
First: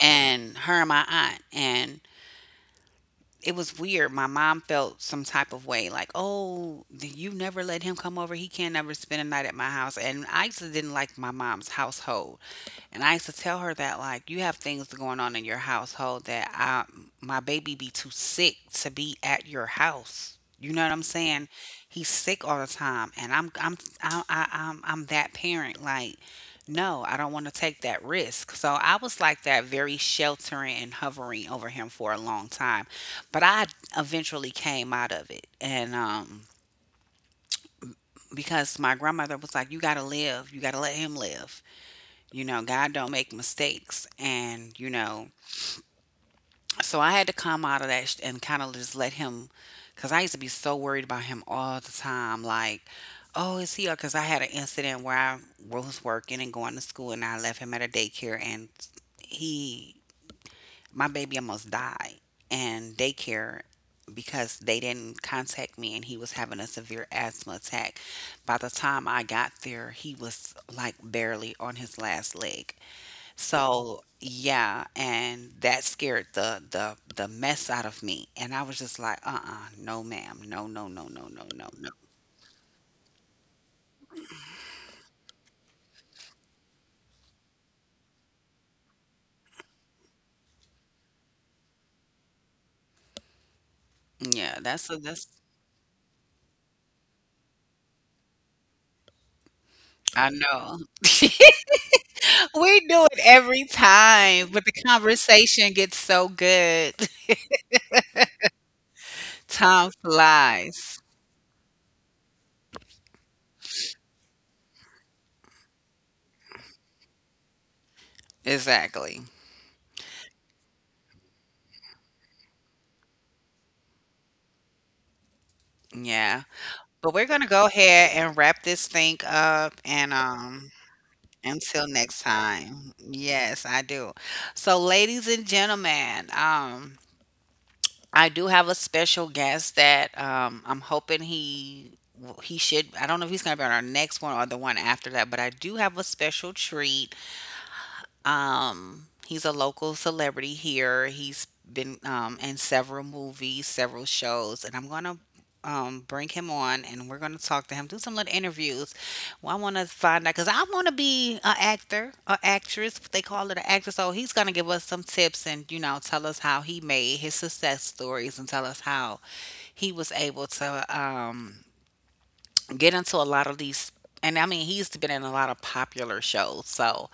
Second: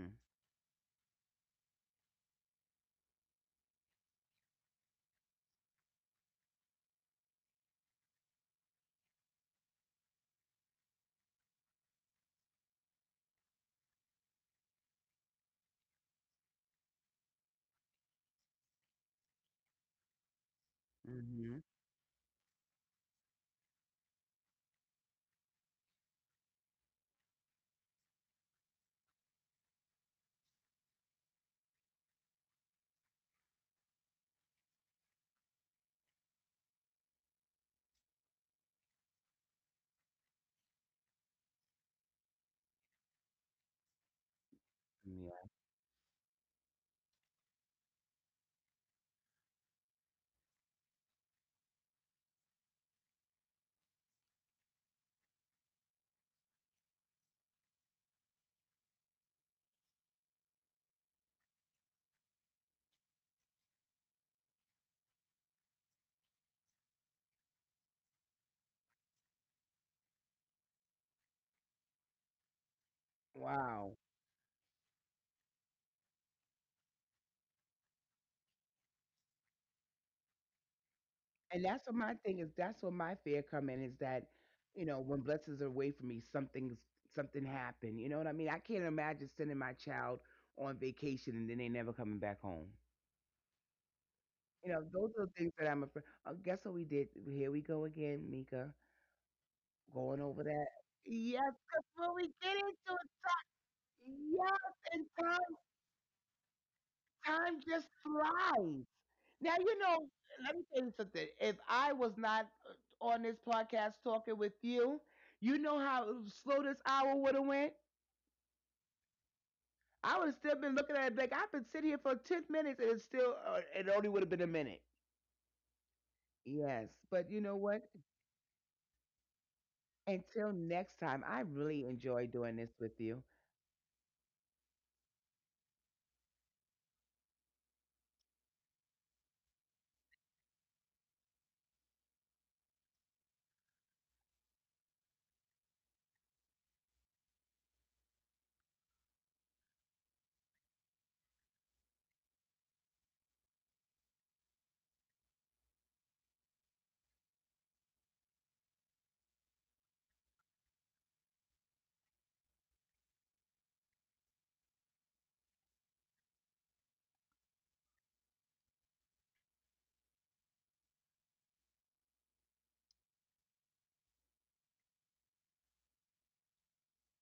S1: and her and my aunt. And it was weird. My mom felt some type of way like, oh, you never let him come over. He can't ever spend a night at my house. And I actually didn't like my mom's household. And I used to tell her that, like, you have things going on in your household that my baby be too sick to be at your house. You know what I'm saying?
S2: Mm-hmm.
S1: He's sick all the time, and I'm that parent. Like, no, I don't want to take that risk. So I was like that, very sheltering and hovering over him for a long time, but I eventually came out of it, and because my grandmother was like, you gotta live, you gotta let him live. You know, God don't make mistakes. And, you know,
S2: Yeah.
S1: so I had to come out of and kind of just let him, because I used to be so worried about him all the time. Like, oh, is he? Because I had an incident where I was working and going to school and I left him at a daycare and he, my baby almost died. And daycare, because they didn't contact me and he was having a severe asthma attack. By the time I got there, he was like barely on his last leg.
S2: Wow.
S1: So yeah, and that scared the mess out of me, and I was just like, uh-uh, no, ma'am, no, no, no, no, no,
S2: And
S1: no,
S2: that's
S1: no.
S2: what my thing is. That's what my fear come in is that, you know, when blessings are away from me, something happened. You know what I mean? I can't imagine sending my child on vacation and then they never coming back home.
S1: Yeah,
S2: You know,
S1: that's a,
S2: those are
S1: that's
S2: the things that I'm afraid. Guess what we did? Here we go again, Mika. Going
S1: I
S2: over that.
S1: know.
S2: Yes, because when we get
S1: We
S2: into
S1: do
S2: it,
S1: it every time, but
S2: yes,
S1: the
S2: and time
S1: conversation gets so good.
S2: time just flies. Now, you
S1: Time
S2: know, let me tell you
S1: flies.
S2: something. If I was not on this podcast talking with you, you know how slow this hour would have went?
S1: Exactly.
S2: I would have still been looking at it like I've been sitting here for 10 minutes and it's still, it only would have been a minute.
S1: Yeah.
S2: Yes,
S1: But
S2: but
S1: we're
S2: you know
S1: gonna go
S2: what?
S1: ahead and wrap this thing up and
S2: Until next time, I really
S1: until
S2: enjoy
S1: next
S2: doing this with
S1: time.
S2: you.
S1: Yes, I do. So ladies and gentlemen, I do have a special guest that I'm hoping he should. I don't know if he's gonna be on our next one or the one after that, but I do have a special treat. He's a local celebrity here. He's been in several movies, several shows, and I'm gonna bring him on and we're gonna talk to him, do some little interviews. Well, I want to find out because I want to be an actor, an actress. They call it an actress. So he's gonna give us some tips and you know tell us how he made his success stories and tell us how he was able to. Get into a lot of these, and I mean he's been in a lot of popular shows. So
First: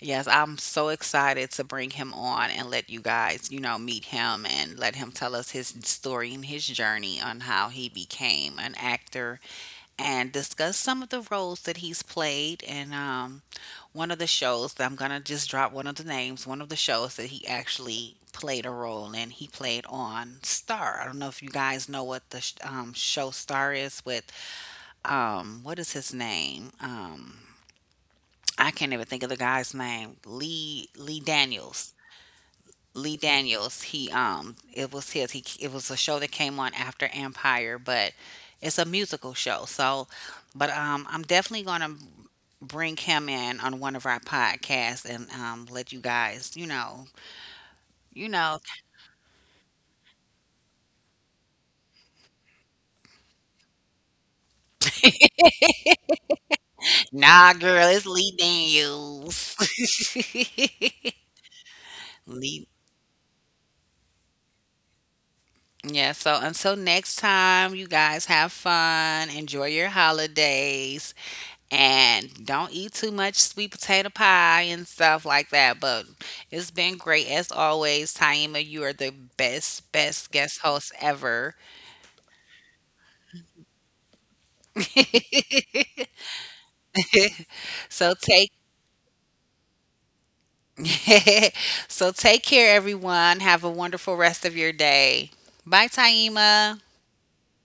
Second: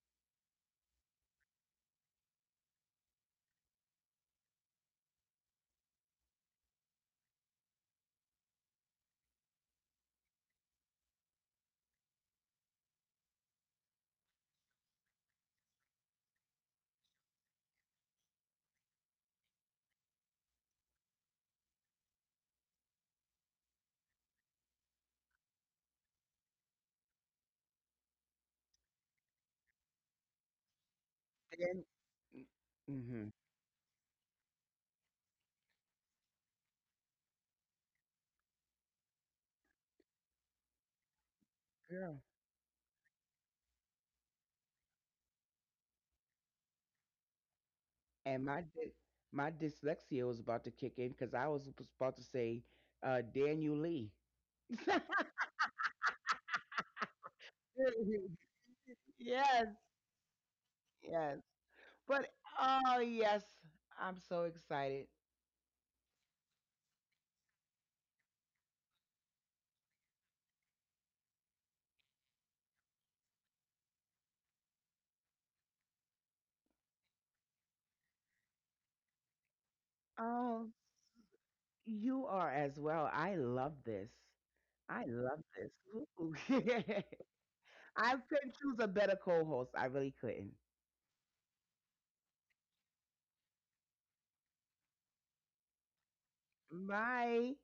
S1: yes, I'm so excited to bring him on and let you guys, you know, meet him and let him tell us his story and his journey on how he became an actor and discuss some of the roles that he's played, and one of the shows that I'm gonna just drop one of the names, one of the shows that he actually played a role in. He played on Star. I don't know if you guys know what the show Star is with what is his name I can't even think of the guy's name. Lee
S2: Then,
S1: Daniels. Lee
S2: mm-hmm.
S1: Daniels. He, it was his, he it was a show that came on after Empire, but it's a musical show. So but I'm definitely gonna
S2: Girl.
S1: bring him in on one of our podcasts, and let you guys, you know, you
S2: And
S1: know
S2: my dyslexia was about to kick in because I was about to say Daniel Lee.
S1: nah girl, it's Lee Daniels.
S2: Yes, yes. But
S1: Lee.
S2: oh yes, I'm so excited.
S1: Yeah, so until next time, you guys have fun, enjoy your holidays, and don't eat too much sweet potato pie and stuff like that. But it's been great as always, Taima. You are the best, best guest
S2: Oh,
S1: host ever.
S2: you are as well. I love this. I love this. Ooh.
S1: So
S2: I
S1: take
S2: couldn't choose a better co-host. I really couldn't.
S1: so take care, everyone. Have a wonderful rest of your day. Bye, Taima.
S2: Bye.